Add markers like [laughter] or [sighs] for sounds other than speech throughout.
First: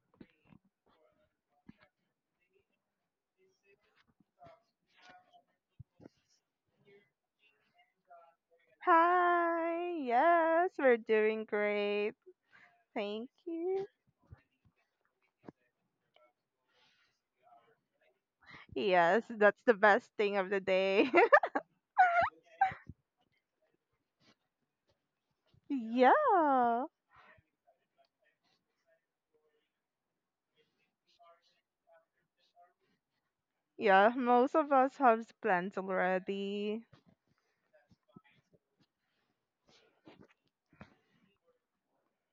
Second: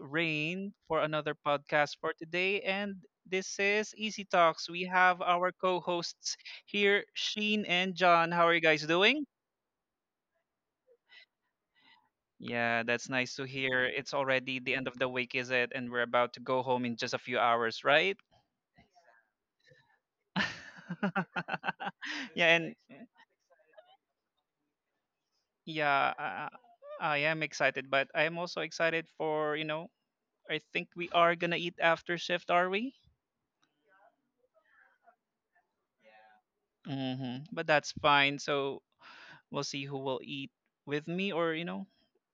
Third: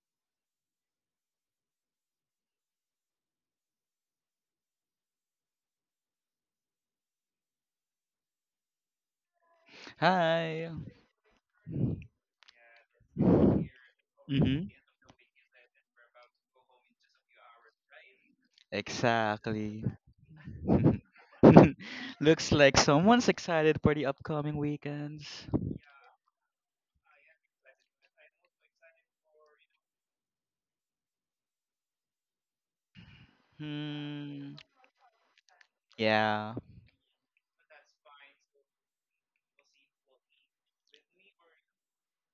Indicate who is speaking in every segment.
Speaker 1: Rain, for another podcast for today. And this is Easy Talks. We have our co hosts here, Sheen and John. How are you guys doing?
Speaker 2: Hi.
Speaker 3: Hi.
Speaker 2: Yes, we're doing great.
Speaker 1: Yeah, that's
Speaker 2: Thank
Speaker 1: nice to hear.
Speaker 2: you.
Speaker 1: It's already
Speaker 3: Mm-hmm.
Speaker 1: the end of the week, is it? And we're about to go home in just a few hours, right?
Speaker 2: Yes, that's the
Speaker 3: Exactly.
Speaker 2: best thing of the
Speaker 3: [laughs]
Speaker 2: day.
Speaker 1: [laughs]
Speaker 2: [laughs]
Speaker 3: Looks
Speaker 1: yeah, and
Speaker 3: like someone's excited for the upcoming weekends.
Speaker 1: yeah, I,
Speaker 2: Yeah.
Speaker 1: I am excited, but I am also excited for, I think we are gonna eat after shift, are we?
Speaker 2: Yeah, most
Speaker 3: Hmm.
Speaker 2: of us have plans
Speaker 3: Yeah.
Speaker 2: already.
Speaker 1: Hmm. But that's fine. So we'll see who will eat with me or,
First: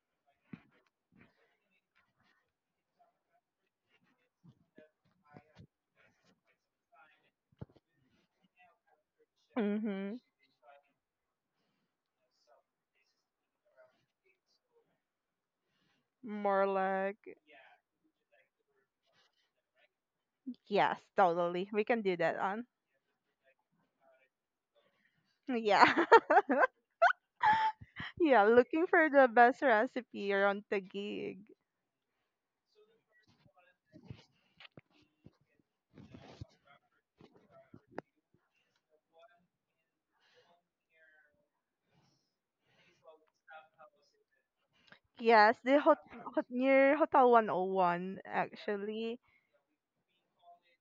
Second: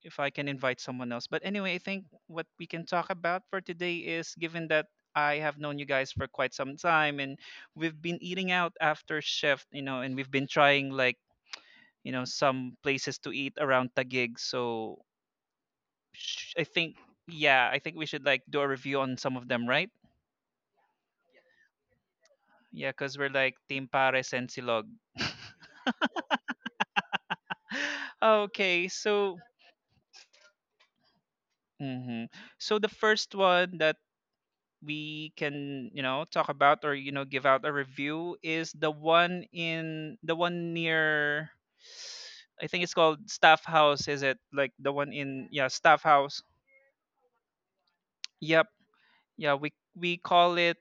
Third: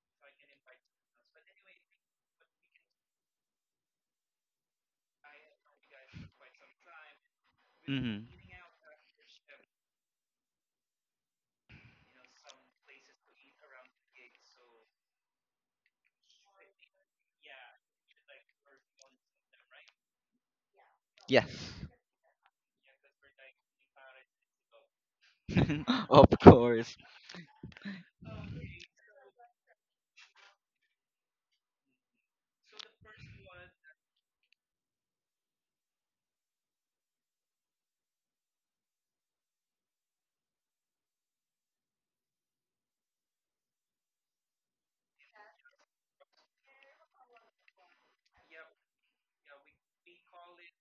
Speaker 1: if I can invite someone else. But anyway, I think what we can talk about for today is given that I have known you guys for quite some time and we've been
Speaker 3: Mm-hmm.
Speaker 1: eating out after shift, and
Speaker 2: Mhm.
Speaker 1: we've been trying like, some places to eat around Taguig. So sh- I
Speaker 2: More
Speaker 1: think,
Speaker 2: like
Speaker 1: yeah, I think we should like do a review on some of them, right?
Speaker 2: yes,
Speaker 3: Yes.
Speaker 2: totally. We can do that on.
Speaker 1: Yeah, because we're like Team Pares and Silog.
Speaker 2: Yeah.
Speaker 3: [laughs] of
Speaker 2: [laughs]
Speaker 3: course.
Speaker 1: [gasps] [sighs]
Speaker 2: Yeah, looking
Speaker 1: Okay,
Speaker 2: for the
Speaker 1: so,
Speaker 2: best recipe around the gig.
Speaker 1: Mm-hmm. So the first one that we can talk about or give out a review is the one in the one near, I think it's called Staff House, is it? Like the one in,
Speaker 2: Yes,
Speaker 1: yeah,
Speaker 2: the hot,
Speaker 1: Staff House.
Speaker 2: hot near Hotel 101
Speaker 1: Yep.
Speaker 2: actually.
Speaker 1: Yeah, we call it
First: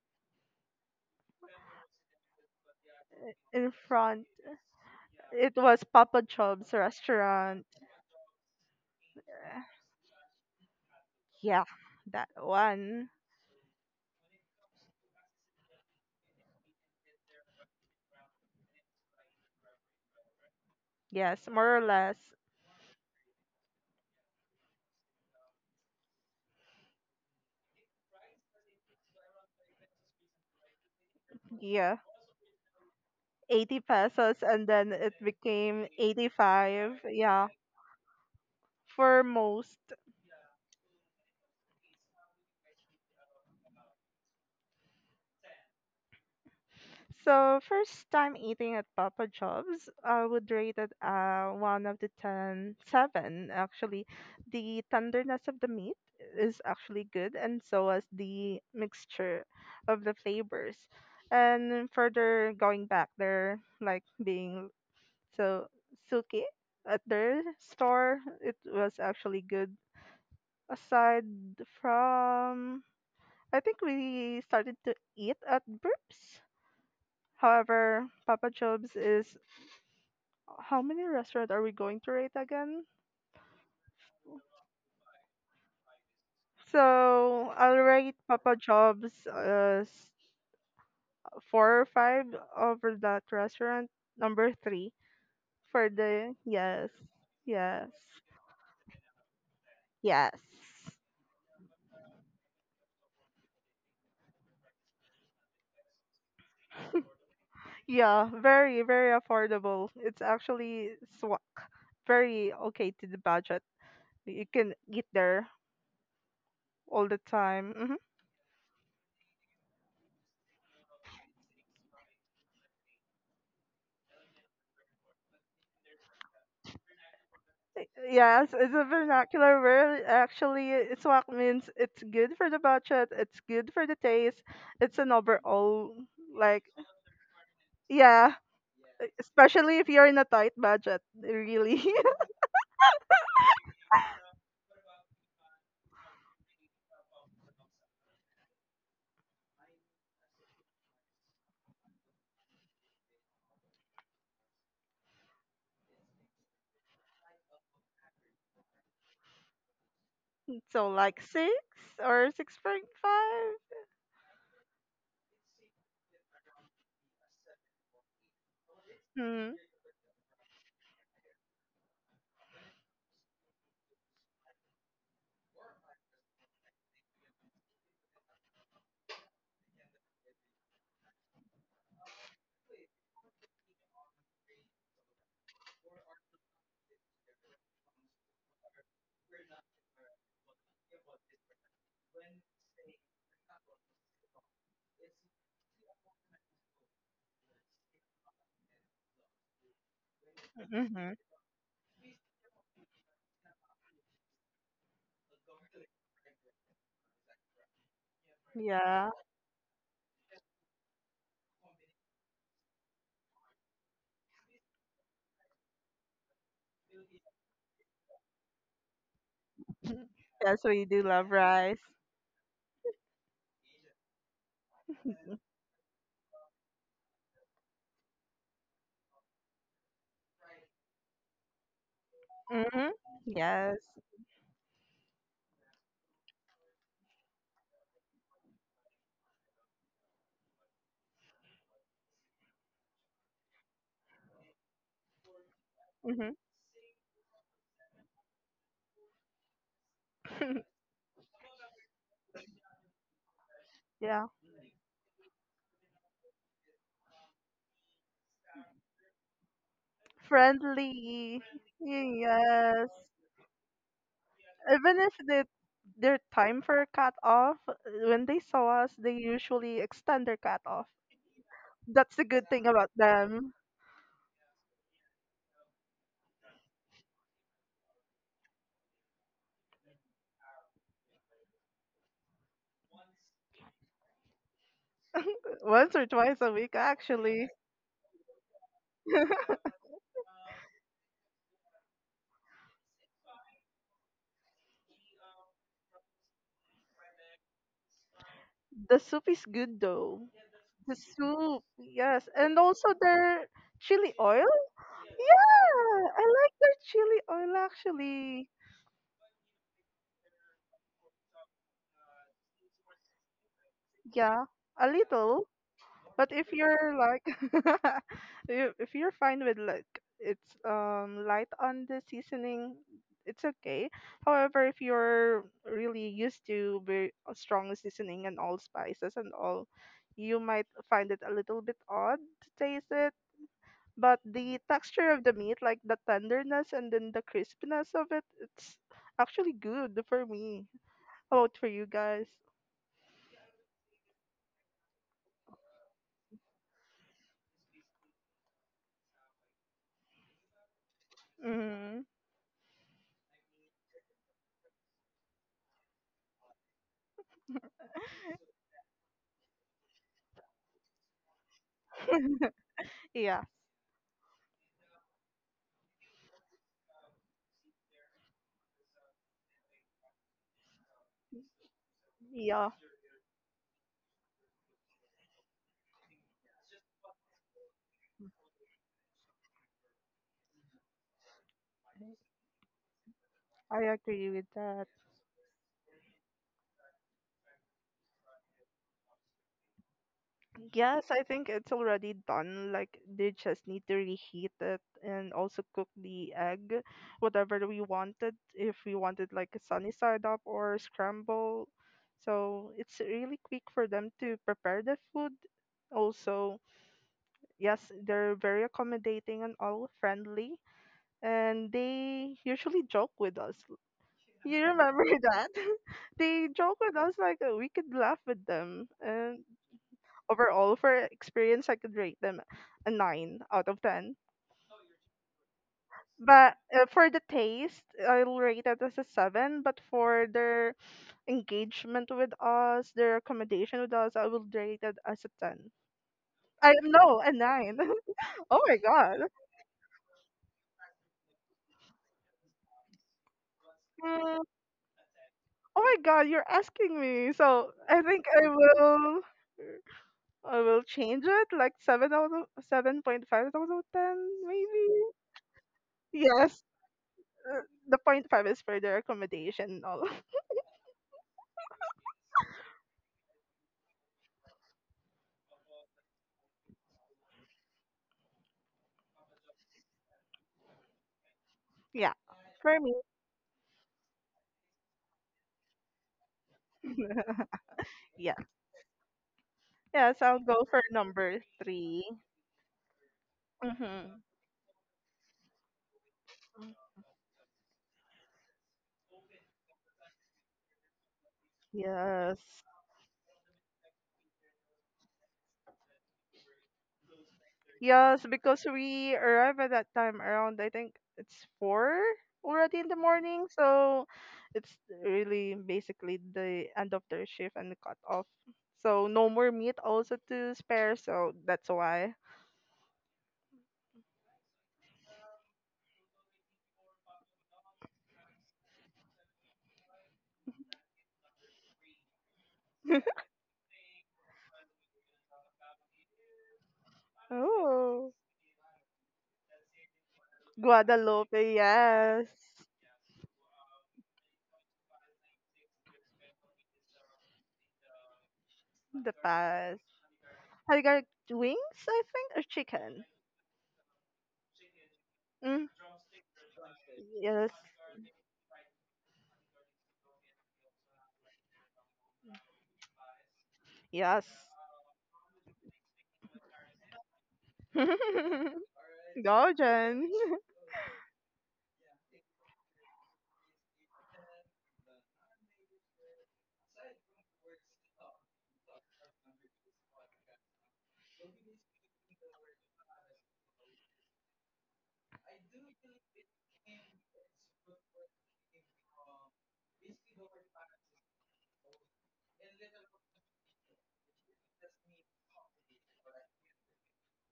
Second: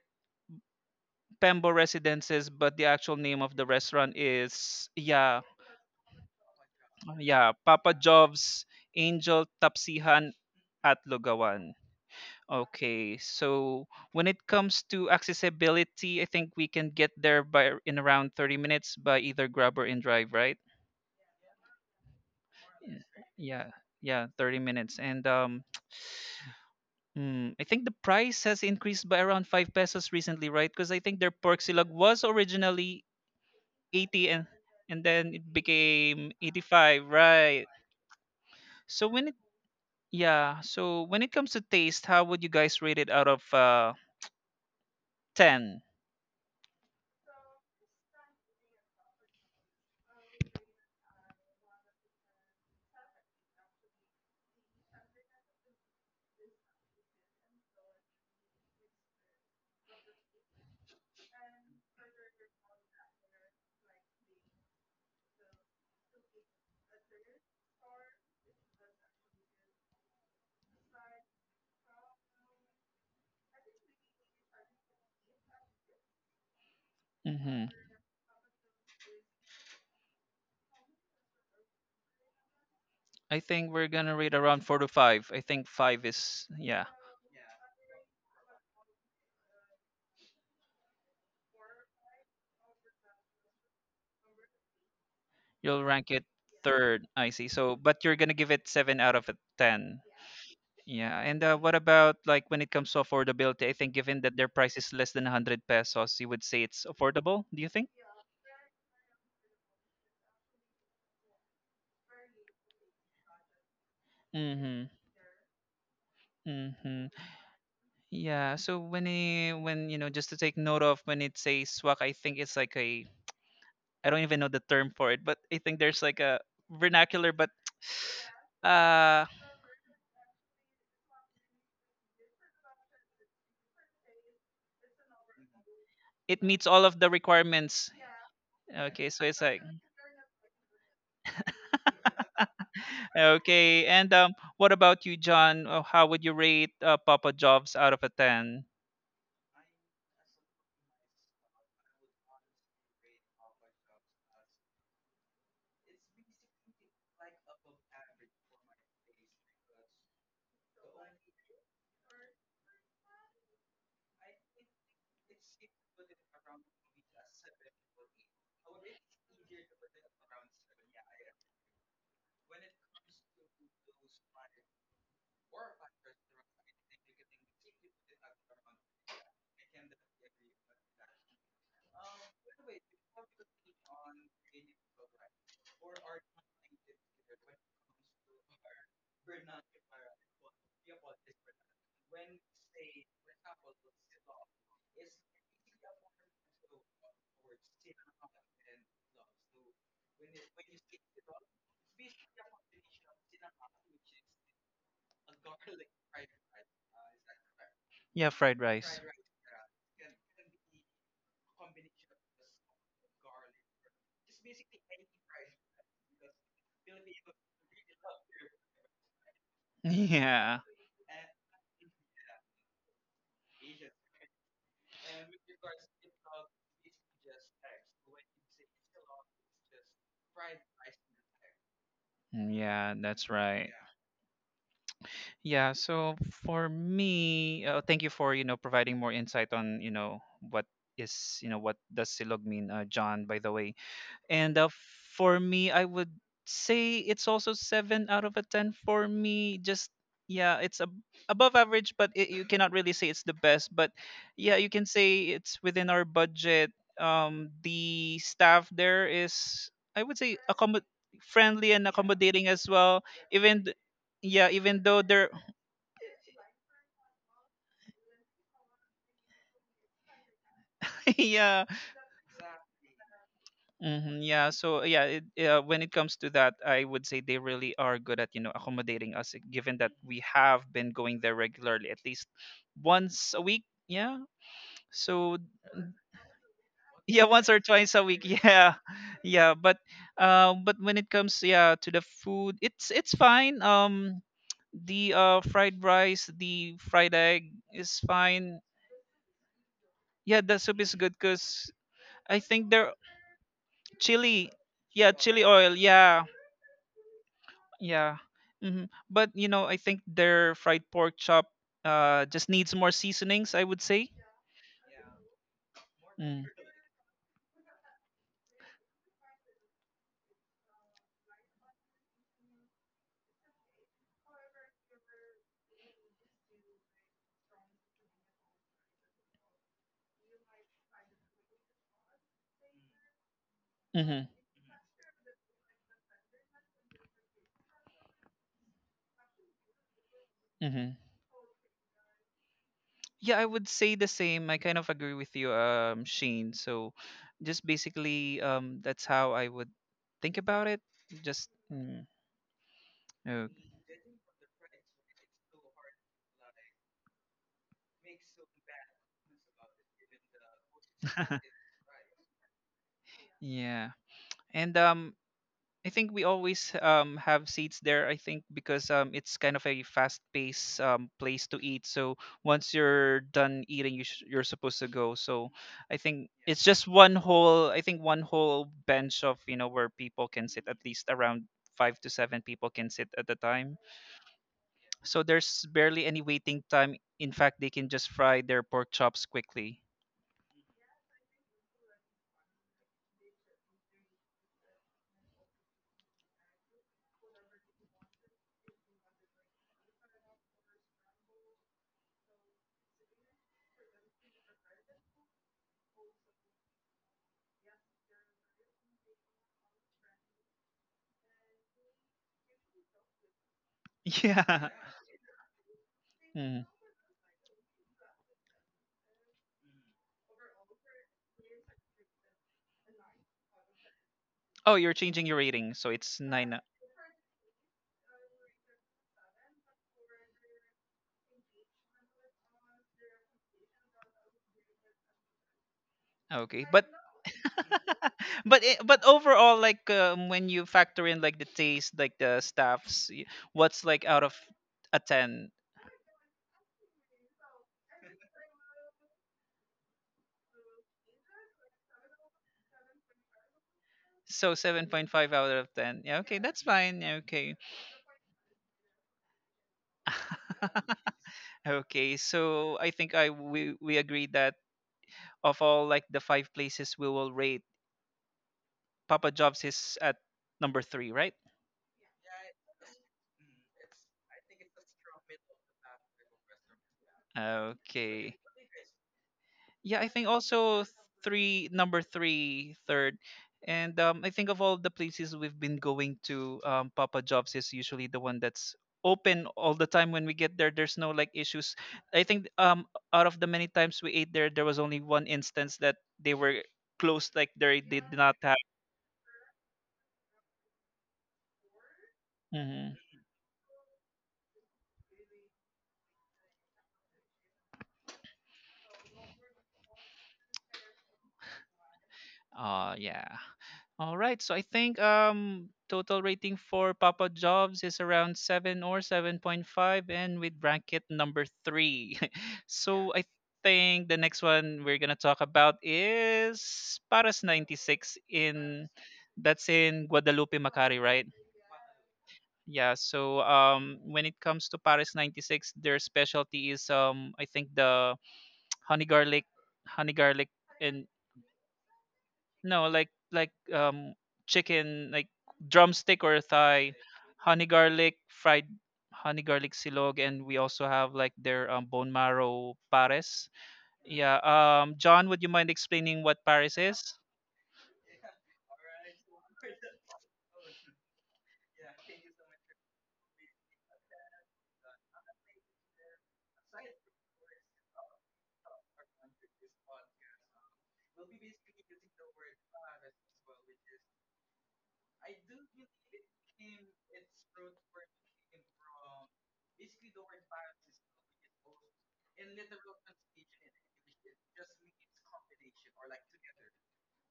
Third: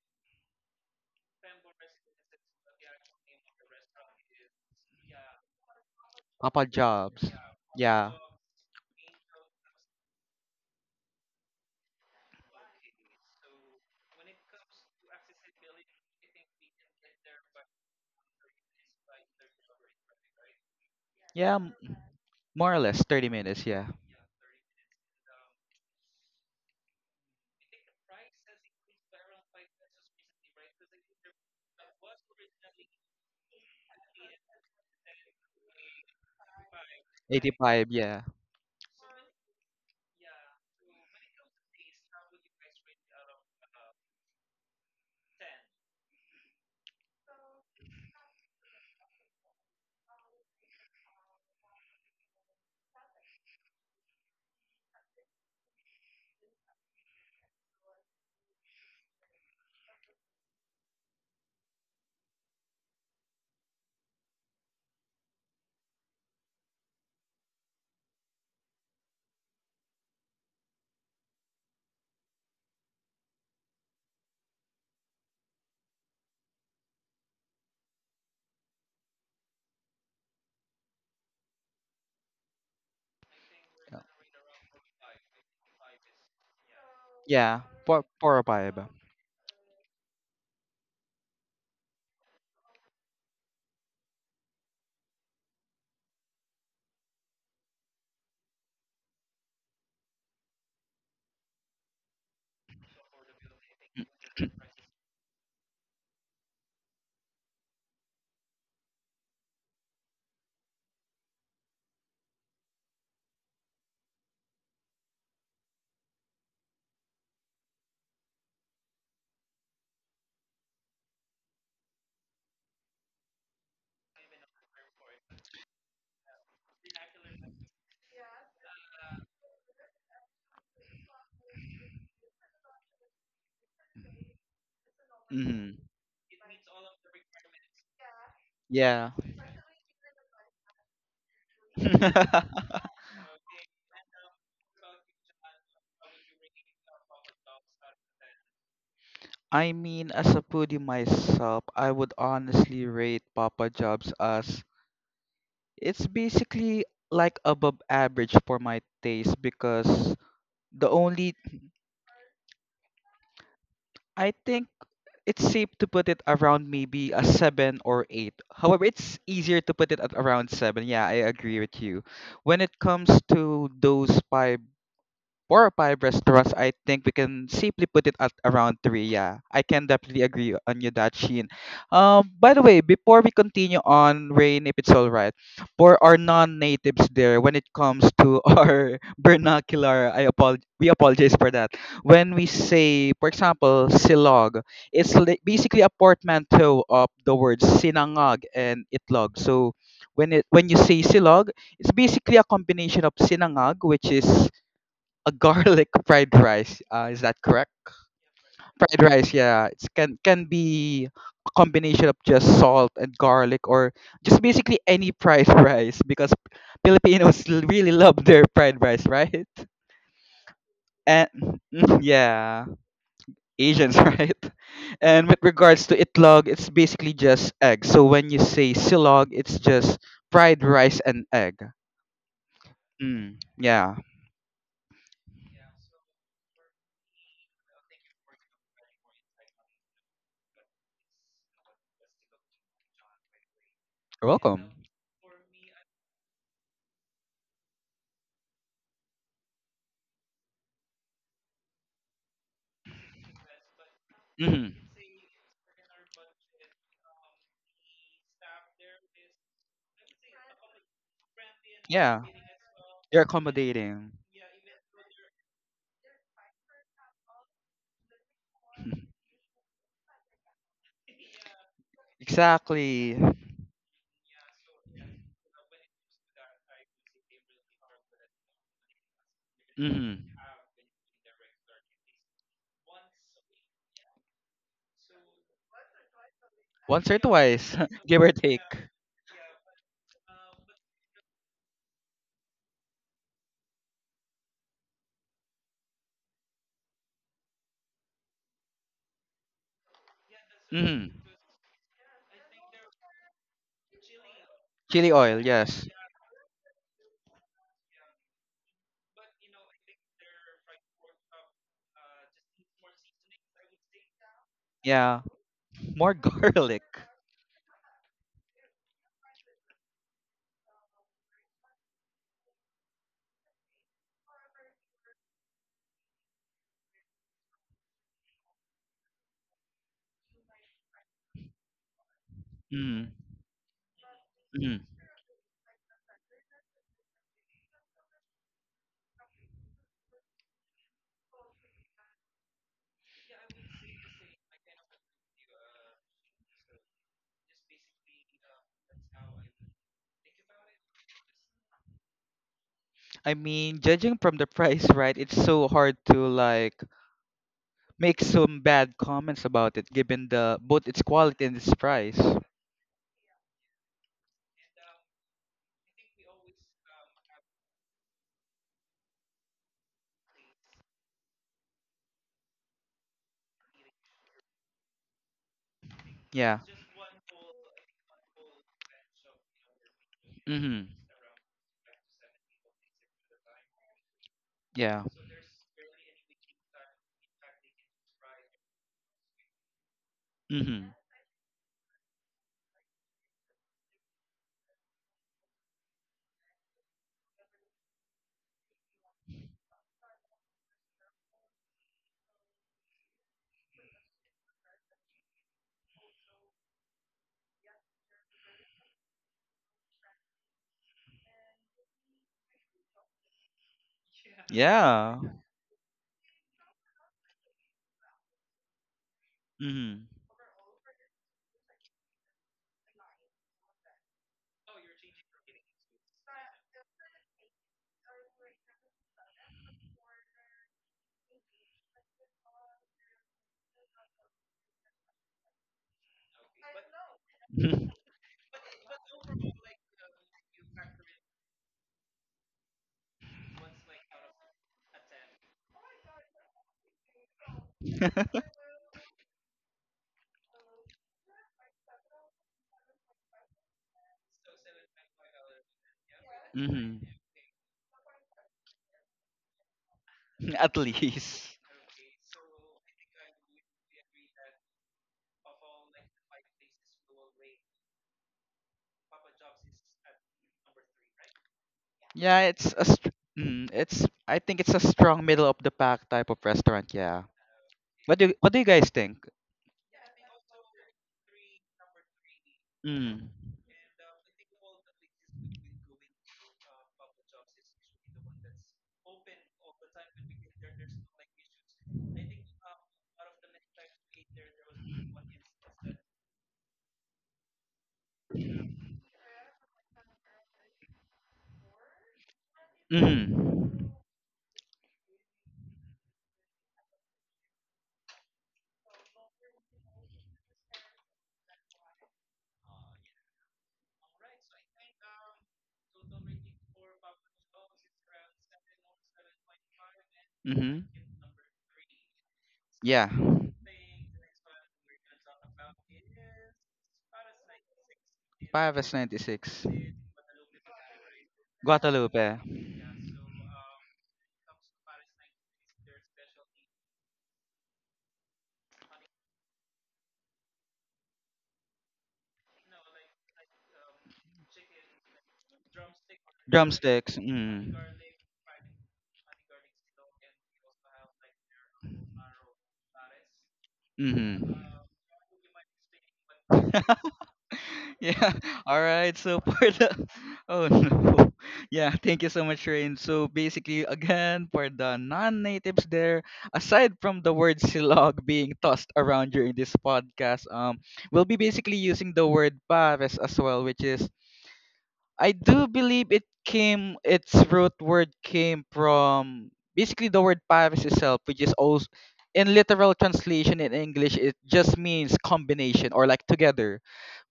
Speaker 1: Pembo Residences, but the actual name of the
Speaker 2: In
Speaker 1: restaurant
Speaker 2: front.
Speaker 1: is, yeah,
Speaker 2: It was Papa
Speaker 3: Papa
Speaker 2: Job's
Speaker 3: Jobs.
Speaker 1: yeah,
Speaker 2: restaurant.
Speaker 1: Papa
Speaker 3: Yeah.
Speaker 1: Job's Angel Tapsihan at
Speaker 2: Yeah,
Speaker 1: Lugawan.
Speaker 2: that one.
Speaker 1: Okay, so when it comes to accessibility, I think we can get there by, in around 30 minutes, by either Grab or InDrive, right?
Speaker 2: Yes,
Speaker 3: Yeah.
Speaker 2: more or less.
Speaker 3: More or less
Speaker 1: Y-
Speaker 3: 30 minutes.
Speaker 1: Yeah,
Speaker 3: Yeah.
Speaker 1: yeah, 30 minutes. And [tsk] I think the price has increased by around 5 pesos recently, right? Because I think their pork silog
Speaker 2: Yeah,
Speaker 1: was originally
Speaker 2: 80
Speaker 1: 80,
Speaker 2: pesos
Speaker 1: and
Speaker 2: and then
Speaker 1: and
Speaker 2: it
Speaker 1: then it
Speaker 2: became
Speaker 1: became
Speaker 2: 85.
Speaker 1: 85,
Speaker 2: Yeah,
Speaker 1: right?
Speaker 3: 85. Yeah.
Speaker 1: So
Speaker 2: for
Speaker 1: when it
Speaker 2: most.
Speaker 1: yeah, so when it comes to taste, how would you guys rate it out of 10?
Speaker 2: So first time eating at Papa Jobs, I would rate it one of the ten seven actually. The tenderness of the meat is actually good, and so is the mixture of the flavors. And further going back there, like being so suki at their store, it was actually good. Aside from, I think we started to eat at Burps. However, Papa Job's is how many restaurant are we going to rate again?
Speaker 1: I think we're gonna rate around four to five. I think five is, yeah.
Speaker 2: So
Speaker 3: Yeah.
Speaker 2: I'll
Speaker 3: Four,
Speaker 2: rate
Speaker 3: four or
Speaker 2: Papa
Speaker 3: five.
Speaker 2: Job's as four or five over that restaurant number three
Speaker 1: You'll
Speaker 2: for
Speaker 1: rank it
Speaker 2: the yes,
Speaker 1: third. I see. So,
Speaker 2: yes,
Speaker 1: but you're gonna give it seven out of a ten.
Speaker 2: yes.
Speaker 1: Yeah. And what about like when it comes to affordability? I think given that their price is less than 100 pesos, you would say it's affordable. Do you think?
Speaker 2: Yeah, very very affordable. It's actually swak, very okay to the budget. You can
Speaker 1: Mm-hmm.
Speaker 2: eat there
Speaker 1: Mm-hmm.
Speaker 2: all the time. Mm-hmm.
Speaker 1: Yeah. So when you know, just to take note of when it says swag, I think it's like a, I don't even know the term for it, but I think there's like a vernacular, but [sighs]
Speaker 2: Yes,
Speaker 1: [tsk]
Speaker 2: it's a
Speaker 1: uh
Speaker 2: vernacular word. Actually, iswak means it's good for the budget, it's good for the taste, it's an
Speaker 3: Mm-hmm.
Speaker 2: overall,
Speaker 1: it
Speaker 2: like,
Speaker 1: meets all of the requirements.
Speaker 2: yeah,
Speaker 1: Okay,
Speaker 3: Yeah.
Speaker 1: so it's like,
Speaker 2: especially if you're in a tight budget, really. [laughs]
Speaker 3: [laughs]
Speaker 1: okay. And what about you, John? How would you rate Papa Jobs out of a ten?
Speaker 3: I mean, as a foodie myself, I would honestly rate Papa Jobs as it's basically like above average for my taste because
Speaker 2: So,
Speaker 3: the
Speaker 2: like
Speaker 3: only
Speaker 2: six or 6.5?
Speaker 3: I think it's safe to put it around maybe a 7 or 8. However, it's
Speaker 2: Mm.
Speaker 3: easier to put it at around 7. Yeah, I agree with you. When it comes to those five four or five restaurants, I think we can safely put it at around 3. Yeah, I can definitely agree on you that, Sheen. By the way, before we continue on, Rain, if it's all right, for our non-natives there, when it comes to [laughs] our vernacular, I apologize. We apologize for that. When we say, for example, silog, it's basically a portmanteau of the words sinangag and itlog. So when
Speaker 2: Mm-hmm.
Speaker 3: you say
Speaker 2: Mm-hmm.
Speaker 3: silog, it's basically a combination of sinangag, which is a garlic [laughs] fried rice. Is that correct?
Speaker 1: Yeah, fried rice.
Speaker 3: Fried
Speaker 2: Yeah.
Speaker 1: [laughs]
Speaker 3: rice, yeah. It can be a combination of just salt and garlic, or just basically any fried [laughs] rice, because Filipinos really love their fried rice, right?
Speaker 2: Yes,
Speaker 1: Yeah.
Speaker 2: we do love
Speaker 3: And
Speaker 2: rice.
Speaker 3: [laughs] yeah, Asians, [laughs] right? And with regards to itlog, it's basically just egg. So when you say silog, it's just fried rice and egg.
Speaker 2: Mm-hmm.
Speaker 1: Yeah, that's
Speaker 3: Mm,
Speaker 1: right.
Speaker 2: Yes.
Speaker 3: yeah.
Speaker 1: Yeah, so for me, thank you for, providing more insight on, what is, you know, what does silog mean, John, by the way.
Speaker 3: You're
Speaker 1: And
Speaker 3: welcome.
Speaker 1: for me, I would
Speaker 2: Mm-hmm.
Speaker 1: say it's also seven out of a ten for me. Just, yeah, it's ab above average, but you cannot really say it's the best. But
Speaker 2: Yeah.
Speaker 1: yeah, you
Speaker 3: Hmm.
Speaker 1: can say it's within our budget. The staff there is, I would say, accommod
Speaker 2: Friendly.
Speaker 1: friendly and
Speaker 3: Yeah.
Speaker 1: accommodating as
Speaker 2: Yes.
Speaker 1: well.
Speaker 3: You are
Speaker 1: Even th-
Speaker 3: accommodating.
Speaker 1: yeah, even
Speaker 2: Even
Speaker 1: though
Speaker 2: if
Speaker 1: they're
Speaker 2: they their time for cut off, when they saw us, they
Speaker 3: [laughs]
Speaker 2: usually extend their cut off.
Speaker 1: [laughs] yeah.
Speaker 2: That's the good thing about
Speaker 3: Exactly.
Speaker 2: them.
Speaker 1: Hmm. Yeah. So yeah, when it comes to that, I would say they really are good at accommodating us, given that we
Speaker 3: Mm-hmm.
Speaker 1: have been going there regularly, at least once a week. Yeah. So
Speaker 2: Once or twice a week,
Speaker 3: Once or
Speaker 1: yeah,
Speaker 2: actually.
Speaker 1: once or
Speaker 3: twice,
Speaker 1: twice a
Speaker 3: [laughs] give
Speaker 1: week.
Speaker 3: or take.
Speaker 1: Yeah, [laughs] yeah.
Speaker 2: [laughs]
Speaker 1: But when it comes, yeah, to the food, it's fine. The fried rice, the fried egg is fine.
Speaker 2: The soup is good though.
Speaker 1: Yeah, the soup
Speaker 2: The
Speaker 1: is
Speaker 3: Mm-hmm.
Speaker 1: good
Speaker 2: soup,
Speaker 1: because
Speaker 2: yes,
Speaker 1: I
Speaker 2: and
Speaker 1: think
Speaker 2: also
Speaker 1: they're
Speaker 2: their chili
Speaker 1: chili.
Speaker 2: oil.
Speaker 1: Yeah,
Speaker 3: Chili oil,
Speaker 1: chili oil.
Speaker 3: yes.
Speaker 2: Yeah, I
Speaker 1: Yeah.
Speaker 2: like their chili oil
Speaker 1: Yeah.
Speaker 2: actually.
Speaker 1: hmm But I think their fried pork chop just needs more seasonings, I would say.
Speaker 2: Yeah, a
Speaker 3: Yeah,
Speaker 2: little.
Speaker 3: more [laughs]
Speaker 2: But
Speaker 1: Mm.
Speaker 2: if
Speaker 3: garlic.
Speaker 2: you're like, [laughs] if you're fine with like it's light on the seasoning, it's okay. However, if you're really used to very strong seasoning and all spices and all, you might find it a little bit odd to taste it.
Speaker 3: Mm-hmm.
Speaker 2: But
Speaker 1: Mhm.
Speaker 2: the
Speaker 3: Mm-hmm.
Speaker 2: texture of the meat, like the tenderness and then the crispiness of it, it's actually good for me.
Speaker 1: Mhm.
Speaker 2: How about for you guys?
Speaker 1: Yeah, I would say the same. I kind of agree with you, Shane. So, just basically, that's how I would think about it. Just
Speaker 2: Hmm.
Speaker 1: mm.
Speaker 3: I
Speaker 1: Oh.
Speaker 3: mean, judging from the price, right, it's so hard to like make some bad comments about it, given the both its
Speaker 1: [laughs]
Speaker 3: quality and its price.
Speaker 2: Yeah.
Speaker 1: Yeah. And I think we always have seats there. I think because it's kind of a fast-paced place to eat. So
Speaker 2: Yeah,
Speaker 1: once you're done eating, you're supposed to go. So I think
Speaker 3: Yeah.
Speaker 1: it's just one whole. I think one whole bench of where people can sit. At
Speaker 3: Mm-hmm.
Speaker 1: least around five to seven people can sit at a
Speaker 2: I
Speaker 1: time.
Speaker 2: agree with that.
Speaker 3: Yeah.
Speaker 1: So there's barely any waiting time. In fact, they can just fry their pork chops quickly.
Speaker 3: Mm-hmm.
Speaker 2: Yes, I think it's already done. Like they just need to reheat it and also cook the egg, whatever we wanted. If we wanted like a sunny side up or scramble, so it's really quick for them to prepare the food. Also, yes, they're very accommodating and all friendly, and they usually joke with us.
Speaker 1: [laughs]
Speaker 2: You
Speaker 1: Yeah.
Speaker 2: remember
Speaker 3: Yeah.
Speaker 2: [laughs] that? [laughs] They
Speaker 1: Mm.
Speaker 2: joke with us like we could laugh with them. And
Speaker 3: Mm-hmm.
Speaker 2: overall, for experience, I could rate them a 9 out of 10.
Speaker 1: Oh, you're changing your rating, so it's nine.
Speaker 2: But for the taste, I'll rate it as a 7. But for their engagement with us, their accommodation with us, I will rate it as a 10.
Speaker 1: Okay,
Speaker 2: I
Speaker 1: but
Speaker 2: no, a 9.
Speaker 1: [laughs]
Speaker 2: [laughs] Oh
Speaker 1: but
Speaker 2: my god.
Speaker 1: overall, like, when you factor in like the taste, like the staffs what's like out of
Speaker 2: Mm,
Speaker 1: a 10.
Speaker 2: oh my god, you're asking me. So I think I will. I will change it like seven out of 7.5 out of 10,
Speaker 1: So
Speaker 2: maybe.
Speaker 1: 7.5 out of 10. Yeah, okay,
Speaker 3: [laughs]
Speaker 2: Yes,
Speaker 1: that's
Speaker 3: Mm-hmm.
Speaker 1: fine. Yeah, okay.
Speaker 2: uh, the point five is for their accommodation and all. [laughs]
Speaker 3: At
Speaker 1: [laughs]
Speaker 3: least.
Speaker 1: Okay. So I think, I we agree that of all, like, the five places we will rate, Papa Jobs is at number three, right?
Speaker 2: Yeah,
Speaker 3: Yeah, it's
Speaker 2: for
Speaker 3: a
Speaker 2: me.
Speaker 3: it's I think it's a strong middle of the pack type of restaurant. Yeah. What do
Speaker 2: Yeah,
Speaker 1: Okay.
Speaker 3: What do you guys think?
Speaker 1: Yeah, I
Speaker 2: yes,
Speaker 1: think
Speaker 2: I'll go for
Speaker 1: also
Speaker 2: number
Speaker 1: three, number
Speaker 2: three.
Speaker 1: three, third.
Speaker 3: Mm.
Speaker 1: and
Speaker 2: Mm-hmm.
Speaker 1: um, I think of all the places we've been going to, Papa Jobs is usually the one that's open all the time when we get there. There's no, like, issues. I think,
Speaker 2: Yes,
Speaker 1: out of the many times we ate there, there was only one instance that they were closed, like, they did
Speaker 2: yes,
Speaker 1: not have.
Speaker 2: because we arrive at that time around. I think it's 4 already in the
Speaker 1: Mhm.
Speaker 2: morning,
Speaker 3: Mm.
Speaker 2: so it's really basically the end of their shift and the cut off. So no more meat also to spare. So that's why.
Speaker 1: Oh yeah. All right. So I think total rating for Papa Jobs is around 7 or 7.5, and with
Speaker 3: Mm-hmm.
Speaker 1: bracket number three. [laughs]
Speaker 3: Yeah.
Speaker 1: So I think the next one we're gonna talk about is Paras ninety
Speaker 2: Oh,
Speaker 1: six
Speaker 3: Five
Speaker 1: in
Speaker 3: is 96.
Speaker 1: that's in Guadalupe Macari, right?
Speaker 2: Guadalupe,
Speaker 3: Guadalupe.
Speaker 2: yes.
Speaker 1: Yeah. So when it comes to Paris 96, their specialty is I think the [tsk] honey
Speaker 2: The
Speaker 1: garlic,
Speaker 2: past.
Speaker 1: honey garlic.
Speaker 2: Have you got
Speaker 1: And
Speaker 2: wings, I think, or
Speaker 1: no,
Speaker 2: chicken?
Speaker 1: like, chicken, like
Speaker 2: Mm,
Speaker 1: drumstick or thigh,
Speaker 3: Drumsticks.
Speaker 2: yes,
Speaker 1: honey
Speaker 3: Mm.
Speaker 1: garlic fried honey garlic silog, and we also have like their bone marrow pares.
Speaker 2: yes.
Speaker 1: Yeah.
Speaker 3: Mm-hmm.
Speaker 1: John, would you mind explaining what pares is?
Speaker 3: [laughs] [laughs] Yeah.
Speaker 2: [laughs]
Speaker 3: All right. So
Speaker 2: Go,
Speaker 3: for the
Speaker 2: Jen.
Speaker 3: [laughs] Oh no. Yeah, thank you so much, Rain. So basically, again, for the non-natives there, aside from the word silog being tossed around during this podcast, we'll be basically using the word pares as well, which is I do believe it came its root word came from basically the word Paris itself, which is also in literal translation in English it just means combination or like together.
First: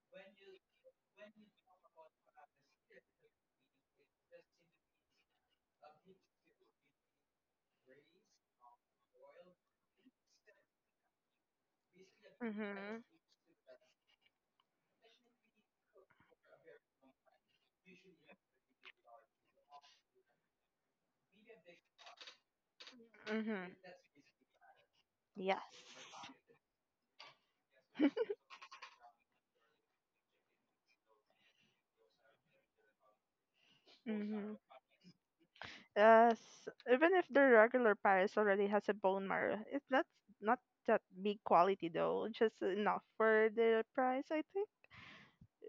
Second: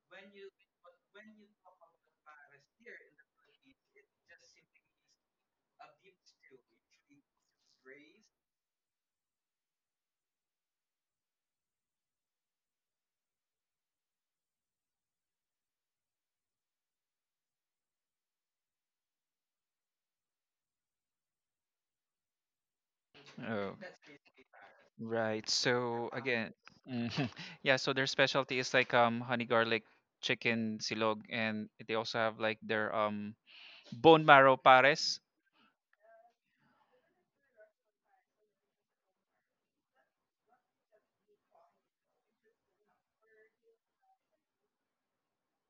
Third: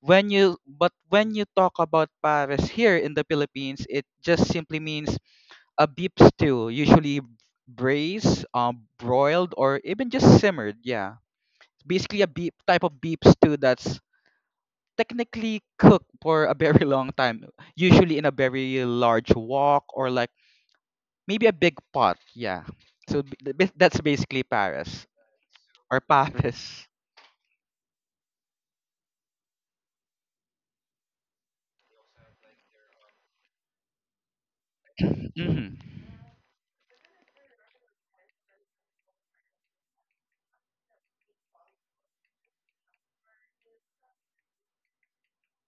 Speaker 3: When you but when you talk about Paris here in the Philippines, it just simply means a beef stew, usually braised, broiled, or even just simmered. Yeah, basically a beef type
Speaker 2: Mm-hmm.
Speaker 3: of beef stew that's technically cook for a very [laughs] long time, usually in a very large wok or like maybe a big pot. Yeah. So
Speaker 2: Mm-hmm.
Speaker 1: Oh.
Speaker 3: that's basically Paris
Speaker 1: Right.
Speaker 2: Yes.
Speaker 3: or
Speaker 1: So again.
Speaker 3: Paris.
Speaker 1: Mhm.
Speaker 3: [coughs]
Speaker 1: [laughs] Yeah. So their specialty is like honey garlic chicken silog, and they also have like their bone
Speaker 2: Mm-hmm.
Speaker 1: marrow pares.
Speaker 3: [clears throat] hmm.
Speaker 2: Yes, even if the regular Paris already has a bone marrow, it's not that big quality though, just enough for the price, I think.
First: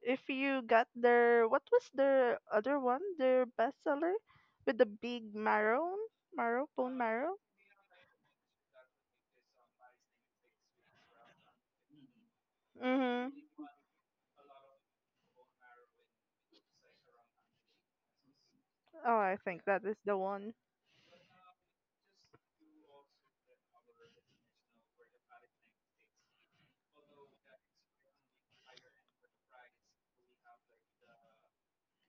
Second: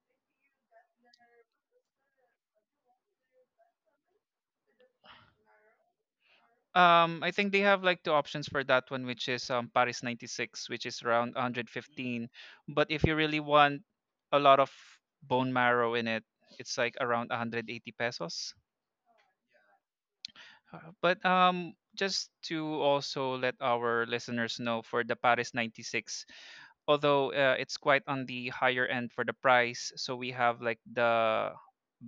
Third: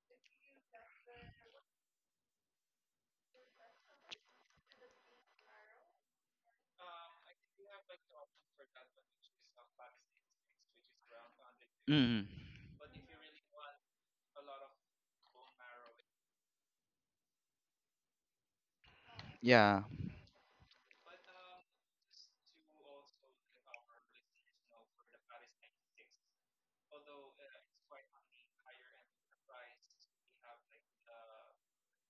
Speaker 2: If you got their what was their other one, their bestseller with the big marrow, marrow bone
Speaker 1: I
Speaker 2: marrow.
Speaker 1: think they have like two options for that one, which is Paris 96, which is around
Speaker 3: Hmm.
Speaker 1: 115. But if you
Speaker 2: Mhm.
Speaker 1: really want a lot of bone marrow in it, it's like around 180 pesos.
Speaker 2: Oh, I think
Speaker 3: Yeah.
Speaker 2: that is the one.
Speaker 1: But just to also let our listeners know for the Paris 96, although it's quite on the higher end for the price, so we have like the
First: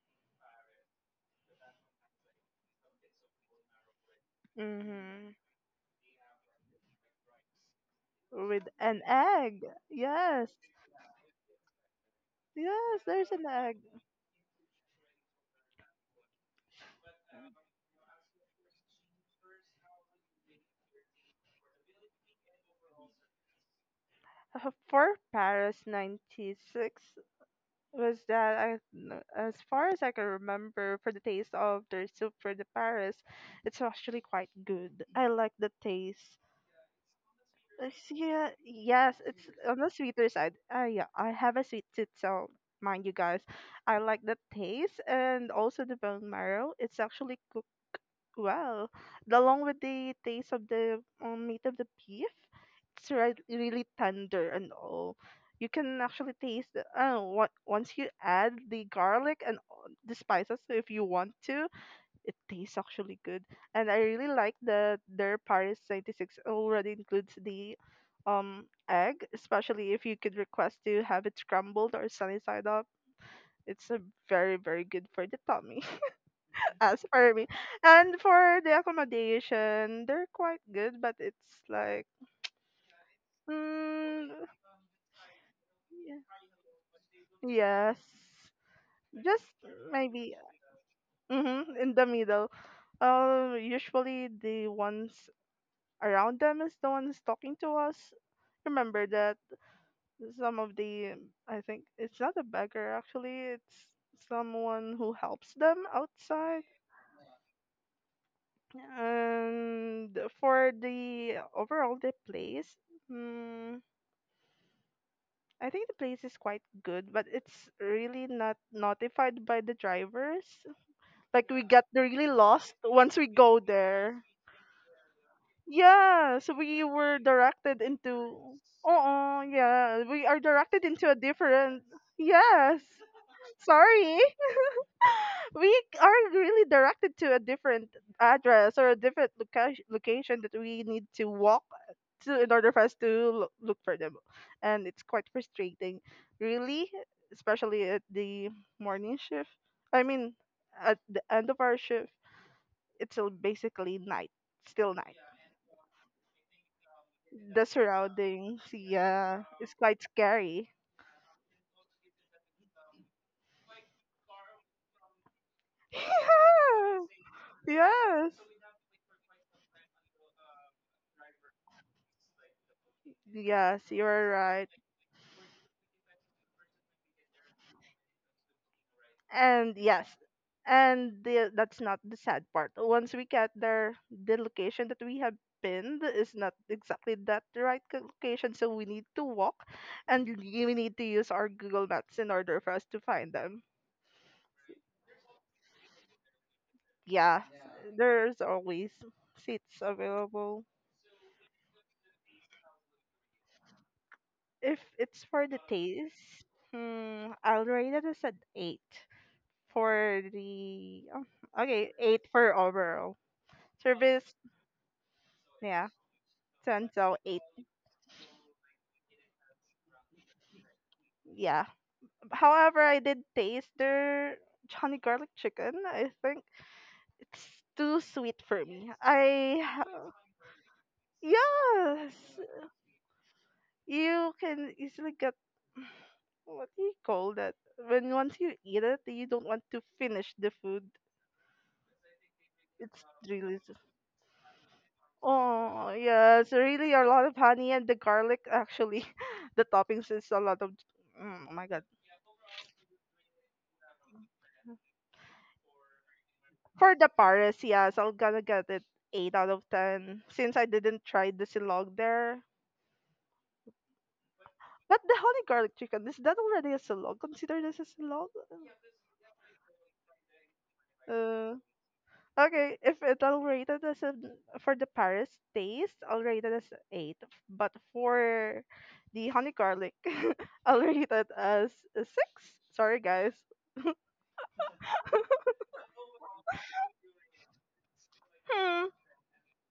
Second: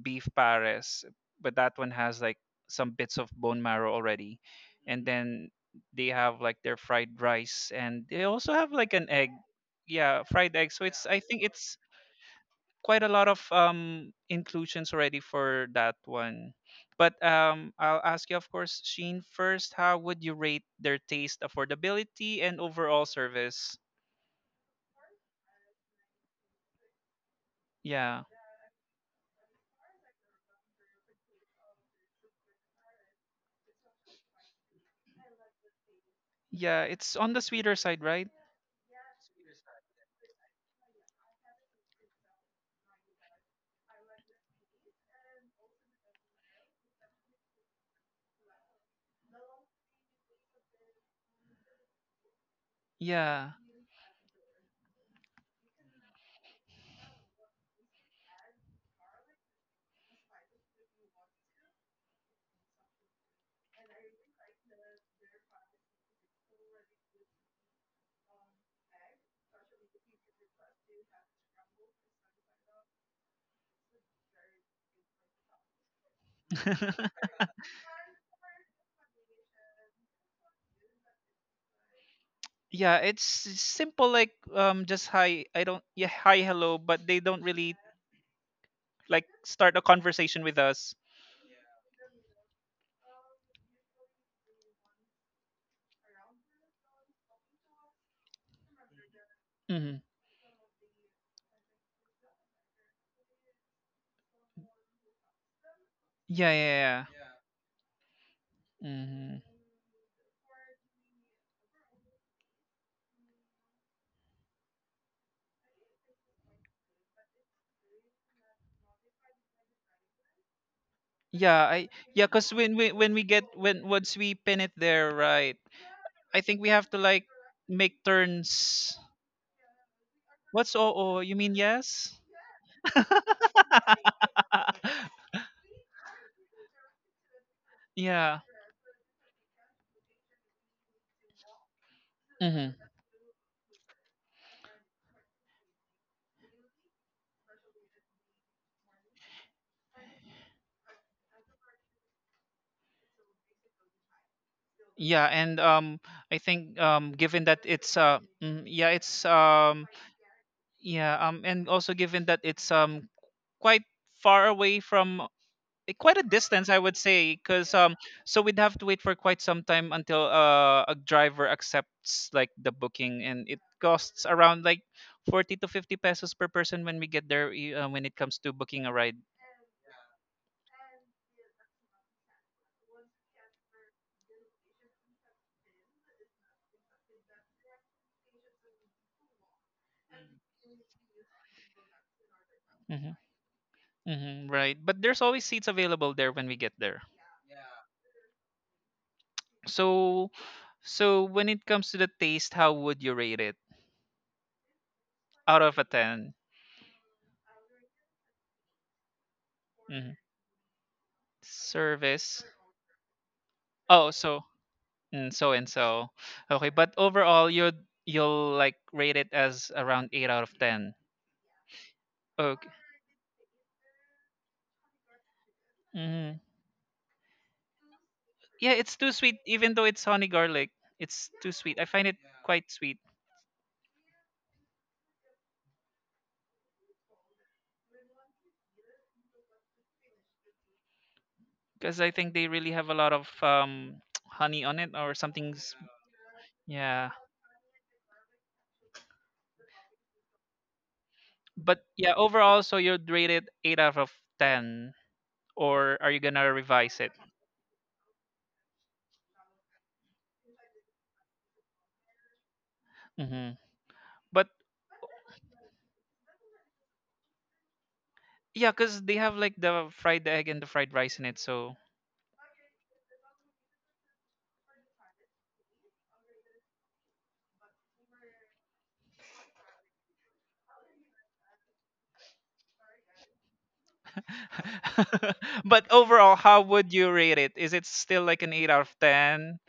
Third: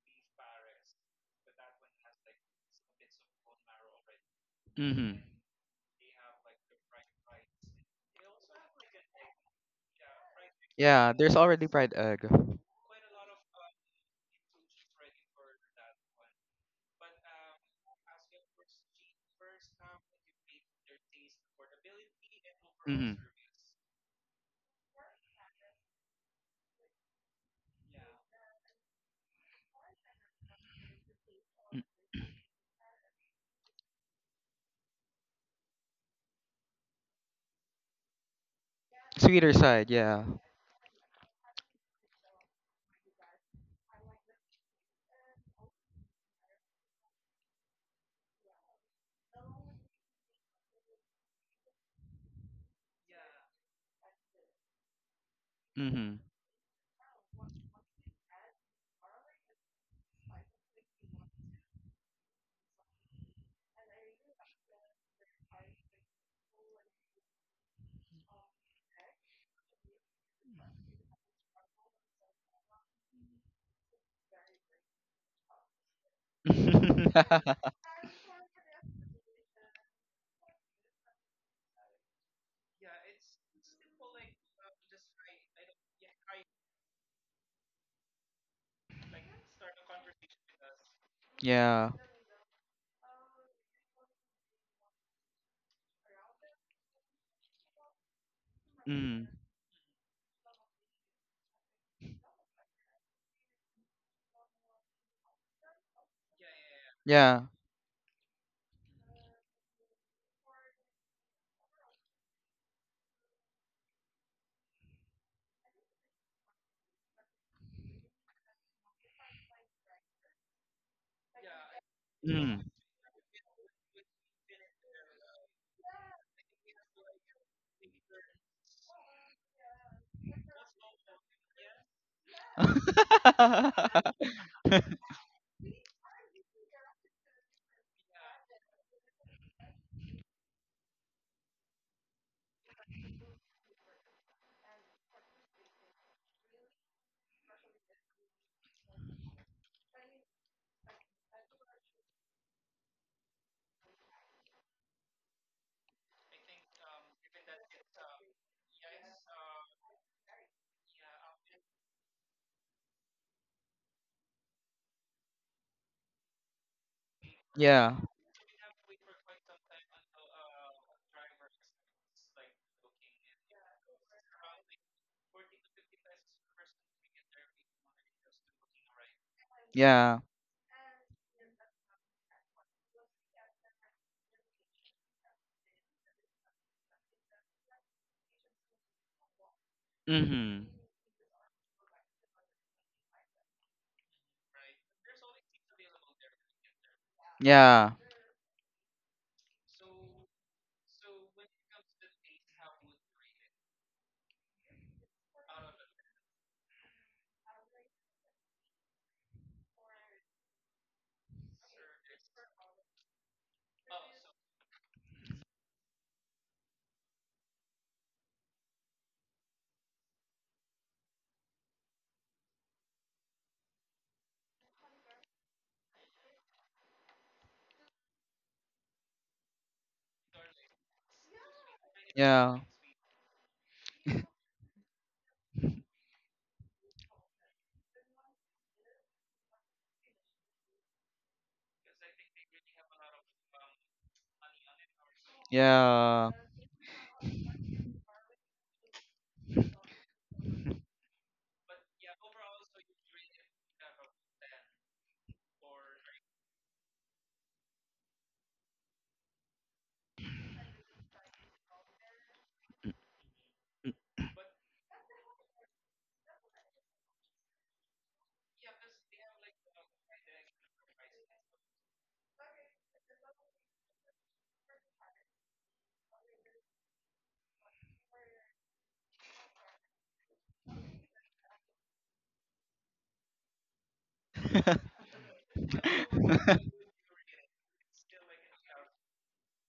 Speaker 1: beef pares, but that one has like some bits of bone marrow already. And
Speaker 3: Hmm.
Speaker 2: Mhm.
Speaker 1: then they have like their fried rice and they also
Speaker 2: With
Speaker 1: have like
Speaker 2: an
Speaker 1: an egg.
Speaker 2: egg.
Speaker 1: Yeah,
Speaker 2: Yes,
Speaker 1: fried egg. So it's
Speaker 3: Yeah.
Speaker 1: I
Speaker 3: There's
Speaker 1: think
Speaker 3: already
Speaker 1: it's
Speaker 3: fried egg.
Speaker 2: yes,
Speaker 1: quite a lot
Speaker 2: there's
Speaker 1: of
Speaker 2: an egg.
Speaker 1: inclusions already for that one. But I'll ask you, of course, Sheen, first, how would you rate their taste, affordability and overall
Speaker 3: Hmm.
Speaker 1: service?
Speaker 2: For Paris 96 was
Speaker 1: Yeah.
Speaker 2: that as far as I can remember, for the taste of their soup for the Paris, it's actually quite good. I like the taste.
Speaker 1: Yeah, it's on the sweeter side,
Speaker 2: It's-
Speaker 1: right?
Speaker 2: Yeah, yes, it's
Speaker 3: Sweeter
Speaker 2: on
Speaker 3: side.
Speaker 2: the
Speaker 3: Yeah.
Speaker 2: sweeter side. Yeah, I have a sweet tooth, so mind you guys, I like the taste and also the bone marrow. It's actually well, along with the taste of the meat of the beef, it's
Speaker 1: Yeah.
Speaker 2: really tender and all. You can
Speaker 3: Hmm.
Speaker 2: actually taste the, I don't know, what, once you add the garlic and all the spices so if you want to, it tastes actually good. And I really like that their Paris 96 already includes the egg, especially if you could request to have it scrambled or sunny side up. It's a very, very good for the tummy. As
Speaker 1: [laughs]
Speaker 2: for me.
Speaker 3: [laughs]
Speaker 2: And for the accommodation, they're quite good, but it's like,
Speaker 1: yeah, it's simple,
Speaker 2: mm,
Speaker 1: like, just hi, I don't, yeah,
Speaker 2: yeah.
Speaker 1: hi, hello, but they don't really,
Speaker 2: Yes,
Speaker 1: like,
Speaker 2: just
Speaker 1: start a
Speaker 2: maybe
Speaker 1: conversation with us.
Speaker 2: Mm-hmm, in
Speaker 3: Yeah.
Speaker 2: the middle. Usually the ones around them is the ones talking to us. Remember
Speaker 3: Hmm.
Speaker 2: that
Speaker 1: Hmm.
Speaker 2: some of the, I think it's not a beggar actually, it's someone who helps them
Speaker 1: Yeah,
Speaker 2: outside.
Speaker 1: yeah, yeah.
Speaker 3: Yeah.
Speaker 1: Hmm.
Speaker 2: And for the overall, the place, mm, I think the place is quite good, but it's really not notified by the drivers. Like we
Speaker 1: Yeah.
Speaker 2: got
Speaker 1: I Yeah,
Speaker 2: really
Speaker 1: because
Speaker 3: Mm.
Speaker 2: lost
Speaker 1: when
Speaker 2: once
Speaker 1: we
Speaker 2: we
Speaker 1: get
Speaker 2: go
Speaker 1: when once
Speaker 2: there.
Speaker 1: we pin it there, right?
Speaker 2: Yeah,
Speaker 1: I
Speaker 2: so
Speaker 1: think we
Speaker 2: we
Speaker 1: have to,
Speaker 2: were
Speaker 1: like,
Speaker 2: directed
Speaker 1: make
Speaker 2: into.
Speaker 1: turns.
Speaker 2: Oh, yeah, we are
Speaker 1: What's
Speaker 2: directed
Speaker 1: Oh,
Speaker 2: into a
Speaker 1: oh, you mean,
Speaker 2: different.
Speaker 1: yes.
Speaker 2: Yes, sorry.
Speaker 3: [laughs]
Speaker 1: [laughs]
Speaker 2: We are really directed to a different
Speaker 1: Yeah.
Speaker 2: address or a different location that we need to walk to in order
Speaker 1: Hmm.
Speaker 2: for us to look for them, and it's quite frustrating, really, especially at the morning shift. I mean, at the end of our shift, it's still basically night. Still night.
Speaker 1: Yeah, and I think, given that
Speaker 2: The
Speaker 1: it's,
Speaker 2: surroundings,
Speaker 1: mm, yeah, it's,
Speaker 2: yeah, it's quite scary.
Speaker 1: Yeah, and also given that it's quite far away from, quite a distance, I would say,
Speaker 2: [laughs]
Speaker 1: because,
Speaker 2: Yeah,
Speaker 3: Yeah.
Speaker 2: yes,
Speaker 1: so we'd have to wait for quite some time until, a driver accepts like the booking, and it
Speaker 2: yes,
Speaker 1: costs
Speaker 2: you're
Speaker 1: around
Speaker 2: right.
Speaker 1: like 40 to 50 pesos per person when we get there. When it comes to booking a ride,
Speaker 2: And yes,
Speaker 3: Yeah.
Speaker 2: and that's not the sad part. Once we get there, the location that we have pinned is not exactly that the right location, so we need to walk, and
Speaker 3: Mhm.
Speaker 2: we need to use our Google Maps in order for us to
Speaker 1: hmm,
Speaker 2: find them.
Speaker 1: hmm, right? But there's always seats available there when we get there.
Speaker 2: Yeah,
Speaker 3: Yeah.
Speaker 2: there's always seats
Speaker 1: So,
Speaker 2: available.
Speaker 1: so, when it comes to the taste, how would you rate it
Speaker 2: If it's for the
Speaker 1: out of a 10?
Speaker 2: taste, I'll rate it as an eight
Speaker 1: Mm-hmm.
Speaker 2: for the oh, okay eight
Speaker 1: Service.
Speaker 2: for overall
Speaker 1: Oh,
Speaker 2: service.
Speaker 1: so and so and
Speaker 2: Yeah,
Speaker 1: so. Okay,
Speaker 2: ten
Speaker 1: but
Speaker 2: so eight.
Speaker 1: overall, you'll like rate it as around eight out of ten.
Speaker 2: Yeah.
Speaker 1: Okay.
Speaker 2: However, I did taste their honey garlic chicken. I
Speaker 1: hmm
Speaker 2: think it's too sweet for
Speaker 1: Yeah,
Speaker 2: me.
Speaker 1: it's too sweet. Even though it's honey garlic, it's too sweet. I find it
Speaker 2: Yes,
Speaker 3: Yeah.
Speaker 1: quite sweet
Speaker 2: you
Speaker 3: [laughs]
Speaker 2: can easily get what do you call that? When once you eat it, you don't want to finish the food.
Speaker 1: because I think they really have a
Speaker 2: It's
Speaker 1: lot of
Speaker 2: really s-
Speaker 1: [tsk] honey on it or something's.
Speaker 2: oh
Speaker 3: Yeah.
Speaker 2: yes, really a
Speaker 1: Yeah,
Speaker 2: lot of honey and the garlic. Actually, [laughs] the toppings is a lot of. Mm, oh my god,
Speaker 1: but yeah, overall, so you'd rate it eight out of ten, or are you gonna
Speaker 2: for
Speaker 1: revise
Speaker 2: the
Speaker 1: it?
Speaker 2: Paris, yes, I'm gonna get it 8 out of 10 since I didn't try the silog there.
Speaker 1: Mm-hmm. But
Speaker 2: But the honey garlic chicken, is that already a silog? Consider this a silog?
Speaker 1: yeah, cause they have like the fried egg and the fried rice in it,
Speaker 2: Uh,
Speaker 1: so
Speaker 2: okay, if it I'll rate it as an for the Paris taste, I'll rate it as a eight. But for the honey garlic, [laughs] I'll rate it as a six. Sorry, guys.
Speaker 3: [laughs]
Speaker 1: [laughs] but overall, how would you rate it? Is it still like an 8 out
Speaker 2: Hmm.
Speaker 1: of 10?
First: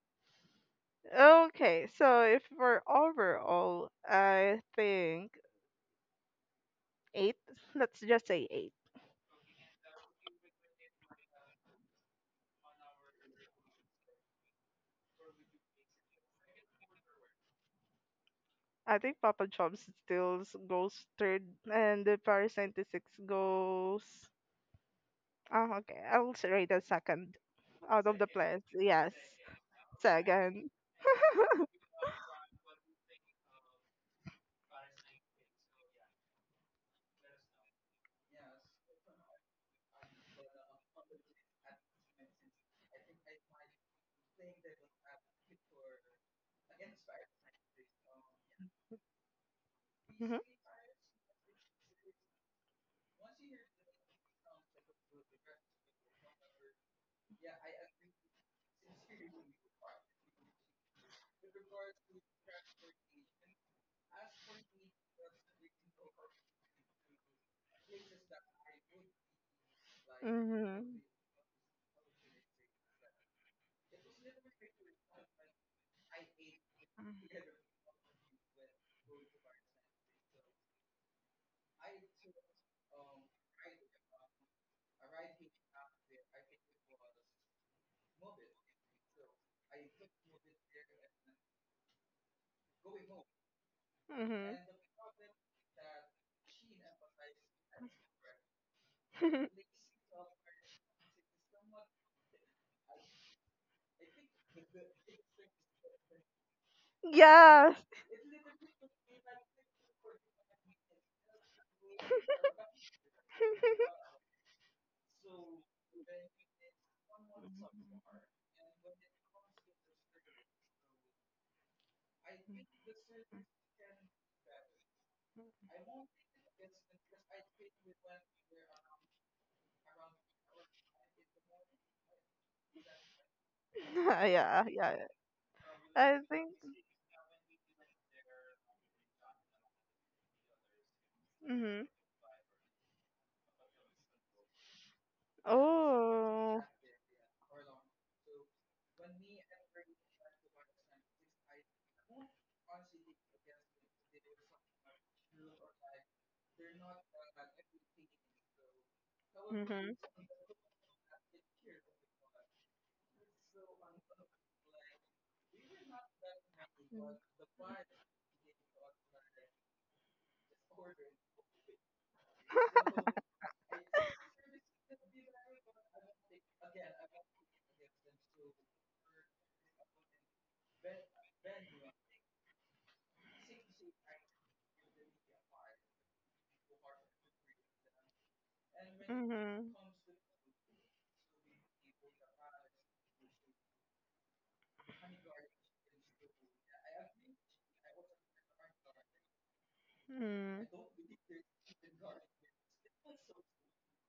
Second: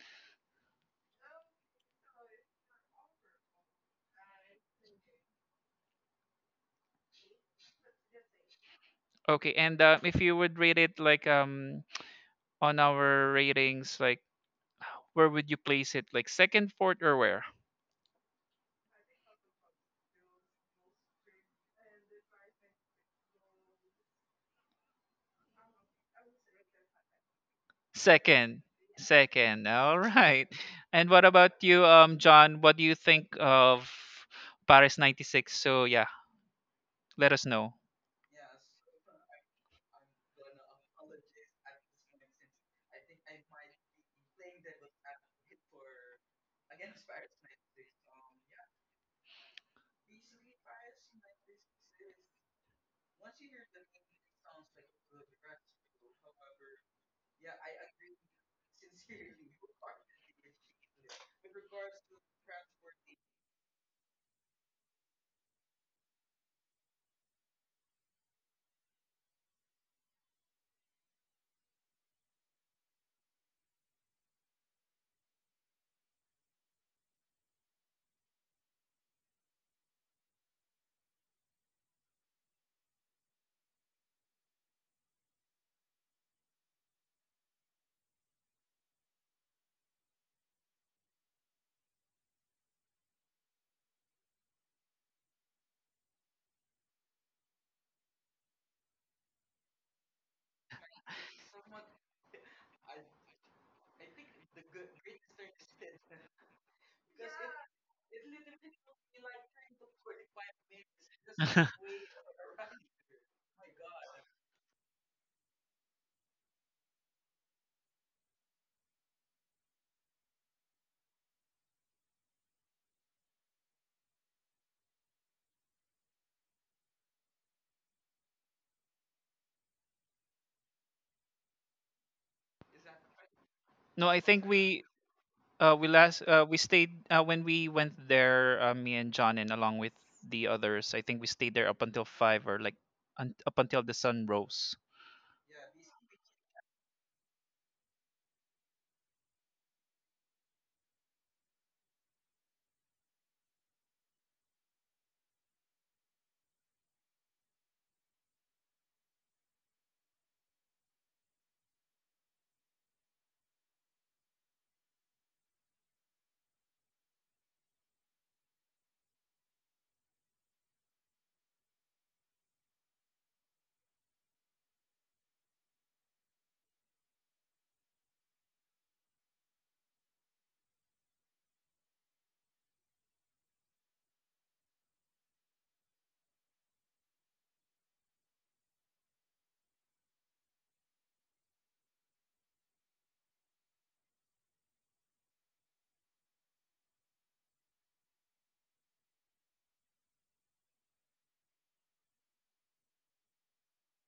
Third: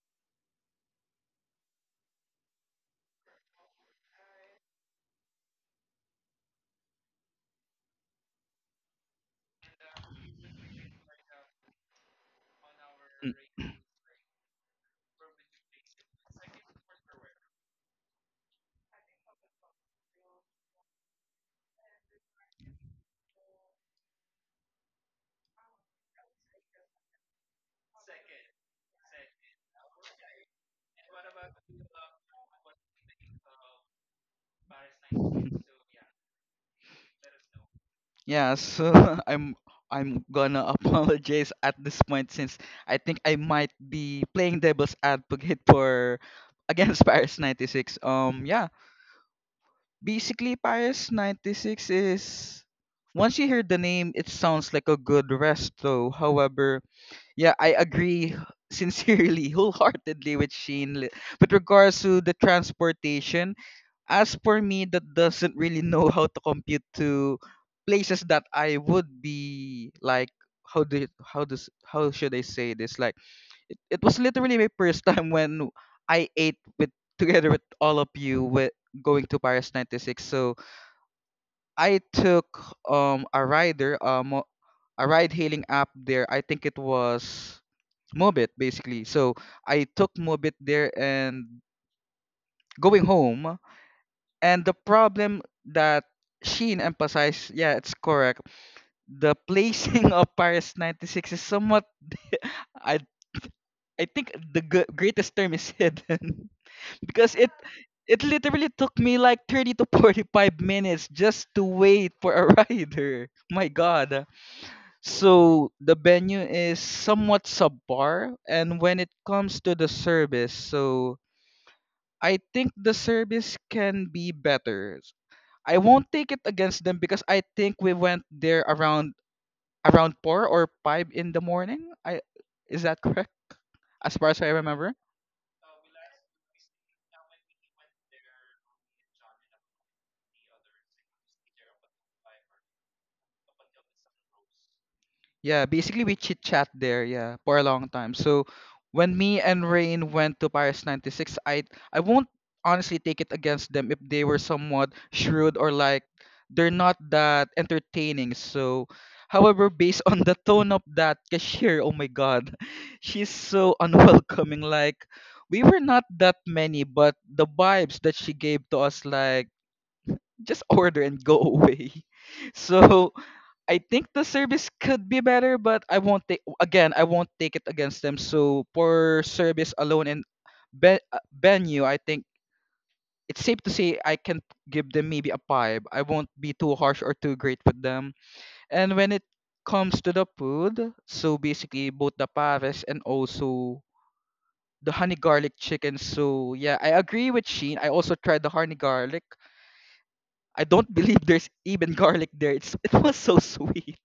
Speaker 2: Okay, so if for overall, I think eight. [laughs] Let's just say eight.
Speaker 1: Okay, and if you would rate it like on our
Speaker 3: Mm.
Speaker 1: ratings, like, where would you place it? Like second, fourth, or where?
Speaker 2: I think Papa Chomps still goes third, and the Paris 96 goes. Oh, okay. I'll rate as second out of the
Speaker 1: Second.
Speaker 2: plans. Yes,
Speaker 1: Second. All right.
Speaker 2: second. [laughs]
Speaker 1: And what about you, John? What do you think of Paris 96? So yeah, let us know.
Speaker 3: Yeah, so [laughs] I'm I'm gonna [laughs] apologize at this point since I think I might be playing devil's advocate for [laughs] against Paris 96. Yeah.
Speaker 2: Hmm.
Speaker 3: Basically, Paris 96 is, once you hear the name, it sounds like a good resto. However, yeah, I agree [laughs] sincerely, wholeheartedly with Shane, with regards to the transportation. As for me, that doesn't really [laughs] know how to compute to places that I would be like.
Speaker 2: Hmm.
Speaker 3: How do you- how does how should I say this, like, it was literally my first [laughs] time when I ate with together with all of you with going to Paris 96. So I took a rider, a ride hailing app there. I think it was Mobit, basically. So I took Mobit there and going home.
Speaker 2: Hmm.
Speaker 3: And the problem that Sheen emphasized, yeah, it's correct. The placing [laughs] of Paris 96 is somewhat [laughs] I I think the greatest term is hidden [laughs]
Speaker 2: [laughs]
Speaker 3: because it
Speaker 2: Yeah.
Speaker 3: it literally took me like 30 to 45 minutes just to
Speaker 1: [laughs]
Speaker 3: wait for a [laughs] rider. My god. So the venue is somewhat subpar, and when it comes to the service, so I think the service can be better. I won't take it against them because I think we went there around four or five in the morning. I Is that [laughs] correct?
Speaker 1: No,
Speaker 2: [laughs]
Speaker 3: As
Speaker 1: I
Speaker 3: far as
Speaker 1: think
Speaker 3: I
Speaker 2: Yeah,
Speaker 1: we
Speaker 3: remember.
Speaker 2: yeah.
Speaker 1: Uh, we
Speaker 2: I
Speaker 1: last,
Speaker 2: think.
Speaker 1: we stayed, when we went there. Me and John, and along with the others, I think we stayed there up
Speaker 2: Mm-hmm.
Speaker 1: until five, or like up until the sun rose.
Speaker 3: Yeah, basically we chit
Speaker 2: Oh.
Speaker 3: chat there, yeah, for a long time. So when me and Rain went to Paris '96, I won't honestly take it against them if they were somewhat shrewd or like they're not that entertaining. So, however,
Speaker 2: Mm-hmm.
Speaker 3: based [laughs] on the tone of that cashier, oh my God, [laughs] she's so unwelcoming. Like we were not that many, but the vibes that she gave to us, like just [laughs] order and go away. [laughs] So I think the service could be better, but I won't take again. I won't take it against them. So poor service alone and venue. I think it's safe to say I can give them maybe a 5. I won't be too harsh or too great with them. And
Speaker 2: [laughs]
Speaker 3: when it
Speaker 2: Mm-hmm.
Speaker 3: comes to the food, so basically both the Paris and also the honey garlic chicken. So yeah, I agree with Sheen. I also tried the honey garlic.
Speaker 2: Mm.
Speaker 3: I don't [laughs] believe there's even garlic there. It was so [laughs] sweet.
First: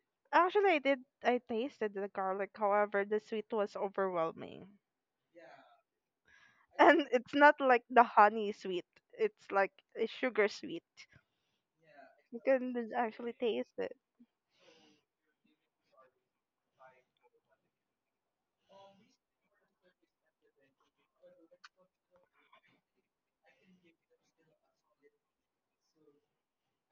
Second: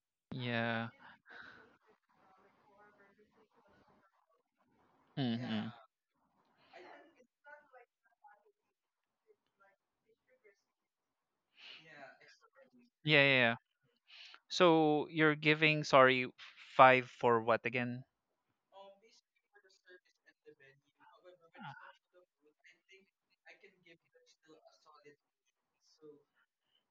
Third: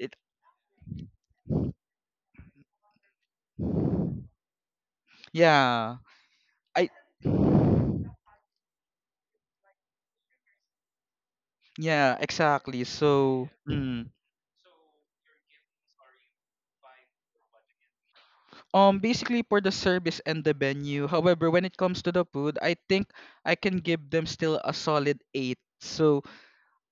Speaker 3: It
Speaker 2: Actually, I
Speaker 1: Yeah.
Speaker 2: did. I tasted the garlic. However, the sweet was overwhelming,
Speaker 1: Mm-hmm.
Speaker 3: Yeah.
Speaker 2: [laughs]
Speaker 3: I
Speaker 2: and it's not like the honey sweet. It's like a sugar sweet.
Speaker 3: Yeah,
Speaker 2: You
Speaker 3: exactly.
Speaker 2: can
Speaker 1: Yeah,
Speaker 2: actually
Speaker 1: yeah.
Speaker 3: So,
Speaker 1: Yeah.
Speaker 2: taste it.
Speaker 1: So you're giving, sorry, five for what again?
Speaker 3: basically for the service and the venue. However, when it comes to the food, I think I can give them still a solid 8. So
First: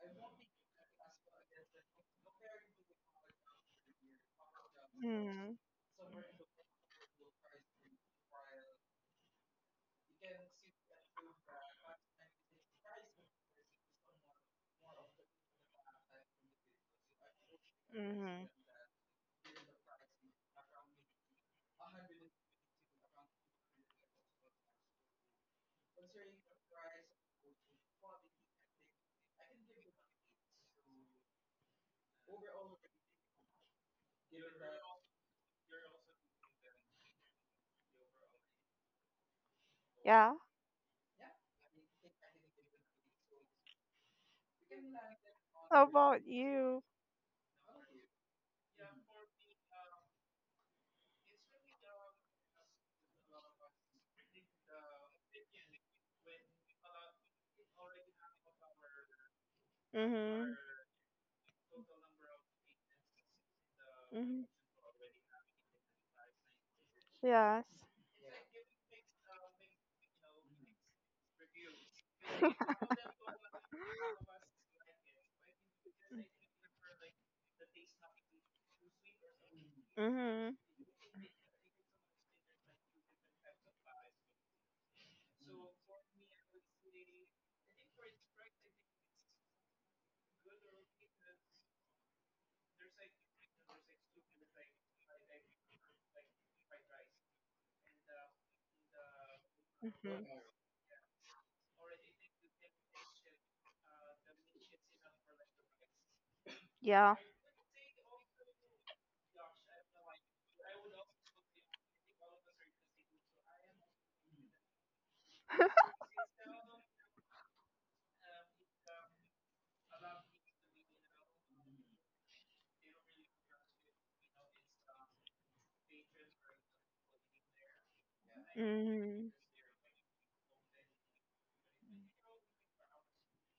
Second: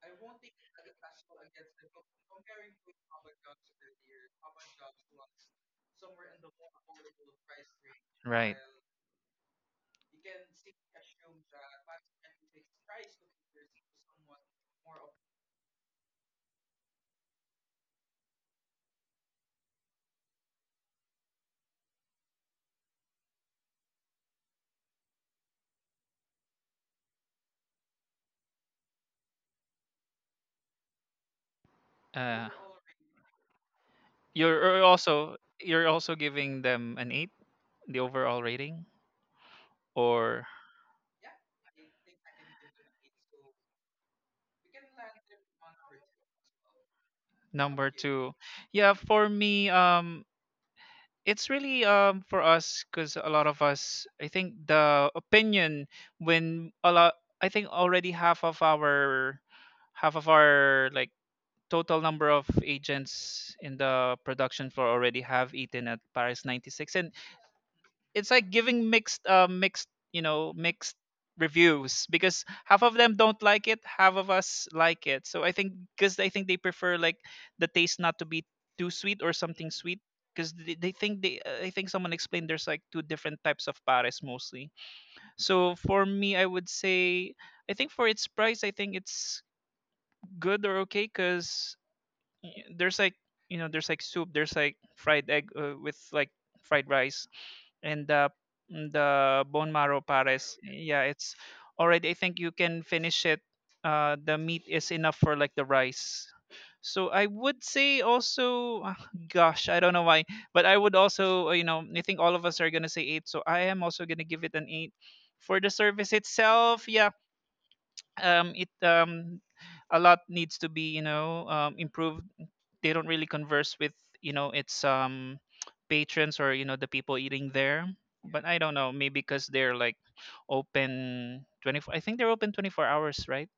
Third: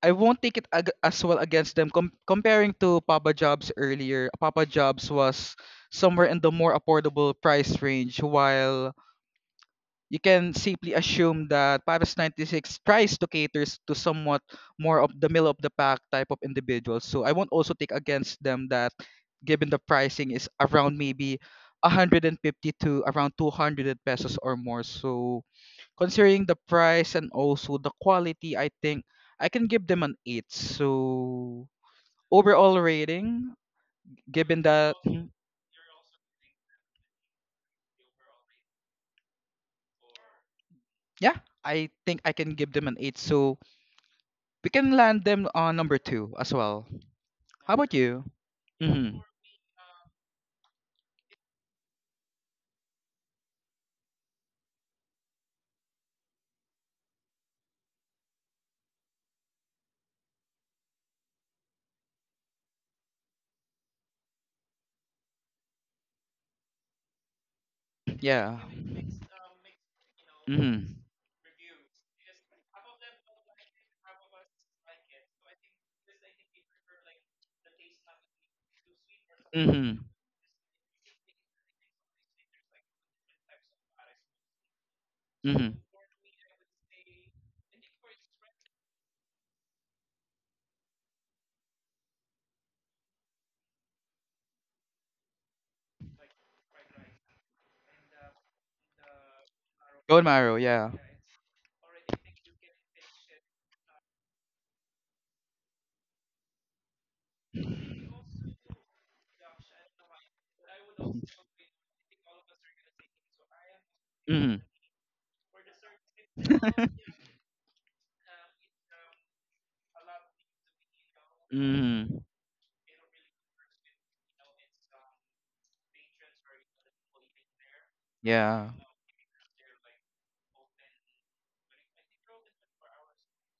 Speaker 3: I won't take it as well against them. Comparing to Papa Jobs earlier, Papa Jobs was
Speaker 2: Mm.
Speaker 3: somewhere in the more affordable price range,
Speaker 1: Right.
Speaker 3: while you can simply assume that Paris 96 tries to cater to somewhat more of the middle of the pack type of individuals. So I won't also take against
Speaker 2: Mhm.
Speaker 3: them that given the pricing is around maybe 150 to around 200 pesos or more. So considering the price and also the quality, I think I can give them an 8. So
Speaker 1: Uh,
Speaker 3: overall rating, given
Speaker 1: you're you're
Speaker 3: that. Mhm.
Speaker 1: also you're also giving them an eight, the overall rating,
Speaker 2: Yeah.
Speaker 1: or
Speaker 3: Yeah, I think I can give them an 8. So we can land them on
Speaker 2: How
Speaker 3: number
Speaker 2: about
Speaker 3: 2 as
Speaker 2: you?
Speaker 3: well. How
Speaker 1: number
Speaker 3: about you?
Speaker 1: two? Yeah,
Speaker 3: Mm-hmm.
Speaker 1: for me, it's really, for us, because a lot of us, I think, the opinion when a lot... I think already half of
Speaker 2: Mhm.
Speaker 1: our like total number of agents in the
Speaker 2: Mhm.
Speaker 1: production floor already have eaten at Paris 96, and
Speaker 2: Yes.
Speaker 1: it's like
Speaker 3: Yeah.
Speaker 1: giving mixed mixed you know
Speaker 3: Mm-hmm.
Speaker 1: mixed reviews, because half of them don't like it, half of us like it. So I think, because I think they prefer, like, the taste not to be too sweet or something sweet,
Speaker 3: Mm-hmm.
Speaker 1: because
Speaker 2: Mhm.
Speaker 1: they think they... I think someone explained there's like two different types of pares mostly. So
Speaker 3: Mm-hmm.
Speaker 1: for me I would say, I think for its price, I think it's good or okay, because there's like, there's like soup, there's like fried egg, with like fried rice, and the bone marrow
Speaker 3: Bone
Speaker 2: Mhm.
Speaker 3: marrow,
Speaker 1: pares.
Speaker 3: yeah.
Speaker 1: Yeah, it's already. I think you can finish it. The meat is enough for like the rice. So
Speaker 2: Yeah.
Speaker 1: I would say also, [sighs] ah, gosh, I don't know why, but I would also, I think all of us are gonna say eight. So I am also gonna give it
Speaker 3: Mm-hmm.
Speaker 1: an eight for the service itself. Yeah,
Speaker 3: [laughs]
Speaker 1: it, a lot needs to be,
Speaker 3: Mm-hmm.
Speaker 1: improved. They don't really converse with, its [tsk] patrons, or the people eating there. But I
Speaker 3: Yeah.
Speaker 1: don't know, maybe
Speaker 2: Mhm.
Speaker 1: because they're like open 24, I think they're open 24 hours, right?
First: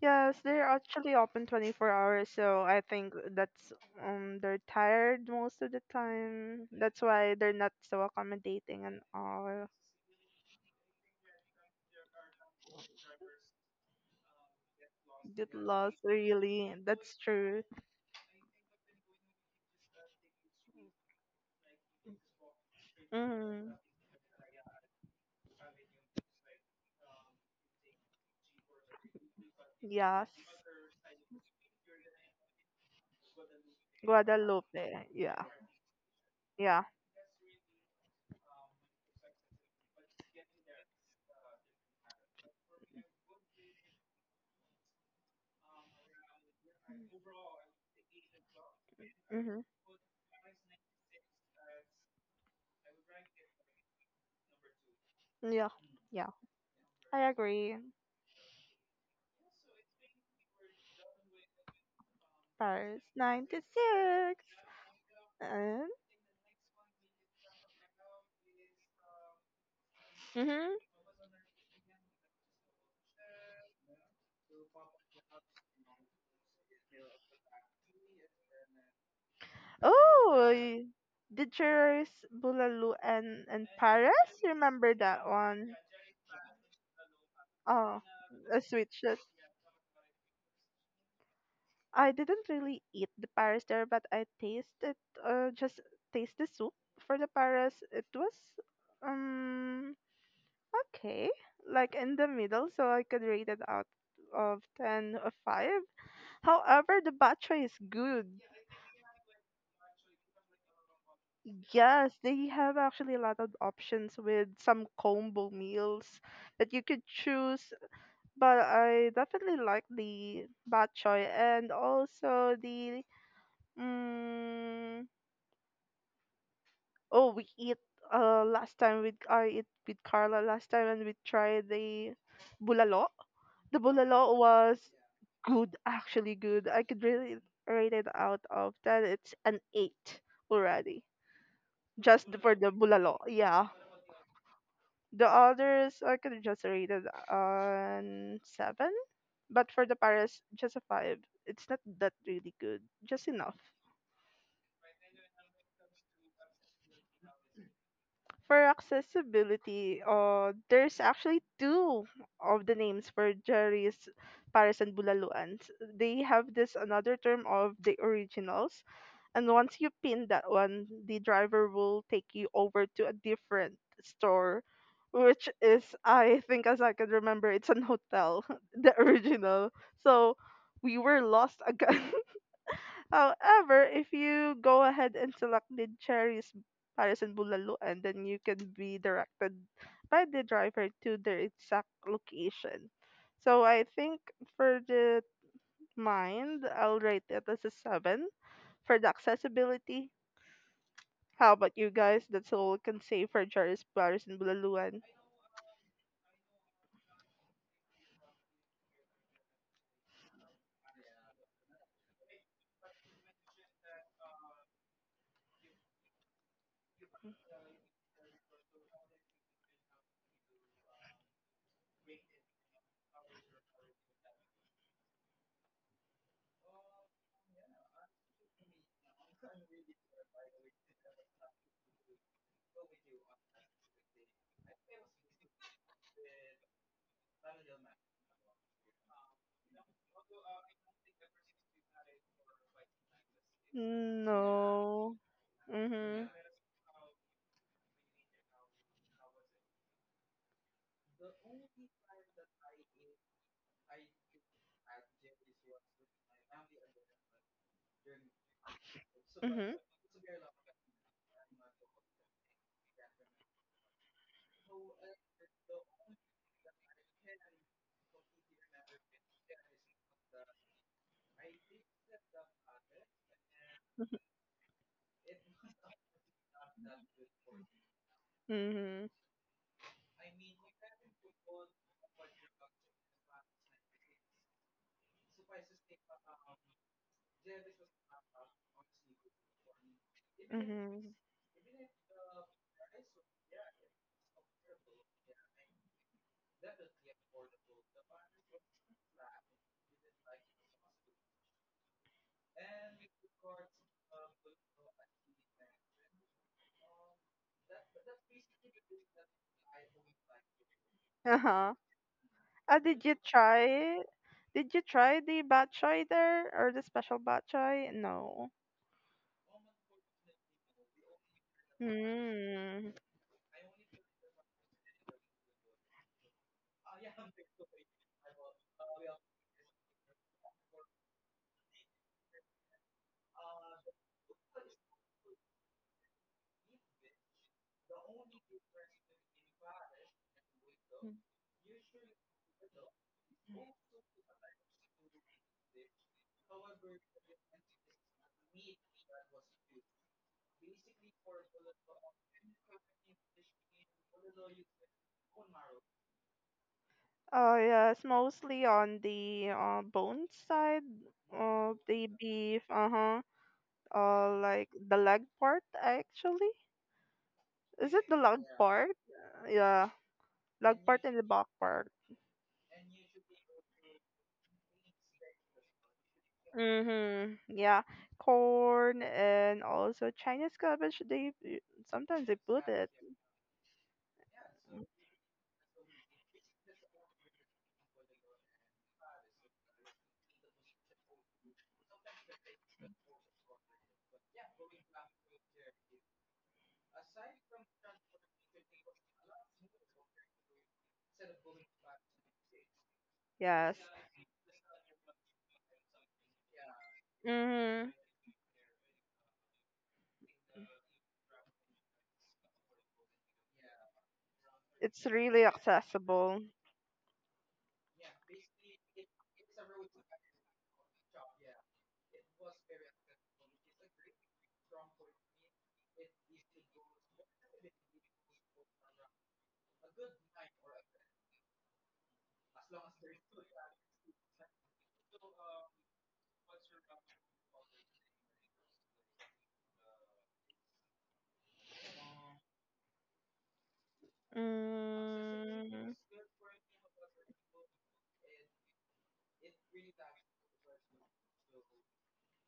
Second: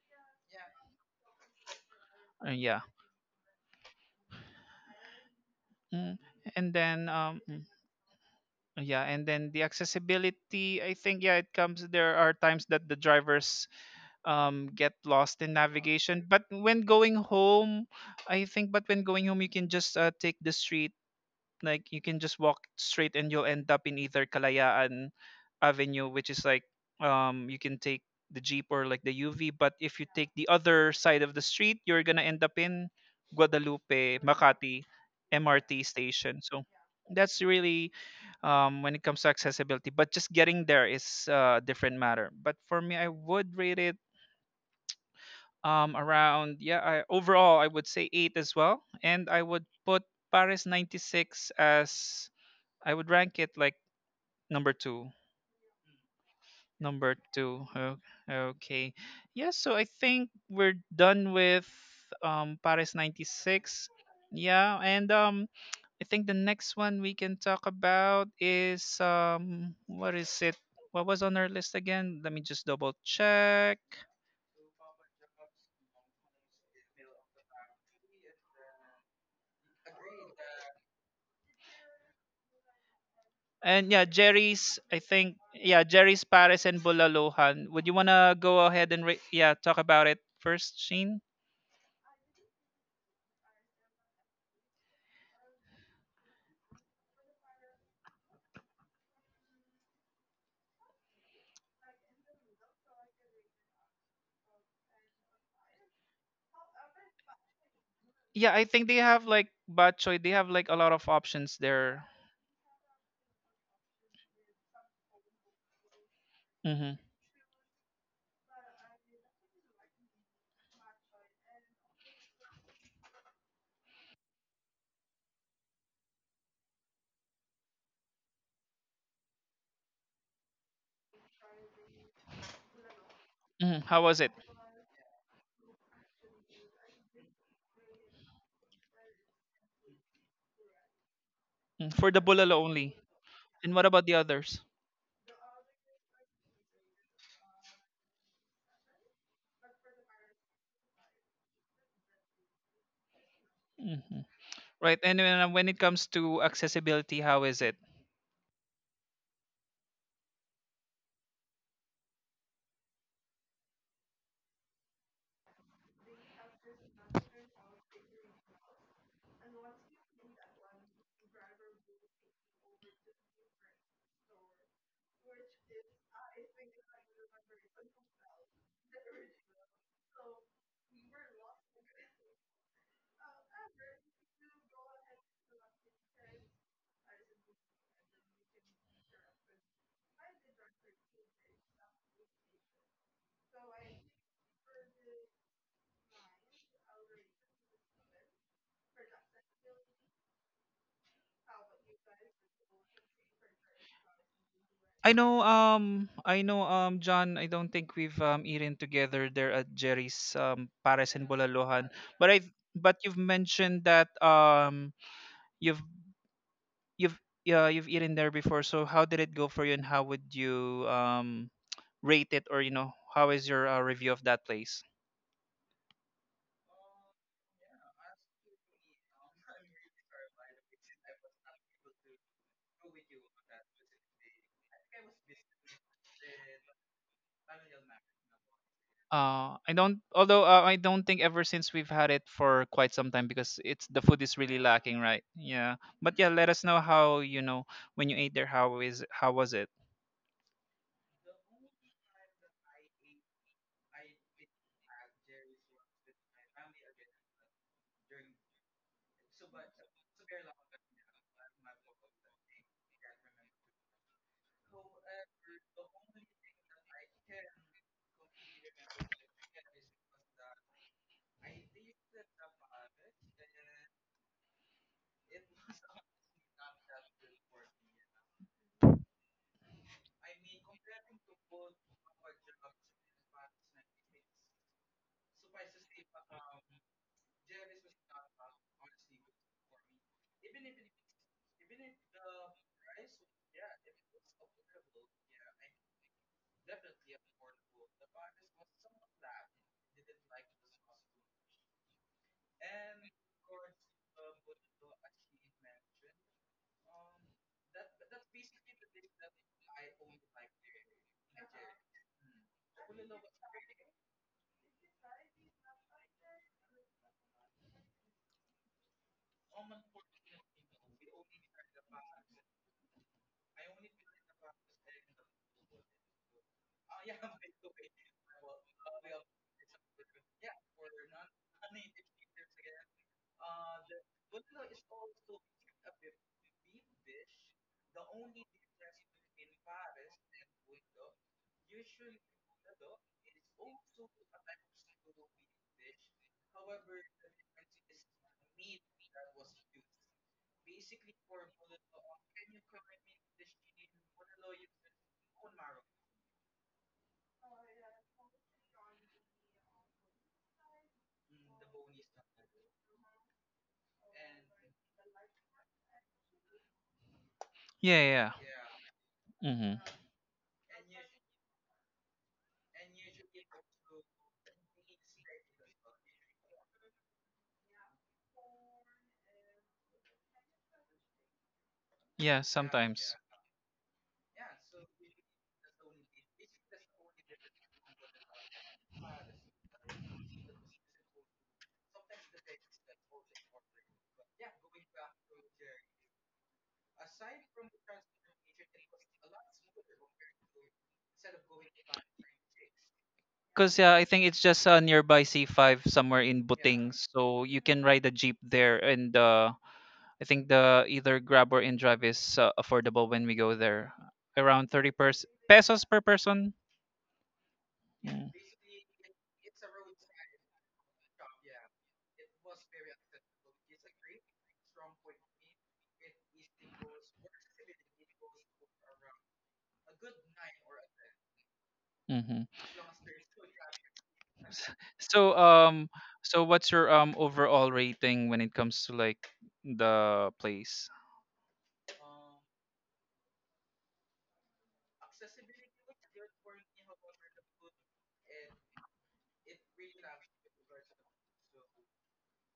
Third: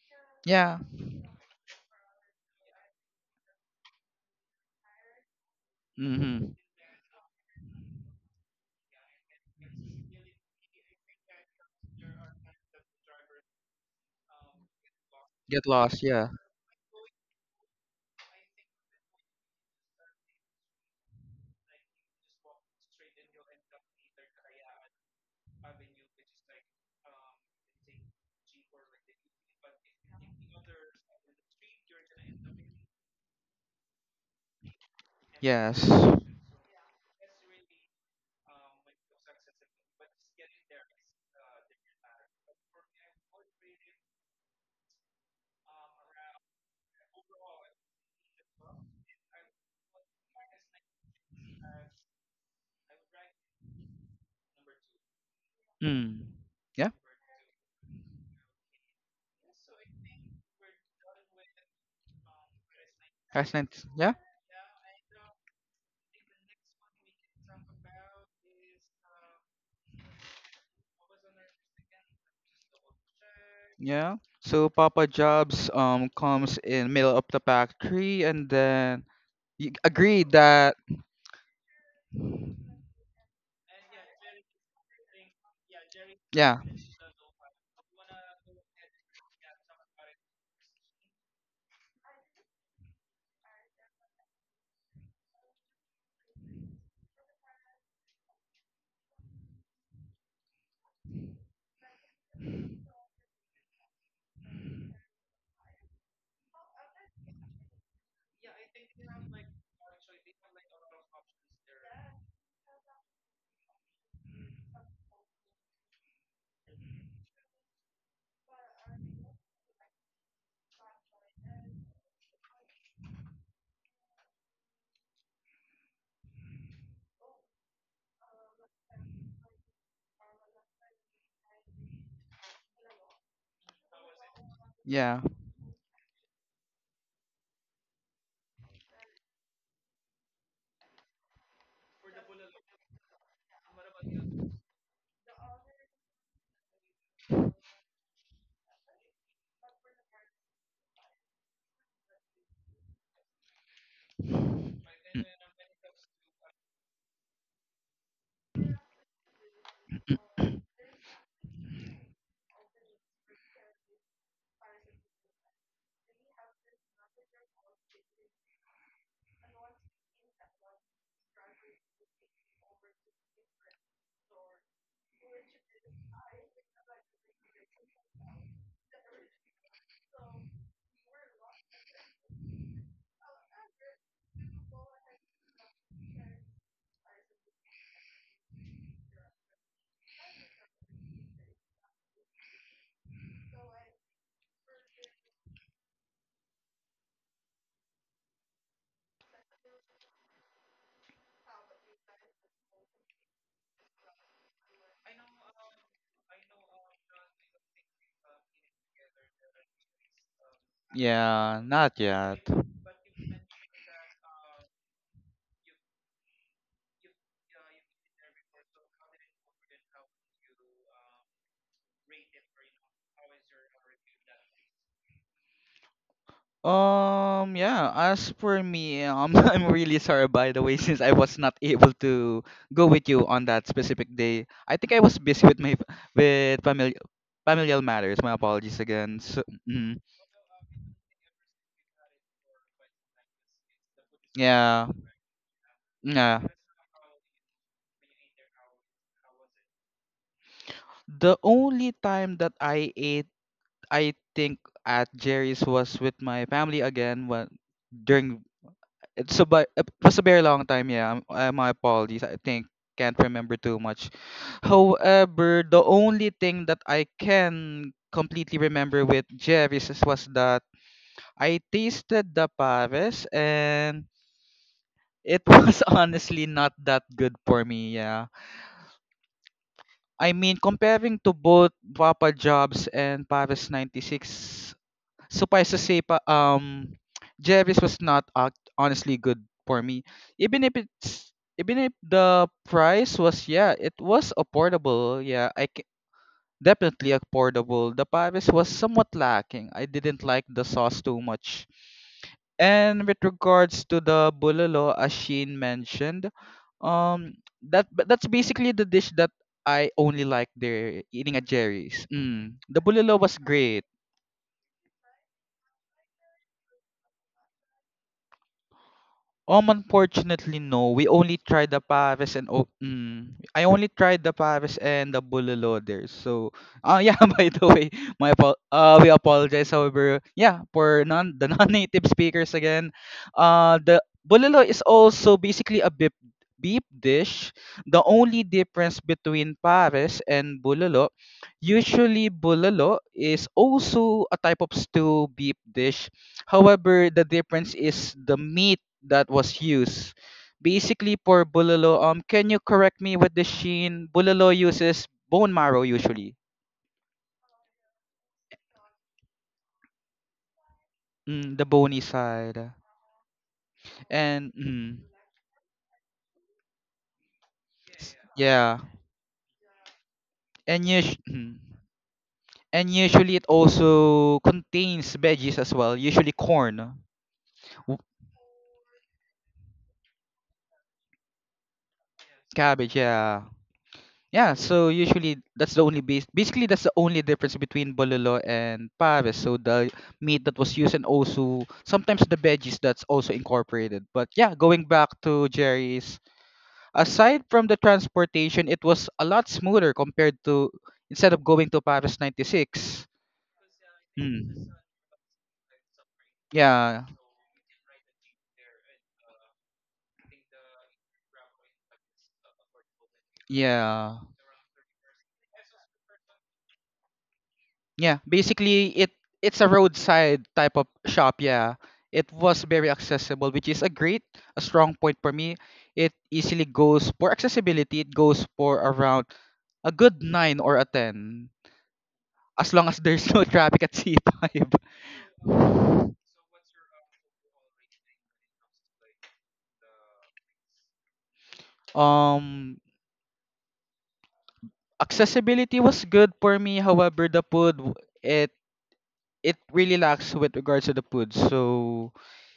Speaker 2: Yes, they're
Speaker 3: Yeah.
Speaker 2: actually open 24 hours, so
Speaker 1: Yeah.
Speaker 2: I think that's they're tired most of the
Speaker 1: mm.
Speaker 3: Mm-hmm.
Speaker 2: time.
Speaker 1: and
Speaker 2: That's
Speaker 1: then
Speaker 2: why
Speaker 1: um
Speaker 2: they're
Speaker 1: mm,
Speaker 2: not so accommodating and
Speaker 1: yeah, and then the
Speaker 2: all.
Speaker 1: accessibility, I think, yeah, it comes, there are times that the drivers get lost in
Speaker 2: That
Speaker 3: Get
Speaker 2: loss,
Speaker 3: lost.
Speaker 1: navigation.
Speaker 3: Yeah.
Speaker 1: But
Speaker 2: really.
Speaker 1: when going
Speaker 2: That's true.
Speaker 1: home, I think, but when going home you can just take the street, like you can just walk straight, and you'll end
Speaker 2: Mm-hmm.
Speaker 1: up in either Kalayaan Avenue, which is, like, you can take the jeep or like the UV. But if you
Speaker 2: Yes.
Speaker 1: take the other side of the street, you're gonna end up in Guadalupe, Makati
Speaker 2: Guadalupe. Yeah.
Speaker 1: MRT
Speaker 3: Yes.
Speaker 1: station. So
Speaker 2: Yeah.
Speaker 1: that's really, when it comes to accessibility. But just getting there is, a different matter. But for me, I would rate it, around, yeah. I, overall, I would say eight as well, and I
Speaker 2: Mm-hmm.
Speaker 1: would put Paris 96 as... I would rank it like number two.
Speaker 2: Yeah.
Speaker 3: Mm.
Speaker 2: Yeah.
Speaker 3: Yeah.
Speaker 1: Number
Speaker 2: I
Speaker 1: two.
Speaker 2: agree.
Speaker 1: Okay. Yeah, so I think we're done with Paris
Speaker 2: Paris
Speaker 1: ninety
Speaker 3: Excellent.
Speaker 1: six.
Speaker 3: Yeah.
Speaker 2: 96.
Speaker 1: Yeah, and
Speaker 2: And
Speaker 1: I think the next one we can talk about is, what is it?
Speaker 2: mm-hmm.
Speaker 1: What was on our list again? Let me just double check.
Speaker 3: Yeah. So Papa Jobs comes in middle of the pack three, and then you agreed
Speaker 2: Oh,
Speaker 3: that.
Speaker 2: the jurors Bulalu and
Speaker 1: And yeah,
Speaker 2: Paris.
Speaker 1: Jerry's,
Speaker 2: Remember
Speaker 1: I
Speaker 2: that
Speaker 1: think,
Speaker 2: one?
Speaker 1: yeah, Jerry's
Speaker 3: Yeah,
Speaker 1: Paris and Bulalohan. Would you
Speaker 2: Oh,
Speaker 1: wanna
Speaker 2: a
Speaker 1: go
Speaker 2: sweet
Speaker 1: ahead and
Speaker 2: shit.
Speaker 1: yeah, talk about it first, Sheen?
Speaker 2: I didn't really eat the Paris there, but I tasted just taste the soup for the Paris. It was um okay, like in the middle, so I could rate it out of 10 or five. However, the batra is good.
Speaker 1: Yeah, I think they have like bok choy. They have like a lot of options there.
Speaker 2: Yes, they have actually a lot of options with some combo meals that you
Speaker 1: Hmm.
Speaker 2: could choose. But I definitely like the bok choy and also the. Mm, oh, we eat last time with I eat with Carla last time and we tried the bulalo. The
Speaker 1: Hmm. How was it?
Speaker 2: bulalo was
Speaker 3: yeah.
Speaker 2: good, actually good. I could really rate it out of 10. It's an eight already.
Speaker 1: Mm, for the
Speaker 2: Just
Speaker 1: bulalo
Speaker 2: for the
Speaker 1: only?
Speaker 2: bulalo, yeah.
Speaker 1: And what about the others?
Speaker 2: The others I could just rate it on seven, but for the Paris, just a five. It's not that really good, just enough.
Speaker 1: Hmm. Right. And
Speaker 3: mm,
Speaker 1: when it comes to accessibility, how is it?
Speaker 2: For accessibility, there's actually two of the names for Jerry's Paris and Bulaluan. They have this another term of the originals, and once you pin that one, the driver will take you over to a different store, which is, I think, as I can remember, it's an hotel, [laughs] the original. So we were lost [laughs] again. However, if you go ahead and select the cherries, Paris and Bulaluan, then you can be directed by the driver to their exact location. So I think for the mind, I'll rate it as a 7 for the accessibility. How about you guys? That's all I can say for Cherries, Paris, and Bulaluan.
Speaker 1: I know. I know. John, I don't think we've eaten together there at Jerry's, Paris and
Speaker 3: yeah,
Speaker 1: Bulalohan.
Speaker 3: not
Speaker 1: But
Speaker 3: yet.
Speaker 1: I. But you've mentioned that, you've you've yeah, you've eaten there before. So how did it go for you, and how would you rate it, or how is your review of that place?
Speaker 3: Yeah, as for me, [laughs] I'm really sorry, by the way, since I was not able to go with you on that specific day. I think I was busy with my with family familial matters. My apologies again. So,
Speaker 1: I don't, although, I don't think ever since, we've had it for quite some time, because it's the food is really
Speaker 3: yeah,
Speaker 1: lacking,
Speaker 2: No.
Speaker 1: right? Yeah, but yeah,
Speaker 2: Mhm.
Speaker 3: yeah.
Speaker 1: let us know how, when you ate there, how was it?
Speaker 3: The only time that I ate, I think, at Jerry's was with my family again. When during So, but
Speaker 2: Mhm.
Speaker 3: It was a very long time. Yeah, my apologies. I think can't remember too much. However, the only thing that I can completely remember with Jerry's was that I tasted the Paris and it was [laughs] honestly not that good for me. Yeah,
Speaker 2: Mhm.
Speaker 3: I mean comparing to both Papa Jobs and Paris 96. Suffice to say, Jerry's was not honestly good for me. Even if
Speaker 2: Mhm.
Speaker 3: it's Even if the price was, yeah, it was affordable. Yeah, definitely affordable. The Paris was somewhat lacking. I didn't like the sauce too much. And with regards to the bulalo, as Sheen mentioned, um, that but that's basically the dish that I only like there eating
Speaker 2: Uh
Speaker 3: at
Speaker 2: huh.
Speaker 3: Jerry's. Mm. The
Speaker 2: Did you
Speaker 3: bulalo was
Speaker 2: try
Speaker 3: great.
Speaker 2: it? Did you try the bok choy there or the special bok choy? No.
Speaker 3: Unfortunately, no. We only tried the Paris and
Speaker 2: Mm.
Speaker 3: I only tried the Paris and the Bulalo there. So, yeah. [laughs] By the way, we apologize. However, yeah, for non the [laughs] non-native speakers again, the Bulalo is also basically a beef dish. The only difference between Paris and Bulalo, usually Bulalo is also a type of stew beef dish. However, the difference is the meat that was used. Basically, for bulalo, can you correct me with the Sheen? Bulalo uses bone marrow usually,
Speaker 2: Yes, mostly on the bone side
Speaker 3: the
Speaker 2: of
Speaker 3: bony
Speaker 2: the beef.
Speaker 3: side,
Speaker 2: Uh huh.
Speaker 3: and
Speaker 2: Like the leg part actually. Is
Speaker 1: Yeah,
Speaker 2: it the
Speaker 1: yeah,
Speaker 2: leg
Speaker 3: yeah,
Speaker 2: part?
Speaker 1: yeah. Mm-hmm.
Speaker 2: Yeah,
Speaker 3: and
Speaker 2: leg part
Speaker 3: us-
Speaker 2: and the
Speaker 3: mm,
Speaker 2: back part.
Speaker 3: and usually it also contains veggies as well, usually corn,
Speaker 2: Mm-hmm. Yeah,
Speaker 3: w-
Speaker 2: corn and also Chinese cabbage. Sometimes
Speaker 1: Yeah,
Speaker 2: they put
Speaker 3: cabbage,
Speaker 2: it.
Speaker 1: sometimes.
Speaker 3: yeah. Yeah, so usually that's the only base. Basically, that's the only difference between Bololo and Pares. So the meat that was used and also sometimes the veggies that's also incorporated. But yeah, going back to Jerry's, aside from the transportation, it was a lot smoother compared to instead of going to Pares 96.
Speaker 1: Because
Speaker 2: Yes.
Speaker 1: yeah, I think it's
Speaker 3: Hmm.
Speaker 1: just, nearby C5 somewhere in Buting,
Speaker 3: Yeah,
Speaker 1: so you can
Speaker 2: Mm-hmm.
Speaker 1: ride a jeep there, and I think the either Grab or InDrive is, affordable when we go there,
Speaker 3: yeah.
Speaker 1: around 30
Speaker 2: It's really
Speaker 1: pesos per
Speaker 2: accessible.
Speaker 1: person.
Speaker 3: Yeah,
Speaker 1: Yeah.
Speaker 3: basically it's a roadside type of shop, yeah. It was very accessible, which is a great, a strong point for me. It easily goes for accessibility, it goes for around a good 9 or a 10
Speaker 1: Mm-hmm.
Speaker 3: as long as [laughs] there's no traffic at C5.
Speaker 1: So um so what's your overall rating when it comes to, like, the place?
Speaker 3: Um Accessibility
Speaker 2: Mm,
Speaker 3: was good for me, however the it it really lacks with regards to the food. So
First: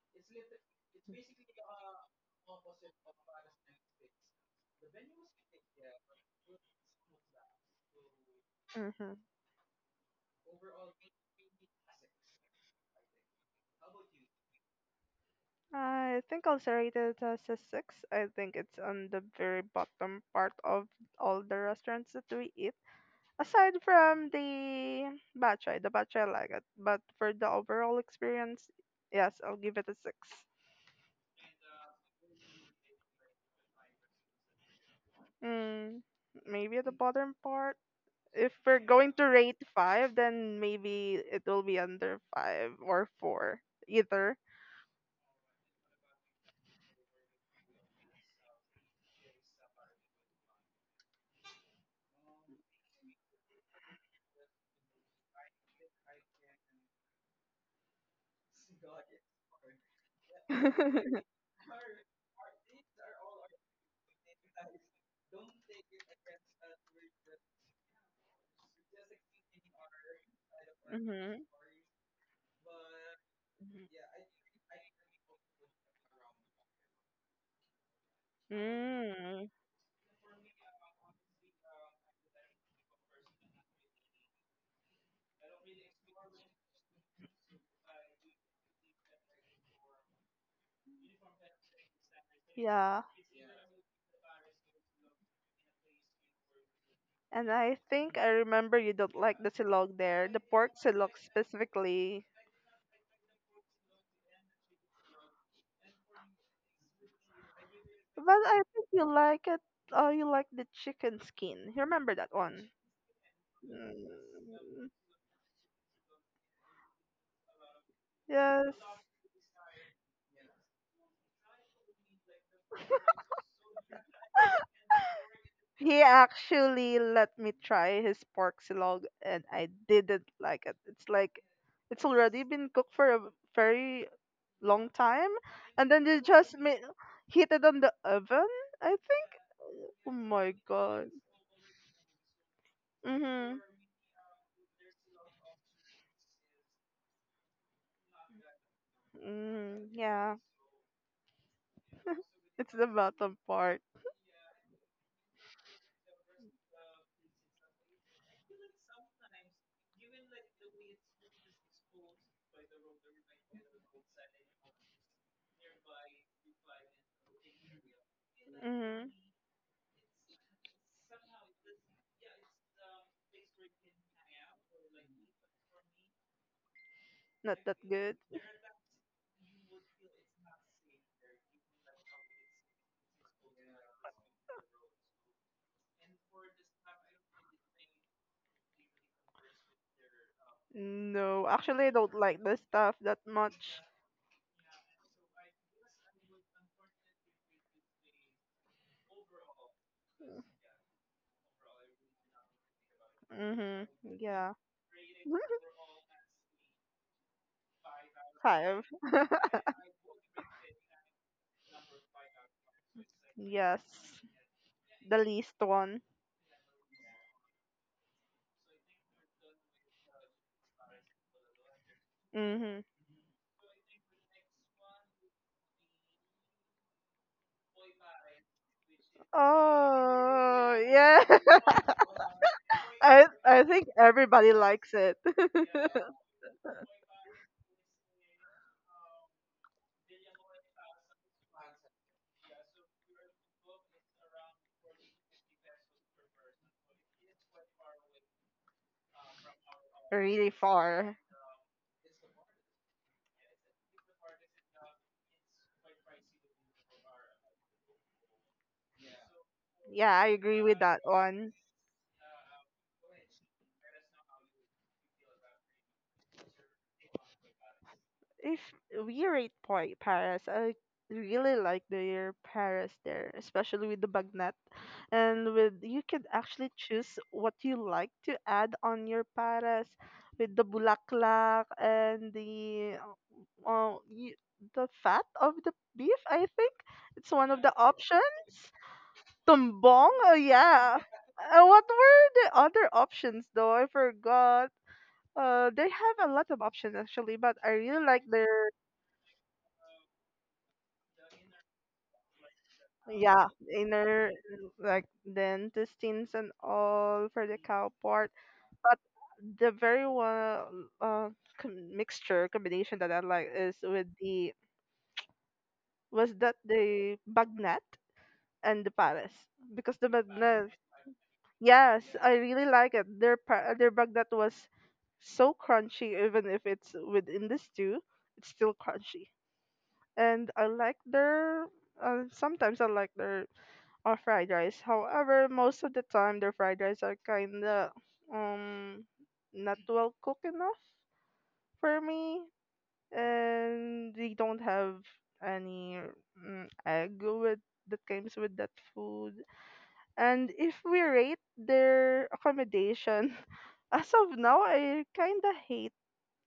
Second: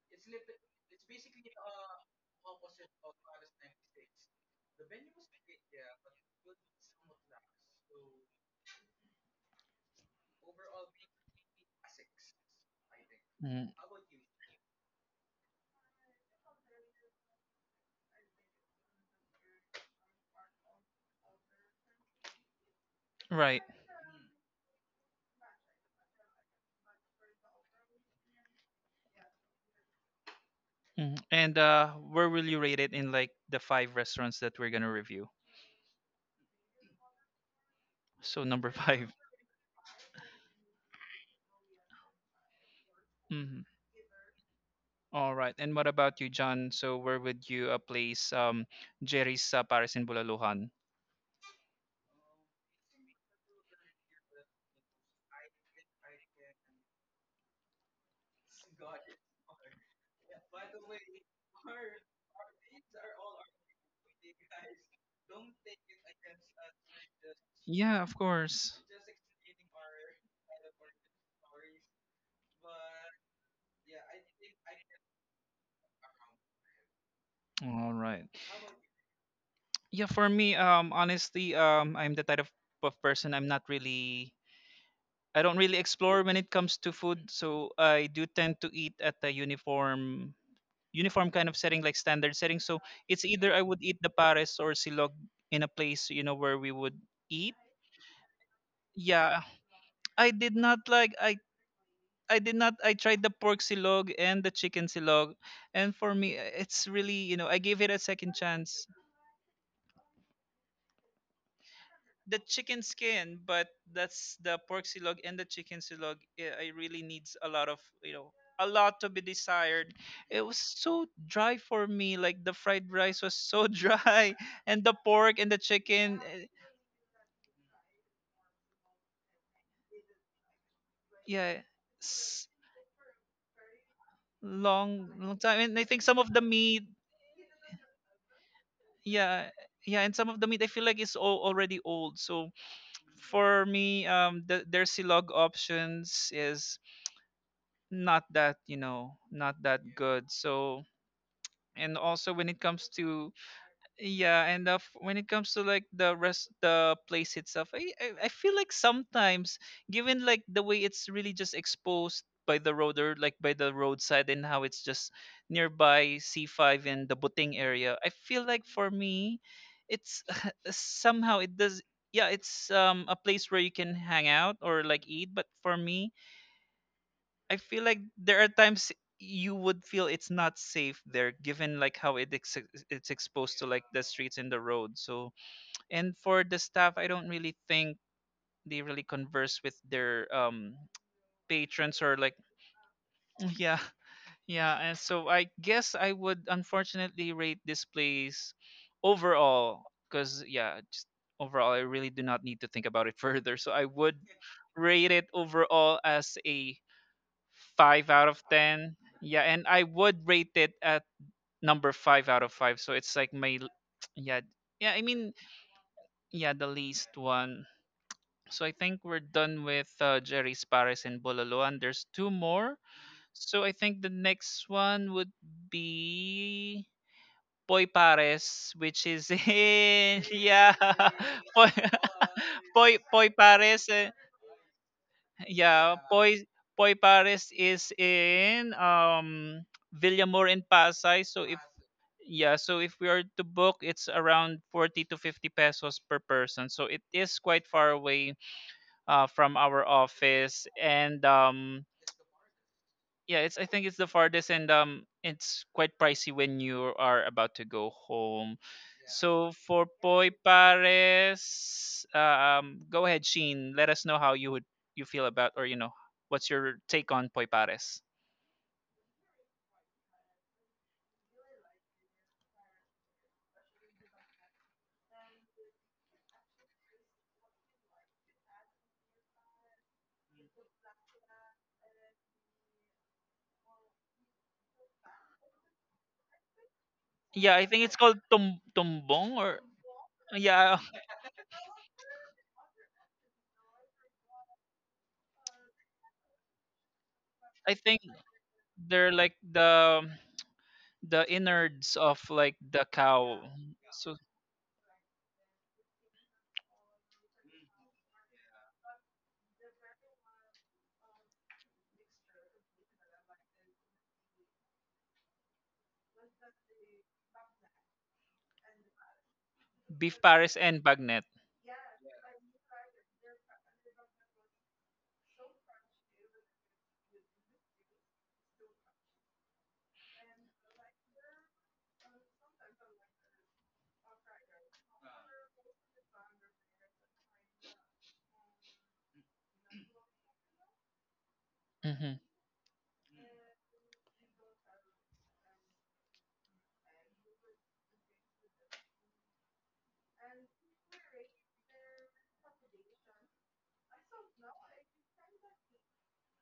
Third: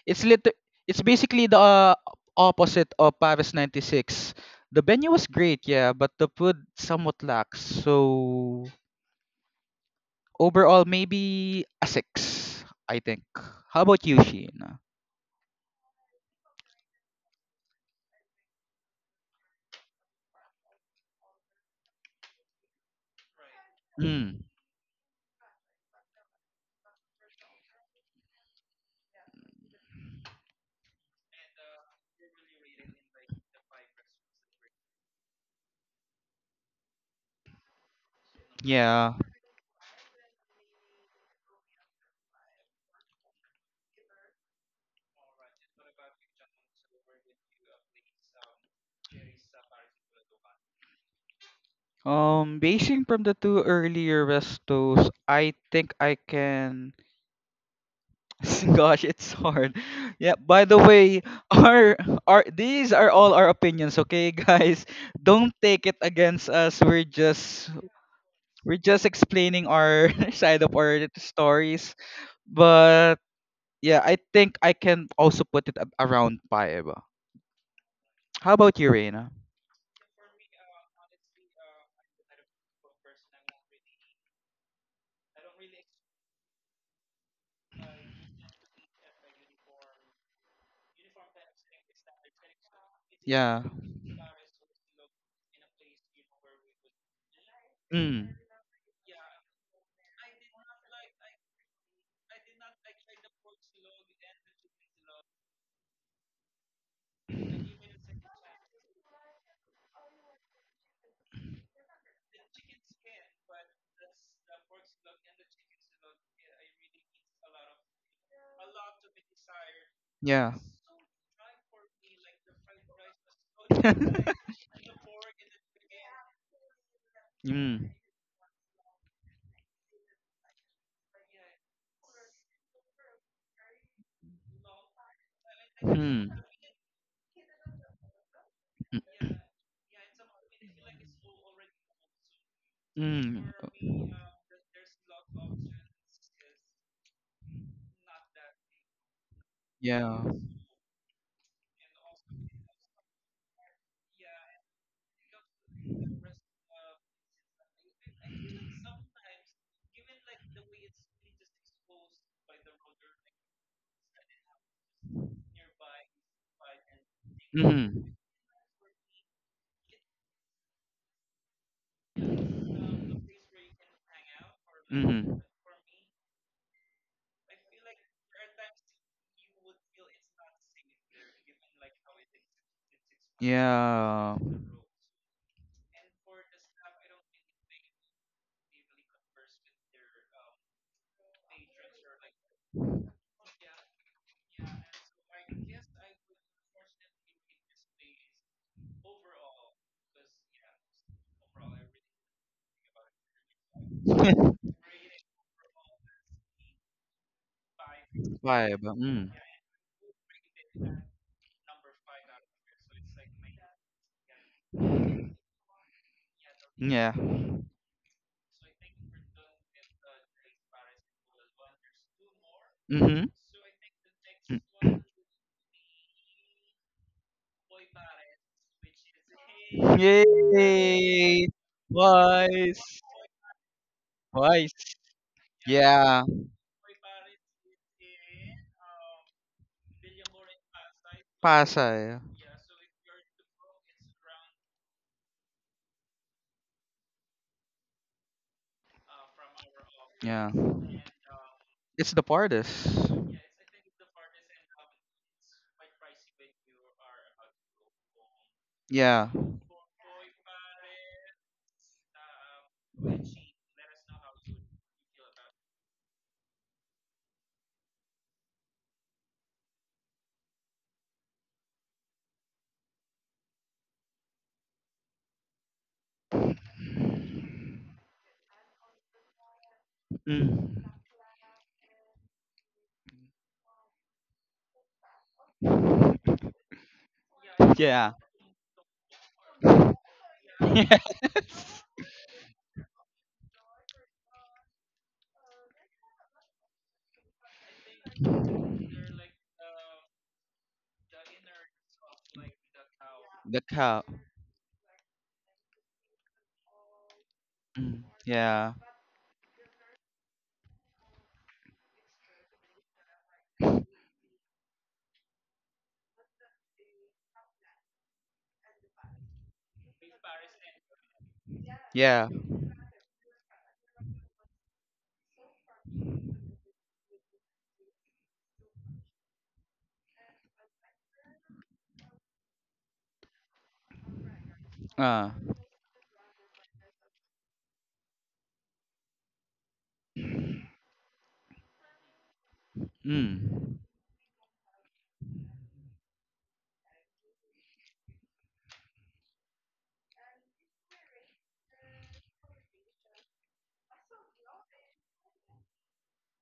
Speaker 3: it's lit- it's basically the opposite of Paris 96. The venue was great, yeah, but the food somewhat lacks. So
Speaker 2: mhm.
Speaker 3: overall maybe a 6, I think.
Speaker 1: Mm,
Speaker 3: How about you, Sheena?
Speaker 2: I think I'll rate it as a six. I think it's on the very bottom part of all the restaurants that we eat.
Speaker 1: right.
Speaker 2: Aside from
Speaker 3: Mm,
Speaker 2: the Batchoy I like it, but for the overall experience, yes, I'll give it a six.
Speaker 1: Mm. And where will you rate it in, like, the five restaurants that we're gonna review?
Speaker 2: Mm, maybe at the bottom part.
Speaker 1: So
Speaker 2: If
Speaker 1: number
Speaker 2: we're
Speaker 1: [laughs]
Speaker 2: going
Speaker 1: five.
Speaker 3: yeah.
Speaker 2: to rate five, then maybe it will be under five or four,
Speaker 1: Mm-hmm.
Speaker 2: either.
Speaker 1: All right. And what about you, John? So where would you, place, Jerry's, Paris in Bulaluhan?
Speaker 3: Basing from the two earlier restos, I think I can. [laughs] Gosh, it's hard. Yeah, by the way, our our these are all our opinions, okay, [laughs] guys? Don't take it against us.
Speaker 2: [laughs]
Speaker 1: Yeah, of course.
Speaker 3: We're just explaining our [laughs] side of our
Speaker 2: Mhm.
Speaker 3: stories. But yeah, I think I can also put it around five.
Speaker 1: All right.
Speaker 3: How about you, Reina?
Speaker 2: Mm.
Speaker 1: Yeah, for me, honestly, I'm the type of person. I'm not really... I don't really explore when it comes to food. So I do tend to eat at a uniform kind of setting, like standard setting. So
Speaker 2: Yeah,
Speaker 1: it's either I
Speaker 3: Yeah.
Speaker 1: would eat the pares or silog in a place, you know, where we would
Speaker 2: and
Speaker 1: eat.
Speaker 2: I think I
Speaker 3: Mm.
Speaker 2: remember you don't like
Speaker 1: Yeah,
Speaker 2: the silog there,
Speaker 1: I
Speaker 2: the
Speaker 1: did
Speaker 2: pork
Speaker 1: not like,
Speaker 2: silog
Speaker 1: I,
Speaker 2: specifically.
Speaker 1: I did not... I tried the pork silog and the chicken silog. And for me, it's really, I gave it a
Speaker 2: But
Speaker 1: second
Speaker 2: I think
Speaker 1: chance,
Speaker 2: you like it. Oh, you like the chicken skin. You remember that
Speaker 1: the
Speaker 2: one?
Speaker 1: chicken skin. But
Speaker 2: Mm,
Speaker 1: that's the pork silog and the chicken silog. It really needs a lot of, a
Speaker 2: yes.
Speaker 1: lot to be desired. It
Speaker 3: Yeah.
Speaker 1: was so dry for me. Like the fried rice was so [laughs] dry,
Speaker 3: [laughs]
Speaker 2: [laughs]
Speaker 1: and the pork and the
Speaker 2: He
Speaker 1: chicken, eh,
Speaker 2: actually let me
Speaker 3: mm.
Speaker 2: try his pork silog, and I didn't like it. It's like
Speaker 1: yeah,
Speaker 2: it's already
Speaker 1: s-
Speaker 2: been cooked for a very long
Speaker 1: long,
Speaker 2: time.
Speaker 1: long time. And I
Speaker 2: And then
Speaker 1: think
Speaker 2: they
Speaker 1: some
Speaker 3: Mm.
Speaker 1: of the
Speaker 2: just made
Speaker 1: meat,
Speaker 2: heat it on the oven, I think.
Speaker 1: yeah. Yeah,
Speaker 2: Oh
Speaker 1: and some of the
Speaker 2: my
Speaker 1: meat I feel like
Speaker 2: god.
Speaker 1: it's all already old. So
Speaker 3: Mm.
Speaker 2: Mhm.
Speaker 1: for me, their silog options is not that, not that
Speaker 2: Mm,
Speaker 3: Yeah.
Speaker 1: good.
Speaker 2: yeah.
Speaker 1: So and
Speaker 2: [laughs]
Speaker 1: also when it
Speaker 2: It's the
Speaker 1: comes to...
Speaker 2: bottom part.
Speaker 1: Yeah. And when it comes to, like, the rest, the place itself, I feel like sometimes, given, like, the way it's really just exposed by the road or like by the roadside, and how it's just nearby C5 and the Buting area,
Speaker 3: Mm-hmm.
Speaker 1: I feel like for
Speaker 2: Mhm.
Speaker 1: me it's [laughs] somehow it does... Yeah, it's a place where you can hang out or like eat,
Speaker 3: Mm-hmm.
Speaker 1: but for me,
Speaker 2: Not
Speaker 1: I
Speaker 2: that
Speaker 1: feel like
Speaker 2: good.
Speaker 1: there are times you would feel it's not safe there, given, like, how it it's exposed to, like, the
Speaker 3: Yeah.
Speaker 1: streets and the road. So, and for the staff, I don't really think they really converse with their
Speaker 2: No,
Speaker 1: [tsk]
Speaker 2: actually, I
Speaker 1: patrons
Speaker 2: don't
Speaker 1: or like,
Speaker 2: like this stuff that
Speaker 1: [laughs] [tsk]
Speaker 2: much.
Speaker 1: yeah. Yeah, and so I guess I would, unfortunately, rate this place overall, because yeah, just overall, I really do not need to think about it [laughs] further. So
Speaker 2: Mhm.
Speaker 1: I would
Speaker 2: Yeah.
Speaker 3: [laughs]
Speaker 1: rate it
Speaker 2: [laughs]
Speaker 1: overall as a five out of
Speaker 2: Five.
Speaker 3: Vibe.
Speaker 1: ten.
Speaker 2: [laughs]
Speaker 3: Mm.
Speaker 1: Yeah, and I would rate it at number five out of five. So it's like my
Speaker 2: Yes,
Speaker 1: [tsk] yeah, yeah, I
Speaker 2: the
Speaker 1: mean,
Speaker 2: least one.
Speaker 1: yeah, the least
Speaker 3: Yeah.
Speaker 1: one. So I think we're done with, Jerry's Paris and Bololoan. There's two
Speaker 2: Mm-hmm.
Speaker 1: more.
Speaker 3: Mm-hmm.
Speaker 1: So I think the next one would be Poy Pares, which is in [laughs] yeah
Speaker 2: Oh,
Speaker 1: [laughs]
Speaker 2: yeah.
Speaker 3: Yay!
Speaker 1: Poy
Speaker 2: [laughs]
Speaker 1: [laughs]
Speaker 3: Twice.
Speaker 1: Poy
Speaker 2: I
Speaker 1: Poy
Speaker 2: I think
Speaker 1: Pares.
Speaker 2: everybody likes
Speaker 3: Twice.
Speaker 2: it.
Speaker 1: Yeah,
Speaker 2: [laughs]
Speaker 3: Yeah.
Speaker 1: Poi Pares is in Villamor, in Pasay. So if
Speaker 3: Pasay.
Speaker 1: yeah, so if we are to book, it's around 40 to 50 pesos per person. So it is quite far away, from our
Speaker 2: Really
Speaker 3: Yeah.
Speaker 1: office.
Speaker 2: far.
Speaker 1: And
Speaker 3: It's the partis.
Speaker 1: yeah, it's I think it's the farthest, and it's quite pricey when you are about to go home.
Speaker 3: Yeah.
Speaker 1: So for
Speaker 2: Yeah, I
Speaker 1: Poi
Speaker 2: agree with that
Speaker 1: Pares,
Speaker 2: one.
Speaker 1: go ahead, Sheen, let us know how you would, you feel about, or, what's your take on Poi Pares?
Speaker 2: If we rate Poi- Paris, I really like their Paris there, especially with the bagnet, and with you can actually choose what you like to add on your Paris with the
Speaker 3: Mm.
Speaker 2: bulaklak and the y the fat of the beef. I think it's one
Speaker 1: Yeah,
Speaker 2: of
Speaker 1: I
Speaker 2: the
Speaker 1: think it's
Speaker 3: Yeah.
Speaker 1: called,
Speaker 2: options.
Speaker 1: tumbong, or...
Speaker 2: Tumbong, oh
Speaker 3: [laughs]
Speaker 1: Yeah.
Speaker 2: yeah. What
Speaker 3: Yes.
Speaker 2: were the other options though? I forgot. They have a lot of options actually, but I
Speaker 1: [laughs] I think
Speaker 2: really like their.
Speaker 1: they're like the innards of, like, the cow,
Speaker 2: Yeah,
Speaker 3: The cow.
Speaker 1: so
Speaker 2: inner, like then intestines and all for the cow
Speaker 3: Mm.
Speaker 2: part.
Speaker 3: Yeah.
Speaker 2: But the very one mixture combination that I like is with the, was that the bagnet and the pares, because the
Speaker 1: beef pares
Speaker 2: bagnet.
Speaker 1: and bagnet.
Speaker 2: Yes,
Speaker 3: Yeah.
Speaker 2: I really like it. Their bagnet was so crunchy. Even if it's within the stew, it's still crunchy. And I like their, sometimes I like their of fried rice.
Speaker 3: Uh.
Speaker 2: However, most of the time their fried rice are kinda um not well cooked enough for
Speaker 1: Hmm.
Speaker 2: me,
Speaker 3: Mm.
Speaker 2: and they don't have any egg with that comes with that food. And if we rate their accommodation, [laughs] as of now, I kinda hate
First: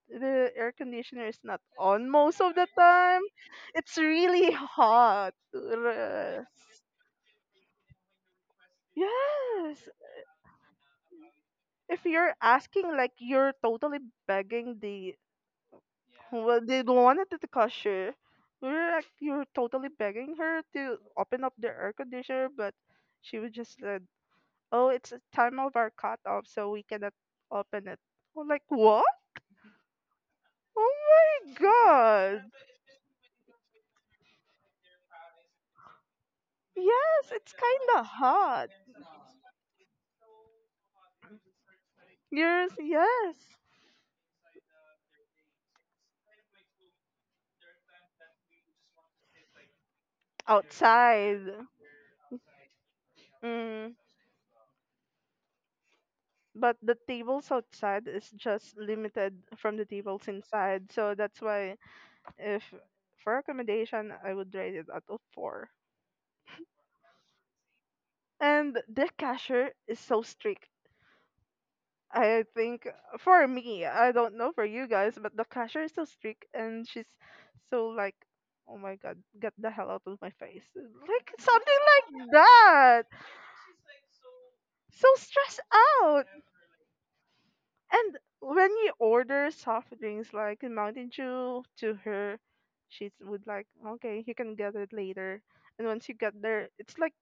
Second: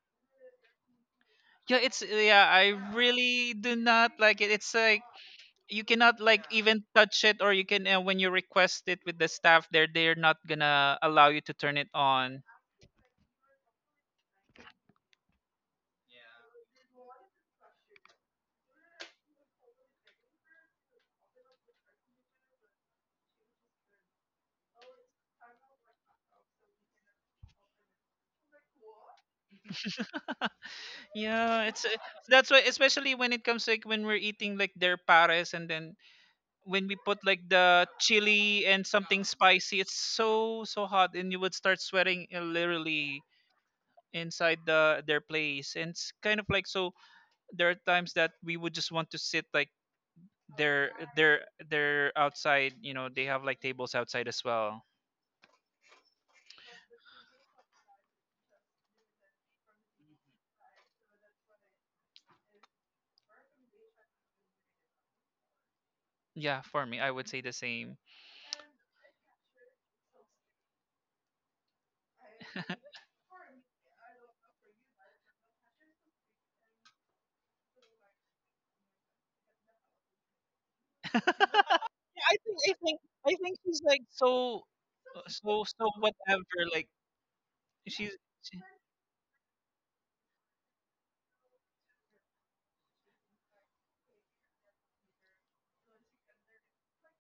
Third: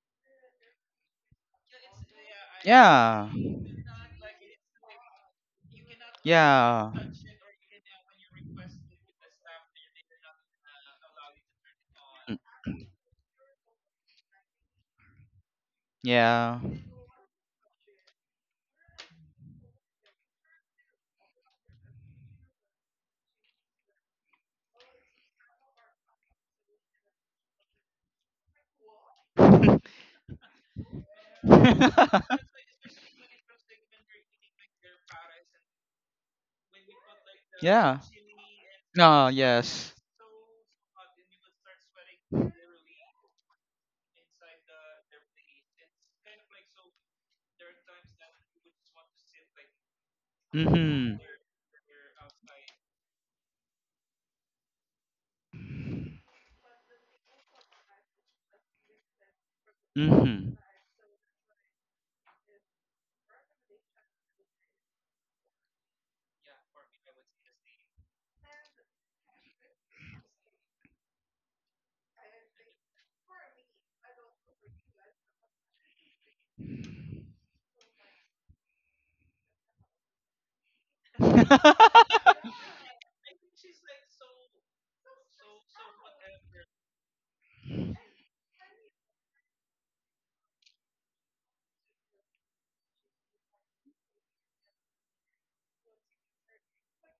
Speaker 2: the air conditioner is not
Speaker 1: Yeah, it's
Speaker 2: on most
Speaker 1: yeah.
Speaker 2: of the
Speaker 1: I
Speaker 2: time.
Speaker 3: Yeah.
Speaker 1: really do
Speaker 2: It's
Speaker 1: not like it.
Speaker 2: really
Speaker 1: It's like
Speaker 2: hot.
Speaker 1: you cannot, like, even
Speaker 3: Yeah.
Speaker 1: touch it. Or you can, when you request it with the staff there,
Speaker 2: Yes,
Speaker 1: they're not gonna allow you to turn it
Speaker 2: if you're
Speaker 3: Mm.
Speaker 1: on.
Speaker 2: asking like you're totally begging the, well
Speaker 3: Yeah.
Speaker 2: they don't want it, to the cashier you're like you're totally begging her to open up the air conditioner, but she would just said, oh it's a time of our cut off so we cannot open it. I'm like what. Oh my
Speaker 1: Yeah, it's
Speaker 2: god.
Speaker 1: that's why, especially when it comes, like, when we're eating like their pares, and
Speaker 3: [laughs] [laughs]
Speaker 1: then when we put,
Speaker 2: Yes,
Speaker 1: like,
Speaker 2: it's
Speaker 1: the
Speaker 2: kind
Speaker 3: Yeah.
Speaker 2: of
Speaker 1: chili
Speaker 2: hot.
Speaker 1: and something
Speaker 3: Oh,
Speaker 1: spicy,
Speaker 3: yes.
Speaker 1: it's so, so hot, and you would start sweating,
Speaker 2: Yours,
Speaker 1: literally,
Speaker 2: yes.
Speaker 1: inside their place. And it's kind of, like, so there are times that we would just want to sit, like, they're
Speaker 3: Mhm.
Speaker 1: they're
Speaker 2: Outside.
Speaker 1: they're outside. You know, they have like tables
Speaker 2: Mm.
Speaker 1: outside as well.
Speaker 2: But the tables outside is just limited from the tables
Speaker 3: Mhm.
Speaker 2: inside. So that's why if for accommodation, I would rate it at a four.
Speaker 1: Yeah, for me, I would say the same.
Speaker 2: And the cashier is so strict. I think
Speaker 1: [laughs]
Speaker 2: for me, I don't know for you guys, but the cashier is so strict and she's so like, oh my god, get the hell out of my face. Like something
Speaker 3: [laughs]
Speaker 2: like
Speaker 1: I think I think
Speaker 2: that.
Speaker 1: I think she's like so,
Speaker 2: So stressed
Speaker 1: so, so
Speaker 2: out.
Speaker 1: whatever. Like she's
Speaker 2: And
Speaker 1: she-
Speaker 2: when you order soft drinks like Mountain Dew to her, she would like, okay, you can get it later. And once you get there, it's like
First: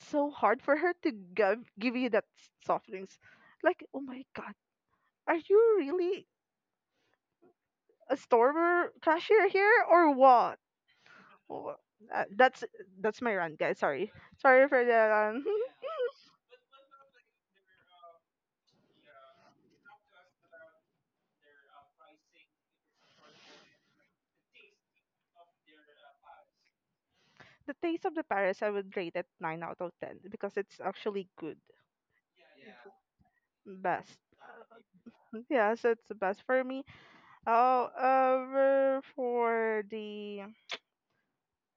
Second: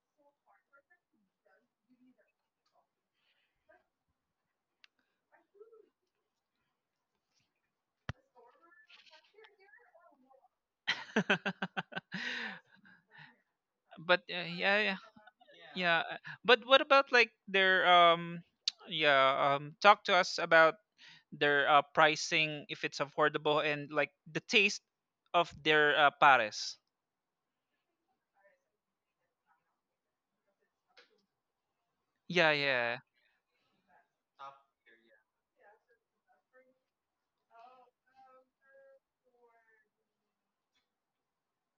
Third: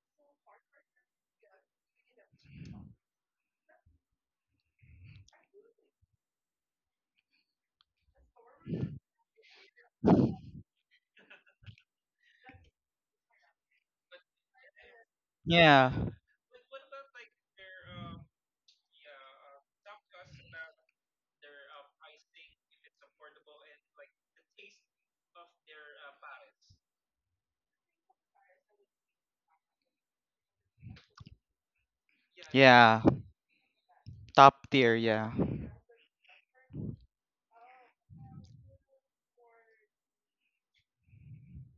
Speaker 2: so hard for her to give you that soft drinks. Like, oh my god, are you really a store cashier here or what? Wha- uh, that's
Speaker 1: [laughs]
Speaker 2: my rant, guys. Sorry,
Speaker 1: but
Speaker 2: sorry
Speaker 1: yeah,
Speaker 2: for
Speaker 1: yeah,
Speaker 2: that.
Speaker 3: yeah.
Speaker 1: yeah.
Speaker 2: [laughs]
Speaker 1: But what about like their, [tsk] yeah, talk to us about their pricing, if it's affordable, and like the taste of their pares.
Speaker 2: The taste of the Paris, I would rate it nine out of ten because it's actually good,
Speaker 1: Yeah, yeah,
Speaker 3: Yeah.
Speaker 2: best.
Speaker 3: Top tier, yeah.
Speaker 2: Yes, it's the best for me. However, for the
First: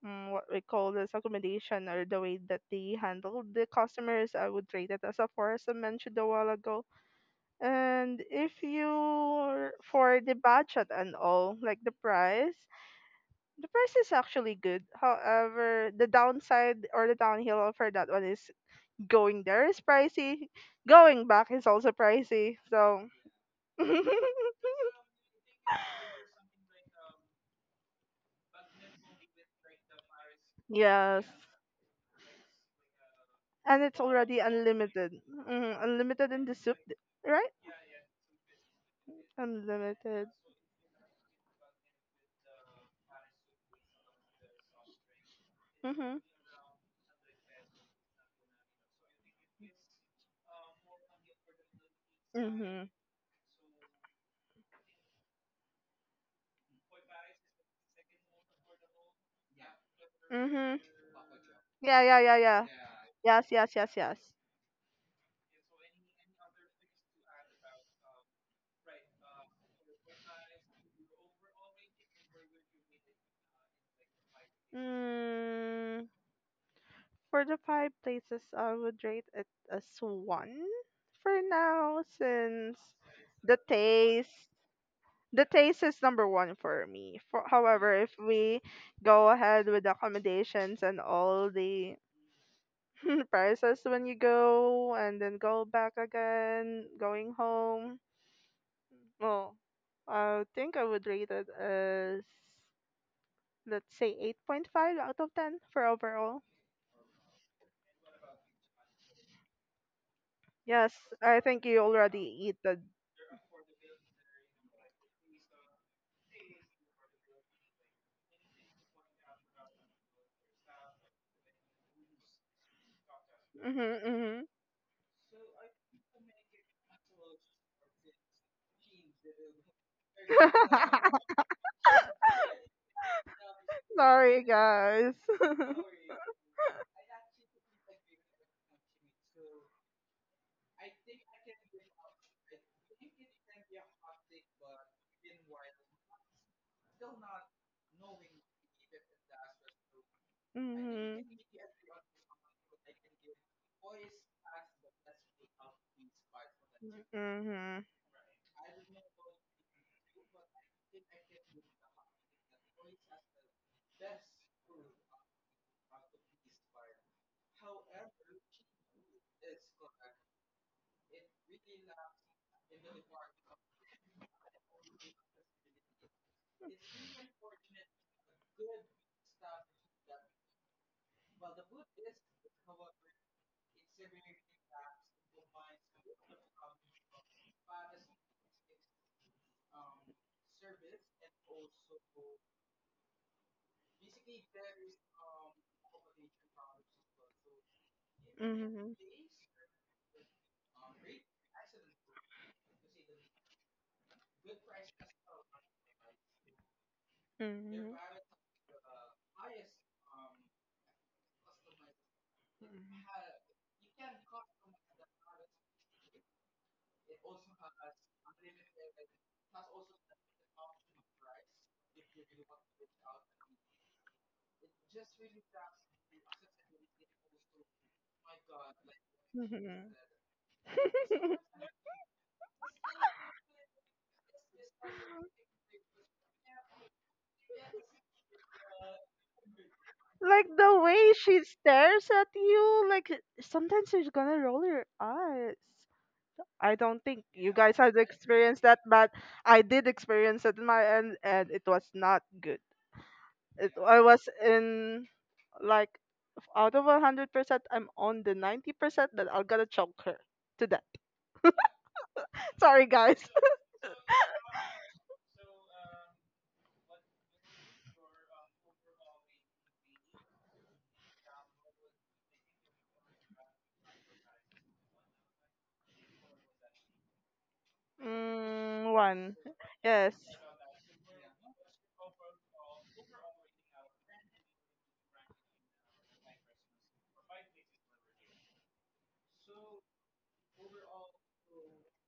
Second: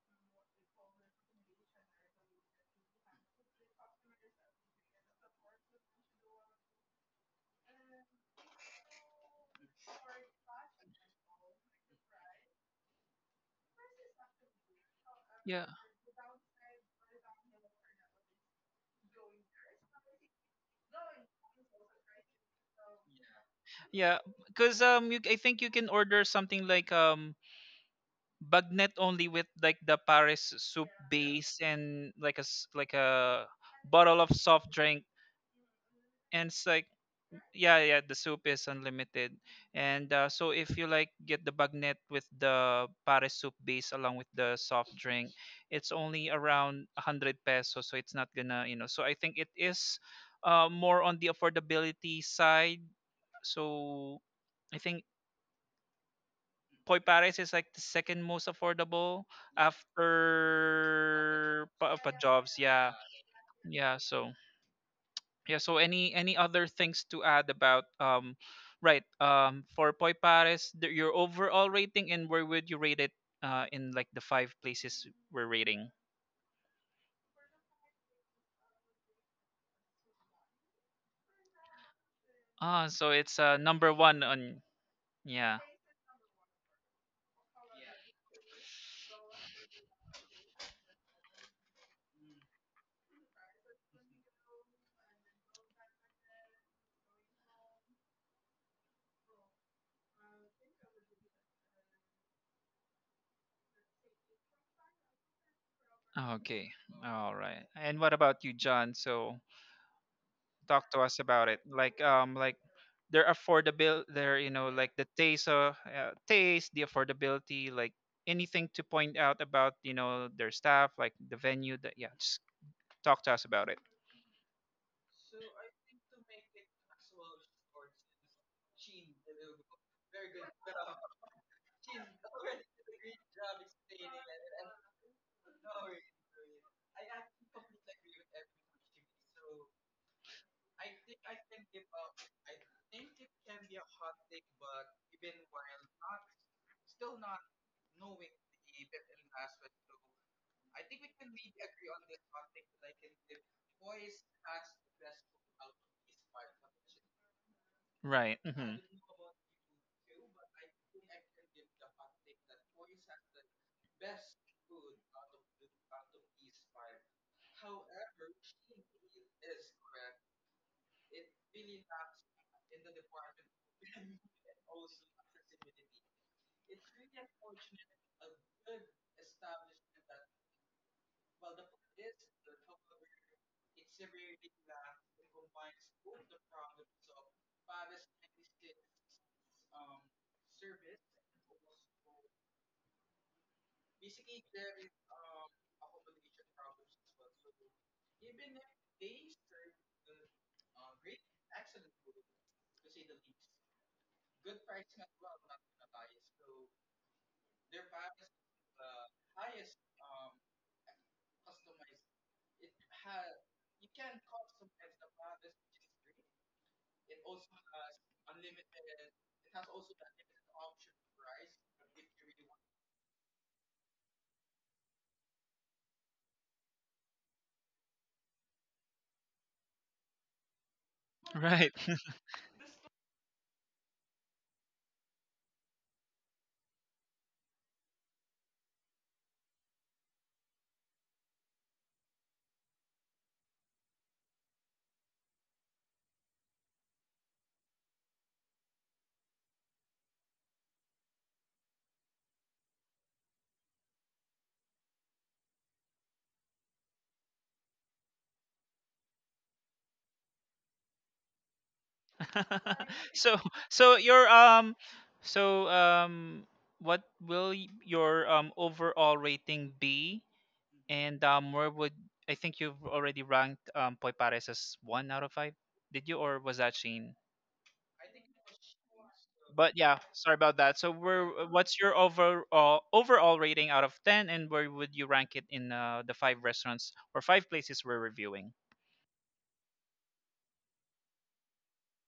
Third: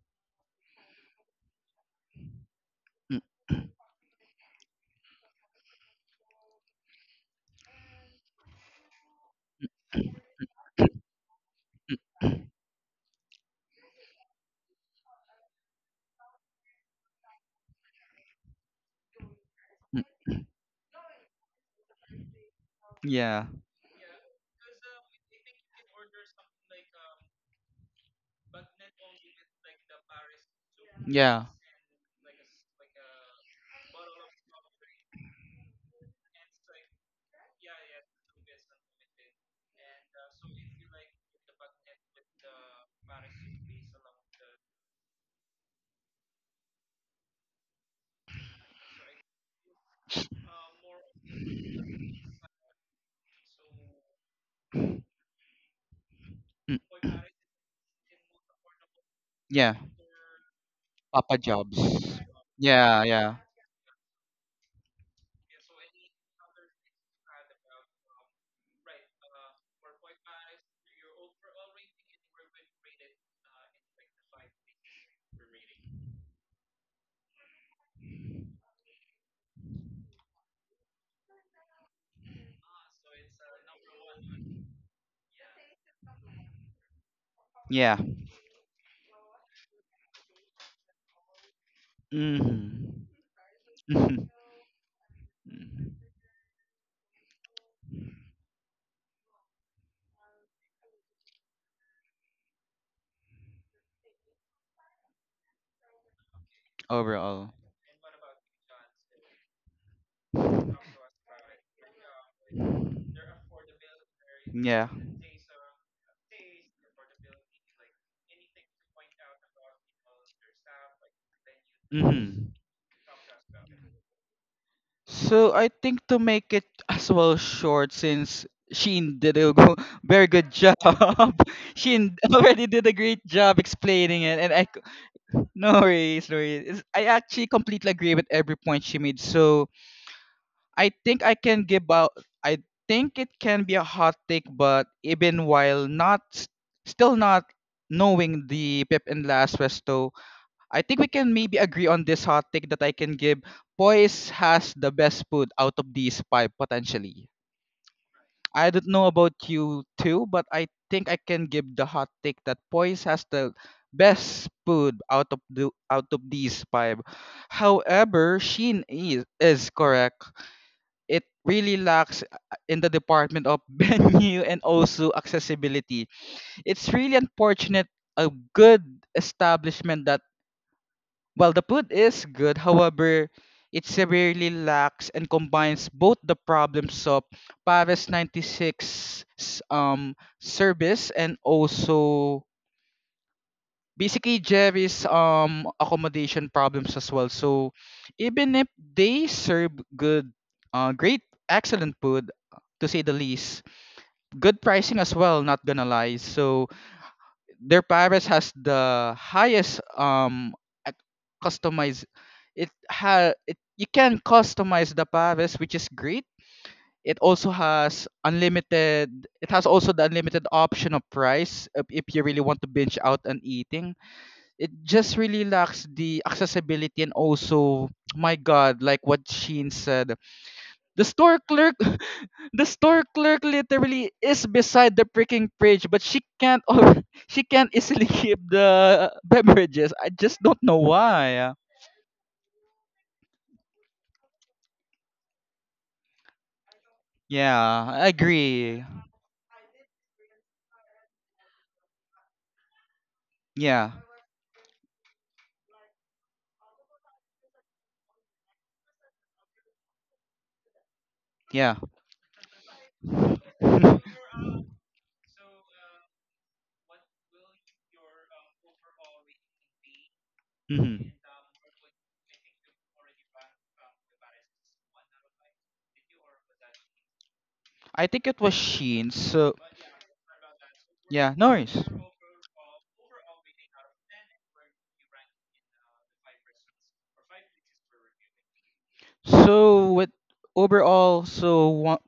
Speaker 2: what we call this accommodation or the way that they
Speaker 3: Mm,
Speaker 2: handle the customers, I would rate it as a four, as I mentioned a while ago. And if you for the budget and all, like the price is actually good.
Speaker 1: yeah,
Speaker 2: However, the downside or the downhill for that one is going there is
Speaker 3: mm,
Speaker 2: pricey, going back is also pricey. So,
Speaker 3: yeah.
Speaker 2: [laughs]
Speaker 1: yeah. Because I think you can order something like but not only with like the Paris soup
Speaker 2: yes,
Speaker 3: Yeah.
Speaker 1: base and like a
Speaker 2: and it's
Speaker 1: bottle of
Speaker 2: already
Speaker 1: soft drink
Speaker 2: unlimited. Hmm. Unlimited in
Speaker 1: and
Speaker 2: the
Speaker 1: it's
Speaker 2: soup,
Speaker 1: like
Speaker 2: d- right?
Speaker 1: yeah, the soup is unlimited and
Speaker 2: Unlimited.
Speaker 1: so if you like get the bagnet with the Paris soup base along with the soft drink, it's
Speaker 2: Hmm.
Speaker 1: only around 100 pesos, so it's not gonna, so I think it is more on the affordability side.
Speaker 2: Hmm.
Speaker 1: So I think
Speaker 3: Mm,
Speaker 1: Poi Paris is like the second most affordable
Speaker 3: yeah.
Speaker 2: Hmm.
Speaker 3: Papa
Speaker 1: after
Speaker 3: Jobs.
Speaker 1: pa,
Speaker 2: Yeah,
Speaker 1: pa
Speaker 2: yeah, yeah,
Speaker 1: jobs.
Speaker 2: yeah.
Speaker 1: Yeah,
Speaker 3: Yeah, yeah.
Speaker 2: Yes, yes, yes,
Speaker 1: yeah.
Speaker 2: yes.
Speaker 1: So yeah. So any other things to add about right? For Poi Paris, your overall rating, and where would you rate it? In like the five places we're rating.
Speaker 2: Mm, for the five places, I would rate it as one for now, since
Speaker 1: Ah, so it's
Speaker 2: the
Speaker 1: number one
Speaker 2: taste,
Speaker 1: on.
Speaker 2: the
Speaker 1: Yeah.
Speaker 2: taste is number one for me. For, however,
Speaker 3: Yeah.
Speaker 2: if we go ahead with accommodations and all the
Speaker 3: Mhm.
Speaker 2: [laughs] prices when you
Speaker 3: Mhm.
Speaker 2: go and then go back again, going home, well, I think I would rate it as let's say 8.5 out of 10 for overall.
Speaker 1: Okay, all
Speaker 3: Overall.
Speaker 1: right. And what about you, John? So talk
Speaker 2: Yes,
Speaker 1: to us
Speaker 2: I
Speaker 1: about it
Speaker 2: think you
Speaker 1: like
Speaker 2: already
Speaker 1: um like
Speaker 2: eat the.
Speaker 3: [laughs]
Speaker 1: their affordability, their you know
Speaker 3: Yeah.
Speaker 1: like the taste, taste, the affordability, like anything to point out about you know their staff, like the venue, that yeah, just
Speaker 3: Mhm.
Speaker 1: talk to us about it.
Speaker 2: Mhm. Mhm.
Speaker 3: So I think, to make it as well short, since Sheen did a [laughs] very good job,
Speaker 2: [laughs]
Speaker 3: [laughs] Sheen already did a great job explaining it,
Speaker 2: Sorry,
Speaker 3: and
Speaker 2: guys.
Speaker 3: no
Speaker 2: [laughs]
Speaker 3: worries, no worries. It's, I actually completely agree with every point she made. So I think I can give out. I think it can be a hot take, but even while not, s- still not knowing the Pip and Last, I think we
Speaker 2: Mhm.
Speaker 3: can maybe agree on this hot take that I can give. Poise has the best food out of these five potentially.
Speaker 2: Mhm.
Speaker 1: Right.
Speaker 3: I
Speaker 1: Hmm.
Speaker 3: don't know about you too, but I think I can give the hot take that Poise has the best food out of these five. However, Sheen is correct. It really lacks in the department of [laughs] venue and also accessibility. It's really unfortunate, a good establishment that, while the food is good, however, it severely lacks and combines both the problems of Paris 96 's, service, and also basically Jerry's accommodation problems as well. So even if
Speaker 2: Mhm.
Speaker 3: they serve good great excellent food, to say the least, good pricing as well, not gonna lie. So their
Speaker 2: Mhm.
Speaker 3: Paris has the highest ac- customize, it, you can customize the Paris, which is great. It also has unlimited it has also the unlimited option of price, if you really want to binge out on eating. It just really lacks the accessibility, and also [tsk] my god, like what Sheen said, the
Speaker 2: Mhm.
Speaker 3: store
Speaker 2: [laughs]
Speaker 1: Right.
Speaker 3: clerk, [laughs] the store clerk literally is beside the freaking fridge, but she can't. [laughs] She can't easily keep the beverages. I just
Speaker 2: Like
Speaker 3: don't know
Speaker 2: the way she
Speaker 3: why.
Speaker 2: stares at you, like sometimes she's gonna roll her eyes. I don't think you guys
Speaker 3: Yeah,
Speaker 2: have
Speaker 3: I
Speaker 2: experienced that,
Speaker 3: agree.
Speaker 2: but I did experience it in my end, and it was not good. It,
Speaker 3: Yeah,
Speaker 2: I was in like out of 100%, I'm on the 90% that I'm gonna choke her to death.
Speaker 3: yeah.
Speaker 2: [laughs] Sorry,
Speaker 1: [laughs]
Speaker 2: guys.
Speaker 1: so
Speaker 2: [laughs]
Speaker 1: so your
Speaker 3: [laughs]
Speaker 1: so um what will your overall rating be?
Speaker 3: hmm.
Speaker 1: And where would, I think you've already ranked Poi Pares as one out of five? Did you, or was that Shane?
Speaker 3: I think it was
Speaker 2: Mm,
Speaker 3: Sheen.
Speaker 2: one,
Speaker 3: So
Speaker 1: But yeah,
Speaker 2: yes.
Speaker 1: sorry about that. So where,
Speaker 3: yeah, no
Speaker 1: what's
Speaker 3: worries.
Speaker 1: your overall rating out of ten, and where would you rank it in the five restaurants or five places we're reviewing?
Speaker 3: So with overall, so one,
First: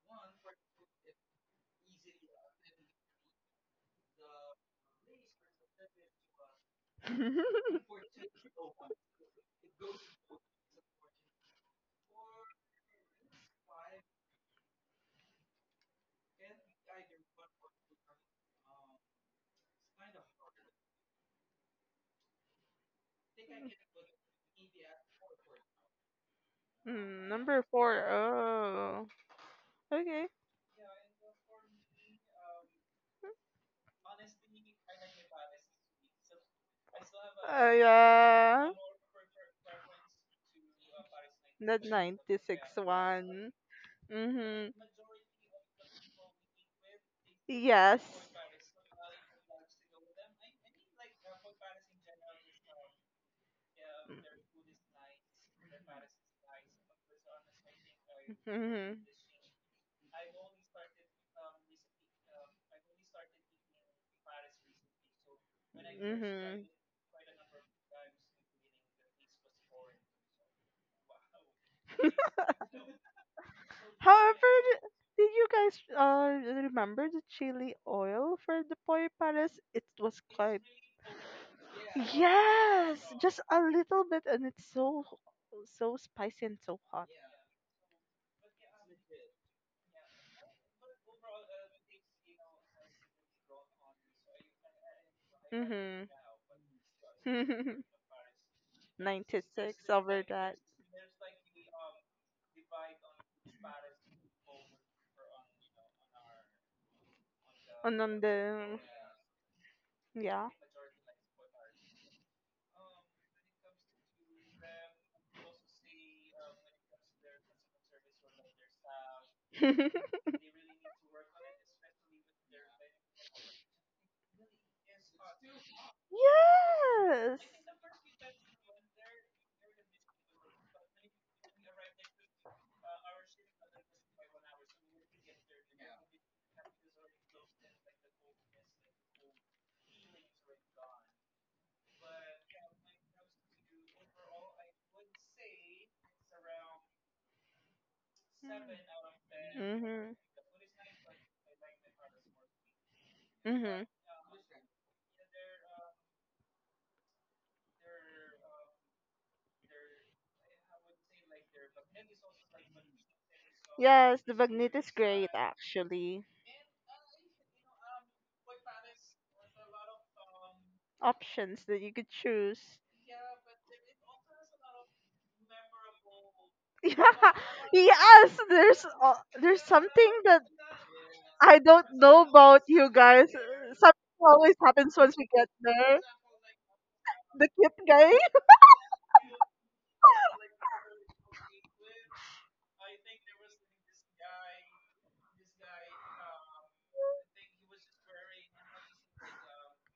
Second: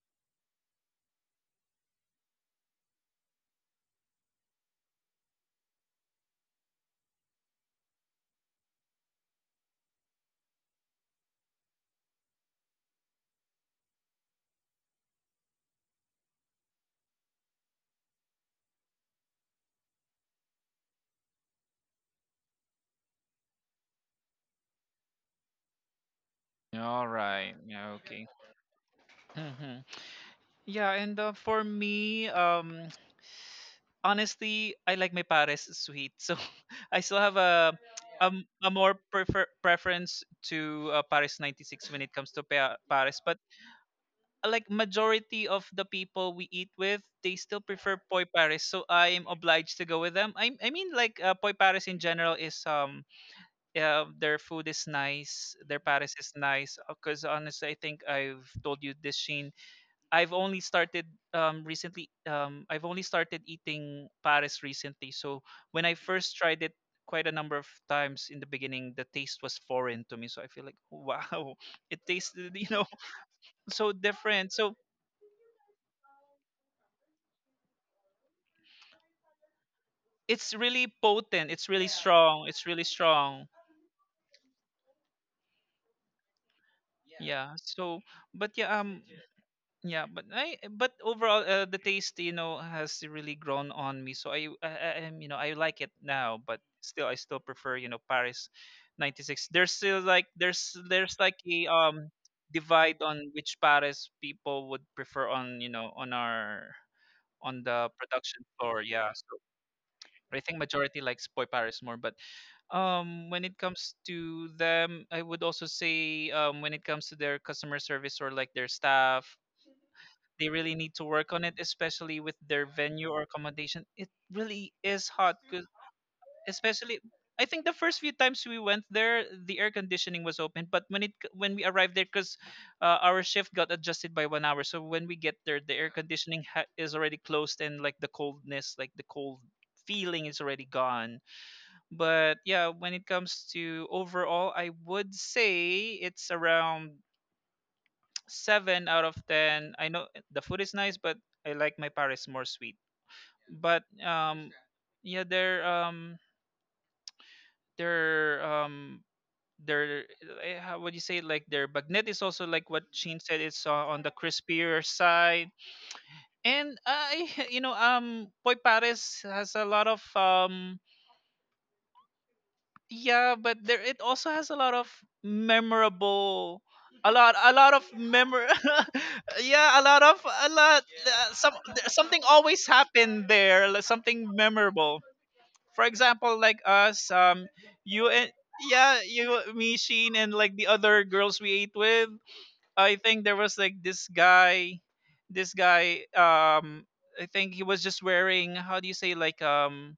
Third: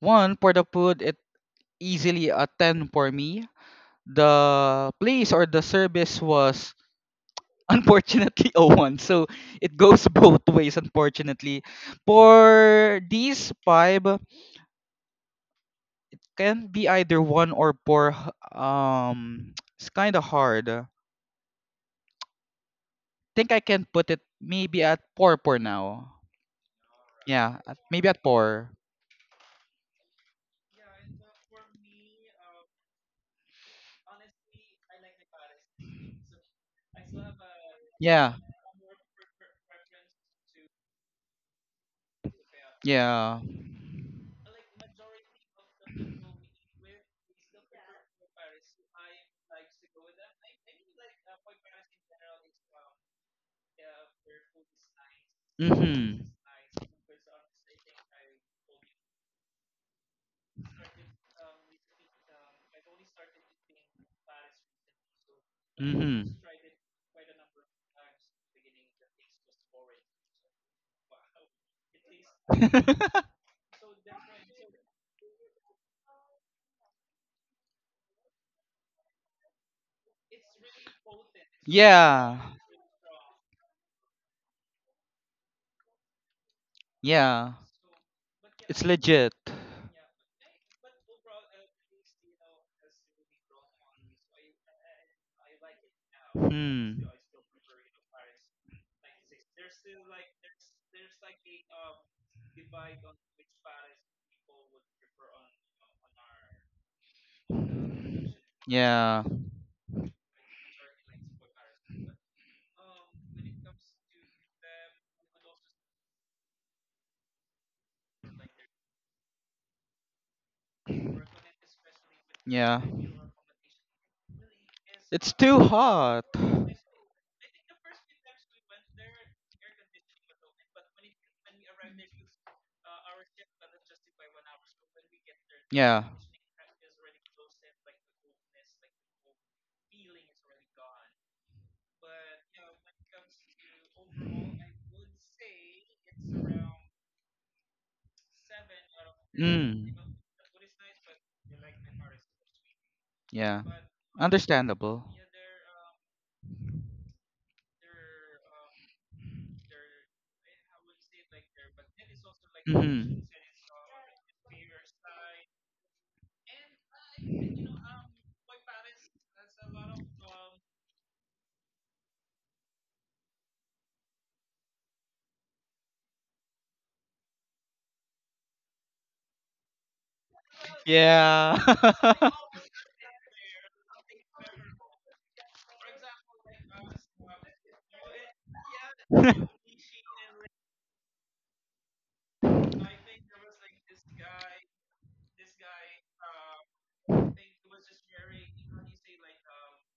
Speaker 3: one for the food, it easily a ten for me. The place or the service was [laughs]
Speaker 2: [laughs]
Speaker 3: unfortunately, oh, 01. So it goes [laughs] both ways unfortunately. For these five, can be either one or [tsk] it's kind of hard. Think I can put it maybe at four for now.
Speaker 1: All
Speaker 2: Mm,
Speaker 1: right.
Speaker 3: Yeah,
Speaker 2: number
Speaker 1: Yeah.
Speaker 3: maybe
Speaker 2: four.
Speaker 3: at
Speaker 1: Okay.
Speaker 3: four.
Speaker 2: Oh.
Speaker 1: Hmm.
Speaker 2: Okay.
Speaker 1: Yeah, and for me, honestly, I like my pares sweet, so [laughs] I still have
Speaker 3: Yeah.
Speaker 2: Yeah.
Speaker 1: a more prefer preference to Paris
Speaker 2: The
Speaker 1: 96 when it comes to
Speaker 2: 96
Speaker 1: Paris,
Speaker 3: Yeah.
Speaker 1: but
Speaker 2: one.
Speaker 1: like
Speaker 2: Mm-hmm.
Speaker 1: majority of the people we eat with, they still prefer
Speaker 2: Yes.
Speaker 1: poi Paris, so I am obliged to go with them. I mean like poi Paris in general is, yeah, their food is nice, their Paris
Speaker 3: Mm-hmm.
Speaker 1: is nice. Because honestly, I think I've told you
Speaker 2: Mm-hmm.
Speaker 1: this, Sheen. I've only started recently, I've only started eating Paris recently. So when I
Speaker 3: Mm-hmm.
Speaker 1: first
Speaker 2: Mm-hmm.
Speaker 1: tried it, quite a number of times in the beginning, the taste was foreign to me. So I feel like wow, [laughs] it tasted
Speaker 3: [laughs]
Speaker 1: [laughs] so
Speaker 2: However,
Speaker 1: different. So
Speaker 2: d- did you guys remember the chili oil for the pollo pares? It was
Speaker 1: it's
Speaker 2: quite,
Speaker 1: really potent, it's really
Speaker 3: yeah.
Speaker 1: strong, it's really
Speaker 2: yes, just
Speaker 1: strong.
Speaker 2: a little bit, and it's so so spicy and so hot.
Speaker 3: Yeah,
Speaker 1: Yeah. But yeah,
Speaker 3: it's
Speaker 1: um
Speaker 3: legit.
Speaker 1: Yeah, but I but overall the taste you know has really grown on me. So I'm you know I like it
Speaker 2: Mhm.
Speaker 1: now, but
Speaker 3: Hmm.
Speaker 1: still I still prefer you know
Speaker 2: [laughs]
Speaker 1: Paris 96. There's
Speaker 2: 96
Speaker 1: still like
Speaker 2: over that.
Speaker 1: there's like a divide on which Paris people would prefer on you know on our on the
Speaker 2: And on
Speaker 1: production floor.
Speaker 2: the,
Speaker 1: Yeah,
Speaker 3: Yeah.
Speaker 1: so I
Speaker 2: yeah.
Speaker 1: think majority likes Boy Paris more, but when it comes to them, I would also say when it comes to their customer service or like their staff,
Speaker 2: [laughs] Yes.
Speaker 1: they really need to work on it, especially with their
Speaker 3: Yeah.
Speaker 1: venue or accommodation. It really is
Speaker 3: It's
Speaker 1: hot,
Speaker 3: too hot.
Speaker 1: especially. I think the first few times we went there, the air conditioning was open, but when we arrived there, because our shift got adjusted by 1 hour, so when we get there, the air
Speaker 3: Yeah.
Speaker 1: conditioning is already closed, and like the coldness, like the cold feeling is already gone. But yeah, when it comes to overall, I would say it's around 7 out of 10. I
Speaker 3: Mm.
Speaker 1: know
Speaker 2: Mm-hmm.
Speaker 1: the food is nice, but I like my Paris more sweet.
Speaker 3: Yeah.
Speaker 1: But
Speaker 2: Mm-hmm.
Speaker 3: Understandable.
Speaker 1: yeah, their um, their eh, how would you say, like their bagnet is also like what
Speaker 3: Mhm.
Speaker 1: Sheen said. It's on the
Speaker 2: Yes, the Bagnet
Speaker 1: crispier
Speaker 2: is great
Speaker 1: side,
Speaker 2: actually.
Speaker 1: and I [laughs] you know Boy Paris has a lot of um.
Speaker 2: Options that you could choose.
Speaker 1: Yeah, but there it also has a lot of memorable,
Speaker 2: [laughs] Yeah,
Speaker 1: a lot of
Speaker 2: yes.
Speaker 1: memor [laughs]
Speaker 2: There's
Speaker 1: yeah, a lot
Speaker 2: something
Speaker 1: of
Speaker 2: that
Speaker 1: a lot
Speaker 3: Yeah.
Speaker 2: I don't
Speaker 1: something
Speaker 2: know
Speaker 1: always
Speaker 2: about you
Speaker 1: happened
Speaker 2: guys.
Speaker 1: there, like
Speaker 2: Something
Speaker 1: something
Speaker 2: always happens
Speaker 1: memorable.
Speaker 2: once we get
Speaker 1: For
Speaker 2: there.
Speaker 1: example, like us,
Speaker 2: The cute
Speaker 1: you
Speaker 2: guy,
Speaker 1: and yeah, you,
Speaker 3: [laughs]
Speaker 1: me, Sheen, and like the other girls we ate with. I think there was like this guy, this guy, I think he was just wearing, how do you say, like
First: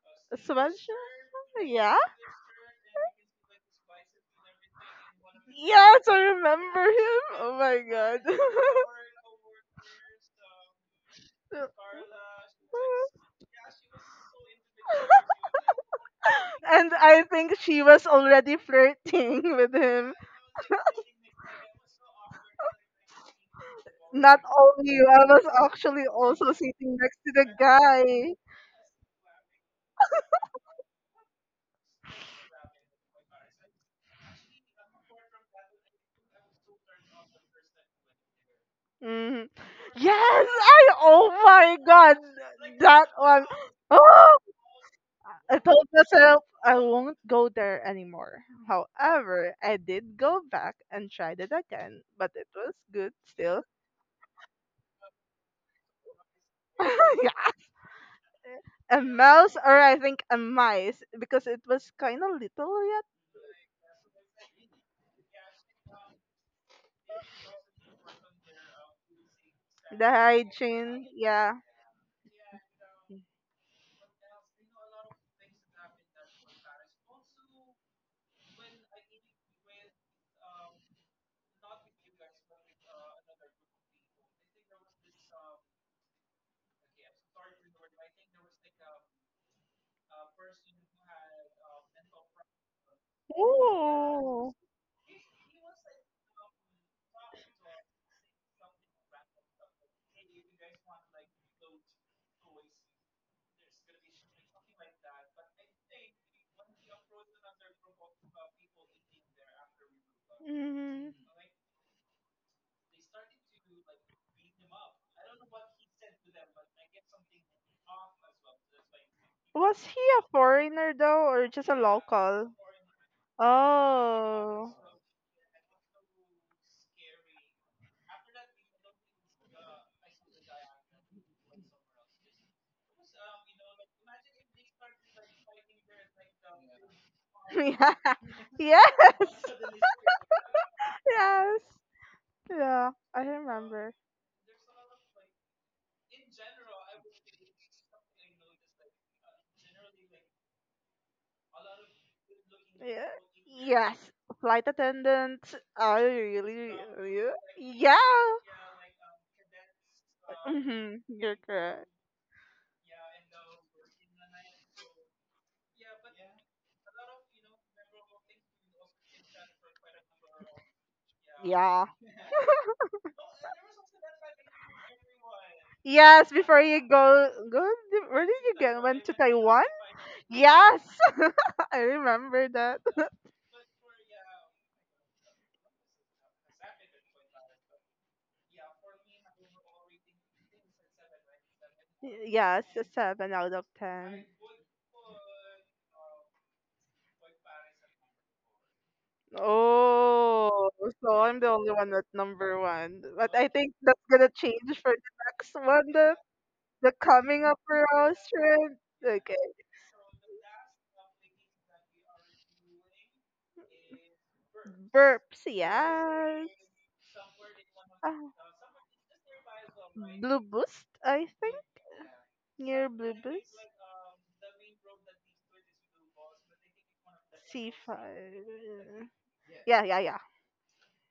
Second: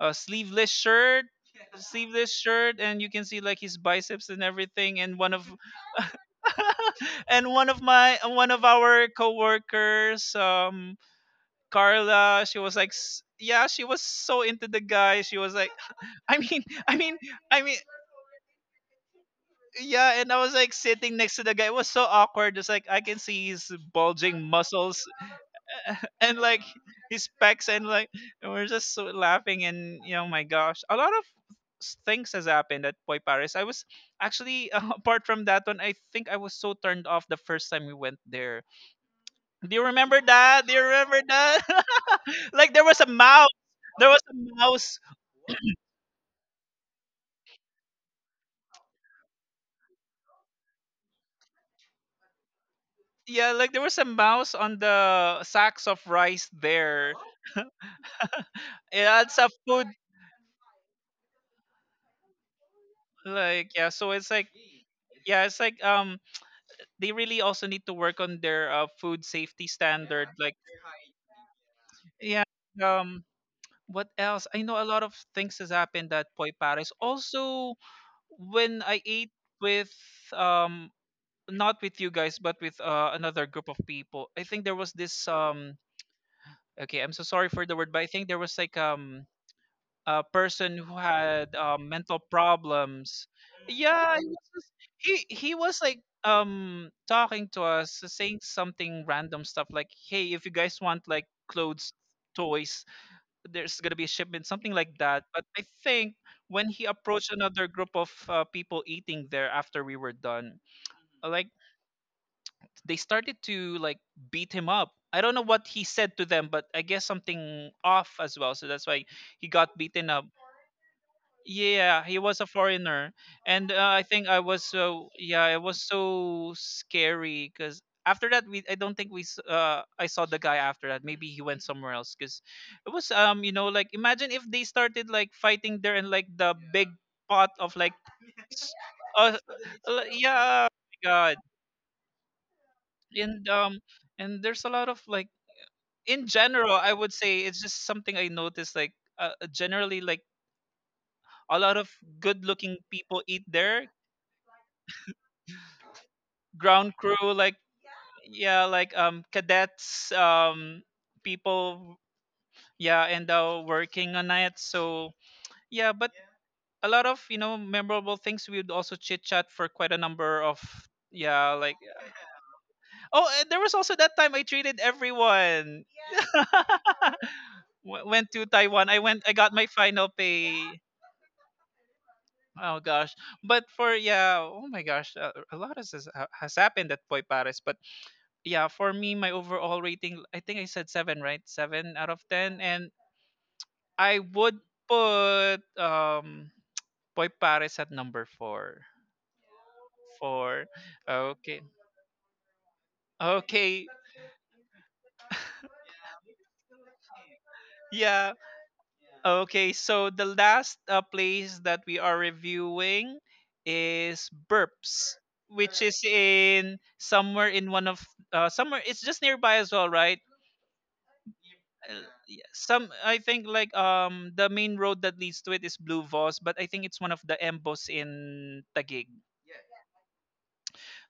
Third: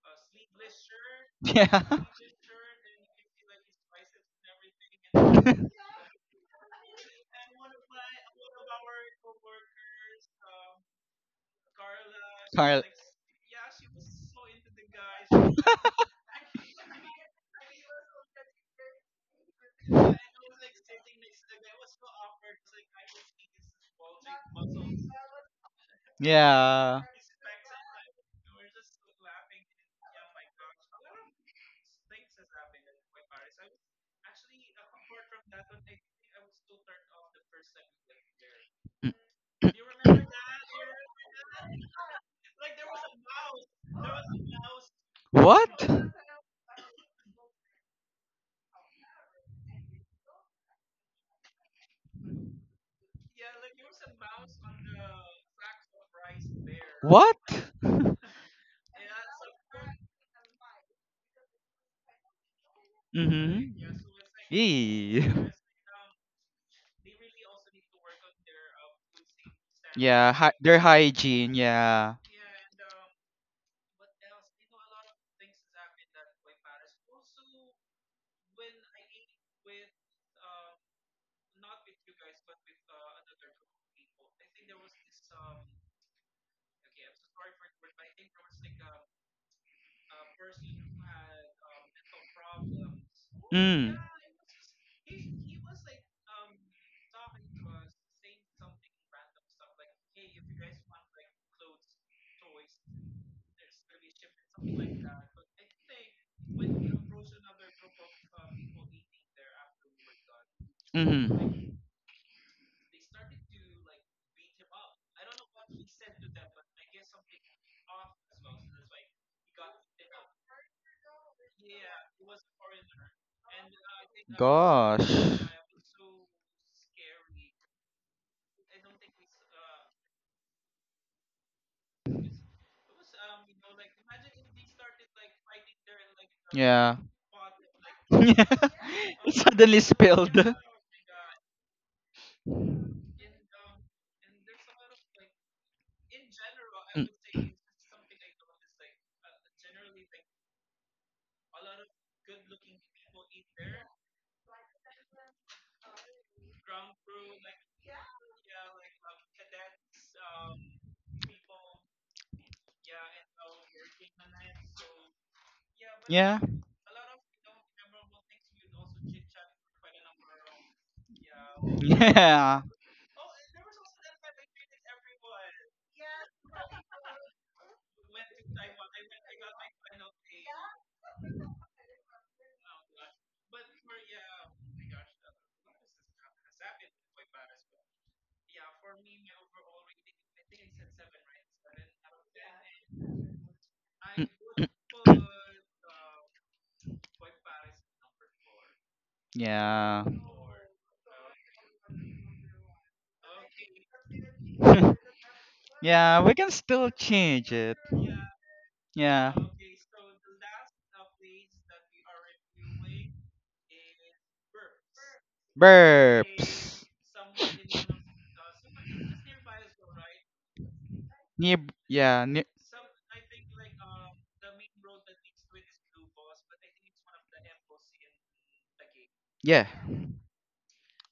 Speaker 1: a
Speaker 2: [laughs]
Speaker 1: sleeveless
Speaker 2: smash.
Speaker 1: shirt. [laughs]
Speaker 3: yeah.
Speaker 2: Yeah.
Speaker 1: Sleeveless shirt, and you can see like his biceps and everything, and one of
Speaker 2: Yes, I
Speaker 3: [laughs]
Speaker 2: remember him.
Speaker 1: [laughs] and
Speaker 2: Oh
Speaker 1: one of my,
Speaker 2: my
Speaker 1: one of our coworkers,
Speaker 2: god.
Speaker 1: Carla, she was
Speaker 3: Carl.
Speaker 1: like
Speaker 2: [laughs]
Speaker 1: yeah, she was so into the guy, she was like, I mean [laughs]
Speaker 2: And
Speaker 1: I mean
Speaker 2: I think
Speaker 1: I mean,
Speaker 2: she was already flirting [laughs] with him.
Speaker 1: yeah. And I was like sitting next to the guy, it was so awkward, just like I can see his
Speaker 2: Not
Speaker 1: bulging
Speaker 2: only you,
Speaker 1: muscles
Speaker 2: I was actually
Speaker 1: [laughs] and
Speaker 2: also
Speaker 1: like
Speaker 2: sitting
Speaker 3: Yeah.
Speaker 2: next
Speaker 1: his
Speaker 2: to the
Speaker 1: pecs and like,
Speaker 2: guy.
Speaker 1: and we're just so laughing, and you know my gosh, a lot of things has happened at Boy Paris. I was actually [laughs] apart from that one, I think I was so turned off the first time we went there.
Speaker 3: Mm.
Speaker 2: Hmm.
Speaker 1: Do you remember
Speaker 2: Yes,
Speaker 1: that? Do
Speaker 2: I.
Speaker 1: you remember
Speaker 2: Oh
Speaker 1: that?
Speaker 2: my god,
Speaker 1: [laughs] Like there was a
Speaker 2: that one.
Speaker 1: mouse. There was a
Speaker 2: Oh,
Speaker 1: mouse.
Speaker 2: I
Speaker 3: What?
Speaker 2: told myself I won't go there anymore. However, I did go back and tried it again, but it was good
Speaker 1: Yeah,
Speaker 2: still.
Speaker 1: like there was a mouse on the sacks of rice there.
Speaker 2: [laughs] Yeah.
Speaker 3: What?
Speaker 2: A
Speaker 1: Yeah, it's a
Speaker 2: mouse, or
Speaker 1: food.
Speaker 2: I think a mice because it was kind of little yet.
Speaker 1: Like yeah,
Speaker 3: Mm-hmm.
Speaker 1: so it's like, yeah,
Speaker 3: Eee.
Speaker 1: it's like
Speaker 3: [laughs]
Speaker 1: they really also need to work on their food safety
Speaker 2: The
Speaker 1: standard.
Speaker 3: Yeah,
Speaker 1: Like,
Speaker 3: their
Speaker 2: hygiene,
Speaker 3: hygiene.
Speaker 2: yeah.
Speaker 3: Yeah.
Speaker 1: yeah, um, what else? I know a lot of things has happened at Poi Paris. Also, when I ate with um, not with you guys, but with another group of people, I think there was this. Okay, I'm so sorry for the word, but I think there was like a person who had mental problems.
Speaker 3: Mm.
Speaker 1: Yeah, he was,
Speaker 2: Ooh.
Speaker 1: just- he was like talking to us, saying something random stuff like, "Hey, if you guys want like clothes, toys, there's gonna be a shipment," something like that. But I think when he approached another group of people eating there after we were done,
Speaker 2: Hmm.
Speaker 1: like
Speaker 3: Mm-hmm.
Speaker 1: they started to like beat him up. I don't know what he said to them, but I guess something off as well. So that's why he got
Speaker 2: Was he
Speaker 1: beaten
Speaker 2: a
Speaker 1: up.
Speaker 2: foreigner though, or just a
Speaker 1: Yeah, he was a
Speaker 2: local?
Speaker 1: foreigner, and I think I was
Speaker 2: Oh,
Speaker 1: so,
Speaker 3: Gosh.
Speaker 1: yeah, it was so scary because after that we, I don't think we I saw the guy after that. Maybe he went somewhere else because it was you know, like imagine if they started like fighting there, and like the big
Speaker 3: Yeah.
Speaker 1: pot
Speaker 2: [laughs]
Speaker 1: of like
Speaker 2: yeah,
Speaker 3: [laughs]
Speaker 2: [laughs]
Speaker 1: s-
Speaker 2: yes, [laughs]
Speaker 3: It
Speaker 1: uh
Speaker 3: suddenly spilled.
Speaker 1: yeah, my God.
Speaker 2: yes. Yeah, I
Speaker 1: And
Speaker 2: remember.
Speaker 1: and there's a lot of like, in general I would say,
Speaker 3: Mm.
Speaker 1: it's just something I noticed, like generally like a lot of good looking
Speaker 2: Yeah.
Speaker 1: people eat there,
Speaker 2: Yes, flight attendant. I really,
Speaker 1: ground crew
Speaker 2: really,
Speaker 1: like,
Speaker 2: yeah.
Speaker 1: yeah, like cadets,
Speaker 2: Mm-hmm. You're correct.
Speaker 1: people, yeah, and working on it. So yeah, but
Speaker 3: Yeah.
Speaker 1: a lot of you know memorable things. We would also chit chat for quite a number of, yeah, like,
Speaker 2: Yeah.
Speaker 3: Yeah.
Speaker 1: oh, and there was also that time I treated everyone.
Speaker 2: Yes, before
Speaker 1: [laughs]
Speaker 2: you go, go. Where
Speaker 1: Went
Speaker 2: did
Speaker 1: to
Speaker 2: you go?
Speaker 1: Taiwan, I
Speaker 2: Went to
Speaker 1: went, I got
Speaker 2: Taiwan.
Speaker 1: my final pay.
Speaker 2: Yes, [laughs] I remember
Speaker 1: Oh
Speaker 2: that.
Speaker 1: gosh. But for, yeah, oh my gosh, a lot has happened at Boy Paris, but. Yeah, for me, my overall rating, I think I said 7, right? Seven out
Speaker 2: Y-
Speaker 1: of
Speaker 2: yes,
Speaker 1: ten,
Speaker 2: a
Speaker 1: and
Speaker 2: seven out of
Speaker 1: I
Speaker 2: ten.
Speaker 1: would
Speaker 3: [laughs]
Speaker 1: put Boy Paris at number four.
Speaker 3: Yeah.
Speaker 1: Four.
Speaker 2: Oh, so I'm the
Speaker 1: Okay.
Speaker 2: only one at number one. But I think
Speaker 1: Okay.
Speaker 2: that's gonna change for the next
Speaker 1: [laughs]
Speaker 3: [laughs]
Speaker 2: one,
Speaker 3: yeah, we can still
Speaker 2: the coming
Speaker 3: change
Speaker 2: up
Speaker 3: it.
Speaker 2: for us
Speaker 1: Yeah.
Speaker 2: trend.
Speaker 3: Yeah.
Speaker 2: Okay.
Speaker 1: Okay. So the last place that we are reviewing is Burps,
Speaker 2: Burps,
Speaker 1: which is
Speaker 2: yes.
Speaker 1: in
Speaker 3: Burps.
Speaker 1: somewhere in one of
Speaker 2: Ah,
Speaker 1: somewhere. It's just nearby as well, right?
Speaker 2: Blue Boost, I
Speaker 3: Near,
Speaker 2: think.
Speaker 1: Uh,
Speaker 3: yeah, near,
Speaker 1: yeah,
Speaker 2: Near
Speaker 1: some,
Speaker 2: Blue
Speaker 1: I think
Speaker 2: Boost.
Speaker 1: like the main road that leads to it is Blue Voss, but I think it's one of the embos
Speaker 2: C5.
Speaker 1: in Tagig.
Speaker 3: yeah.
Speaker 2: Yeah, yeah, yeah.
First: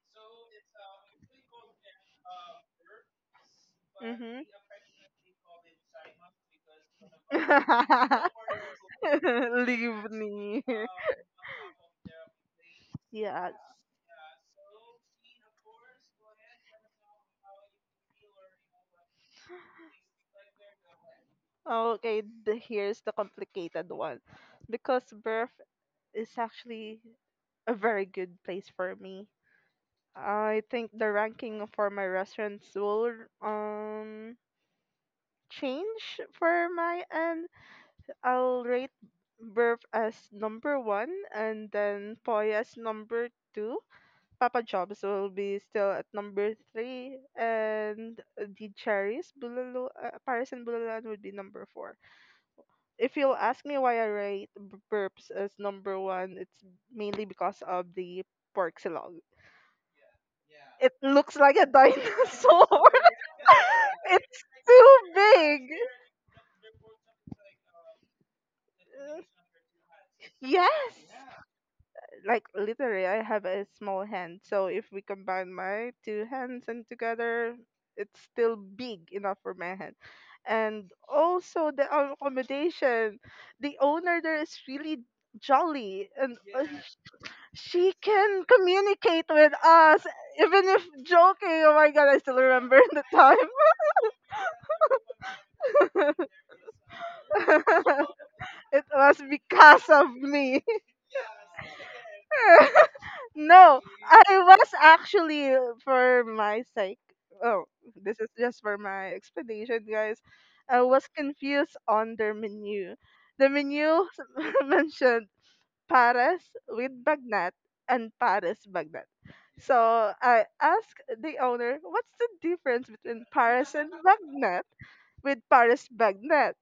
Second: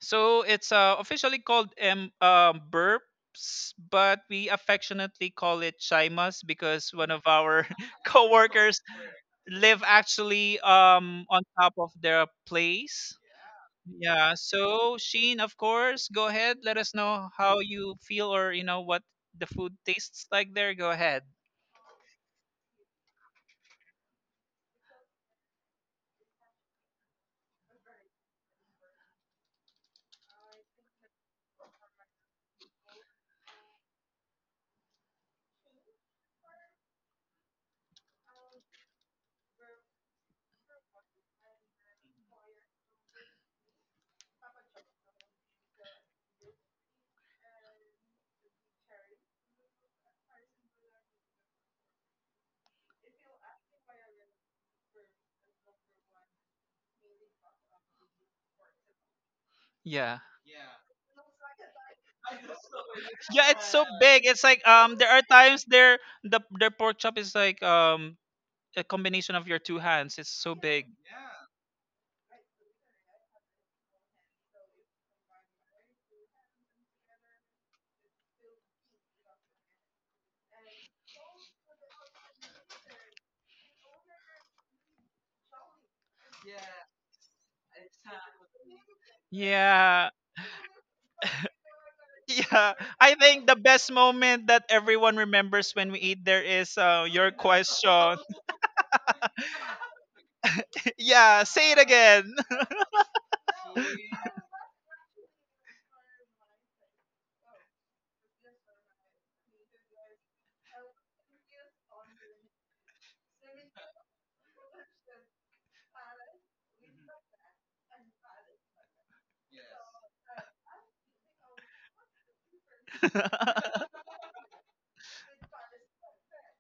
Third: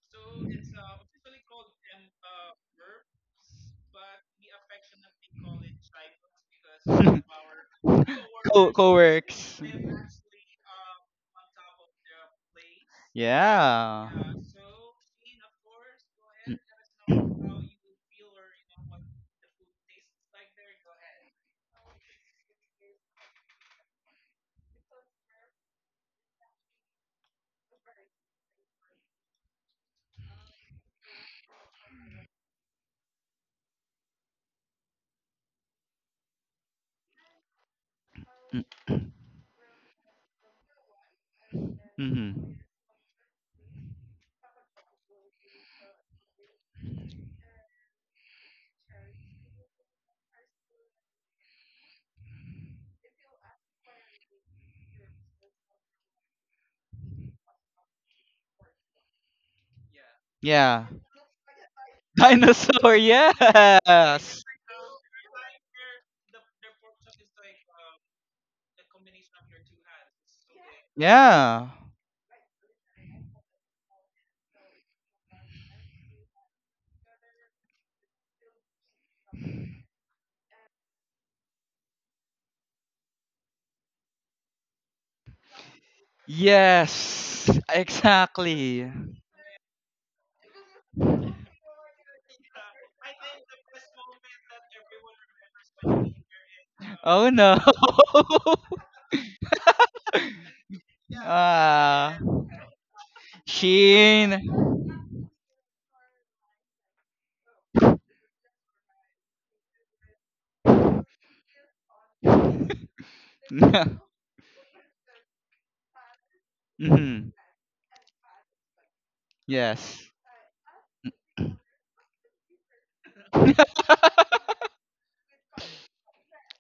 Speaker 1: So it's officially called M burps, but
Speaker 2: Mm-hmm.
Speaker 1: we affectionately call it Chimas because one of our
Speaker 3: [laughs]
Speaker 1: [laughs]
Speaker 3: Co
Speaker 1: coworkers
Speaker 2: [laughs]
Speaker 3: co-works.
Speaker 1: live
Speaker 2: Leave
Speaker 1: actually
Speaker 2: me.
Speaker 1: on
Speaker 2: [laughs]
Speaker 1: top of their place.
Speaker 2: Yeah.
Speaker 3: Yeah.
Speaker 1: Yeah, so Sheen, of course, go ahead. Let us know how you feel, or you know what the food tastes like there. Go ahead.
Speaker 2: Okay, the, here's the complicated one. Because birth is actually a very good place for me. I think the ranking for my restaurants will um change for my end. I'll rate Burf as number one and then
Speaker 3: Mm-hmm.
Speaker 2: Poi as number two. Papa Jobs will be still at number three, and the cherries, Bulalo, Paris and Bulalan would be number four. If you'll ask me why I rate burps as number one, it's mainly because of the pork silog.
Speaker 1: Yeah.
Speaker 3: Yeah.
Speaker 2: It looks like a dinosaur.
Speaker 3: Dinosaur, [laughs]
Speaker 1: Yeah, it's so
Speaker 2: [laughs]
Speaker 1: big, it's
Speaker 3: yes.
Speaker 2: It's
Speaker 1: like
Speaker 2: too
Speaker 1: there are
Speaker 2: big.
Speaker 1: times
Speaker 2: [laughs]
Speaker 1: there the, their pork chop is like a combination of your two hands, it's so big.
Speaker 2: Yes.
Speaker 3: Yeah.
Speaker 2: Like literally I have a small hand. So if we combine my two hands and together, it's still big enough for my hand. And also the accommodation, the owner there is really jolly and
Speaker 3: Yes.
Speaker 2: she can
Speaker 3: Exactly.
Speaker 2: communicate with us
Speaker 1: Yeah.
Speaker 2: even if joking. Oh my god, I
Speaker 1: [laughs]
Speaker 2: still
Speaker 1: Yeah,
Speaker 2: remember [laughs] the
Speaker 1: I
Speaker 2: time.
Speaker 1: think the best moment that everyone remembers when we eat there is
Speaker 3: Oh
Speaker 1: your
Speaker 3: no.
Speaker 1: question.
Speaker 2: [laughs]
Speaker 3: [laughs]
Speaker 2: It was because of me.
Speaker 1: [laughs] Yeah, say it
Speaker 3: Ah.
Speaker 1: again.
Speaker 2: [laughs] No, I
Speaker 3: Sheen.
Speaker 2: was
Speaker 3: [laughs]
Speaker 2: actually for my sake. Oh, this is just for my explanation, guys. I was confused on their menu. The menu [laughs] mentioned Paris with
Speaker 3: Mhm.
Speaker 2: Bagnat and Paris Bagnat. So
Speaker 3: Yes.
Speaker 2: I asked the owner, "What's the difference between Paris
Speaker 3: [laughs]
Speaker 2: and Bagnat with Paris Bagnat?"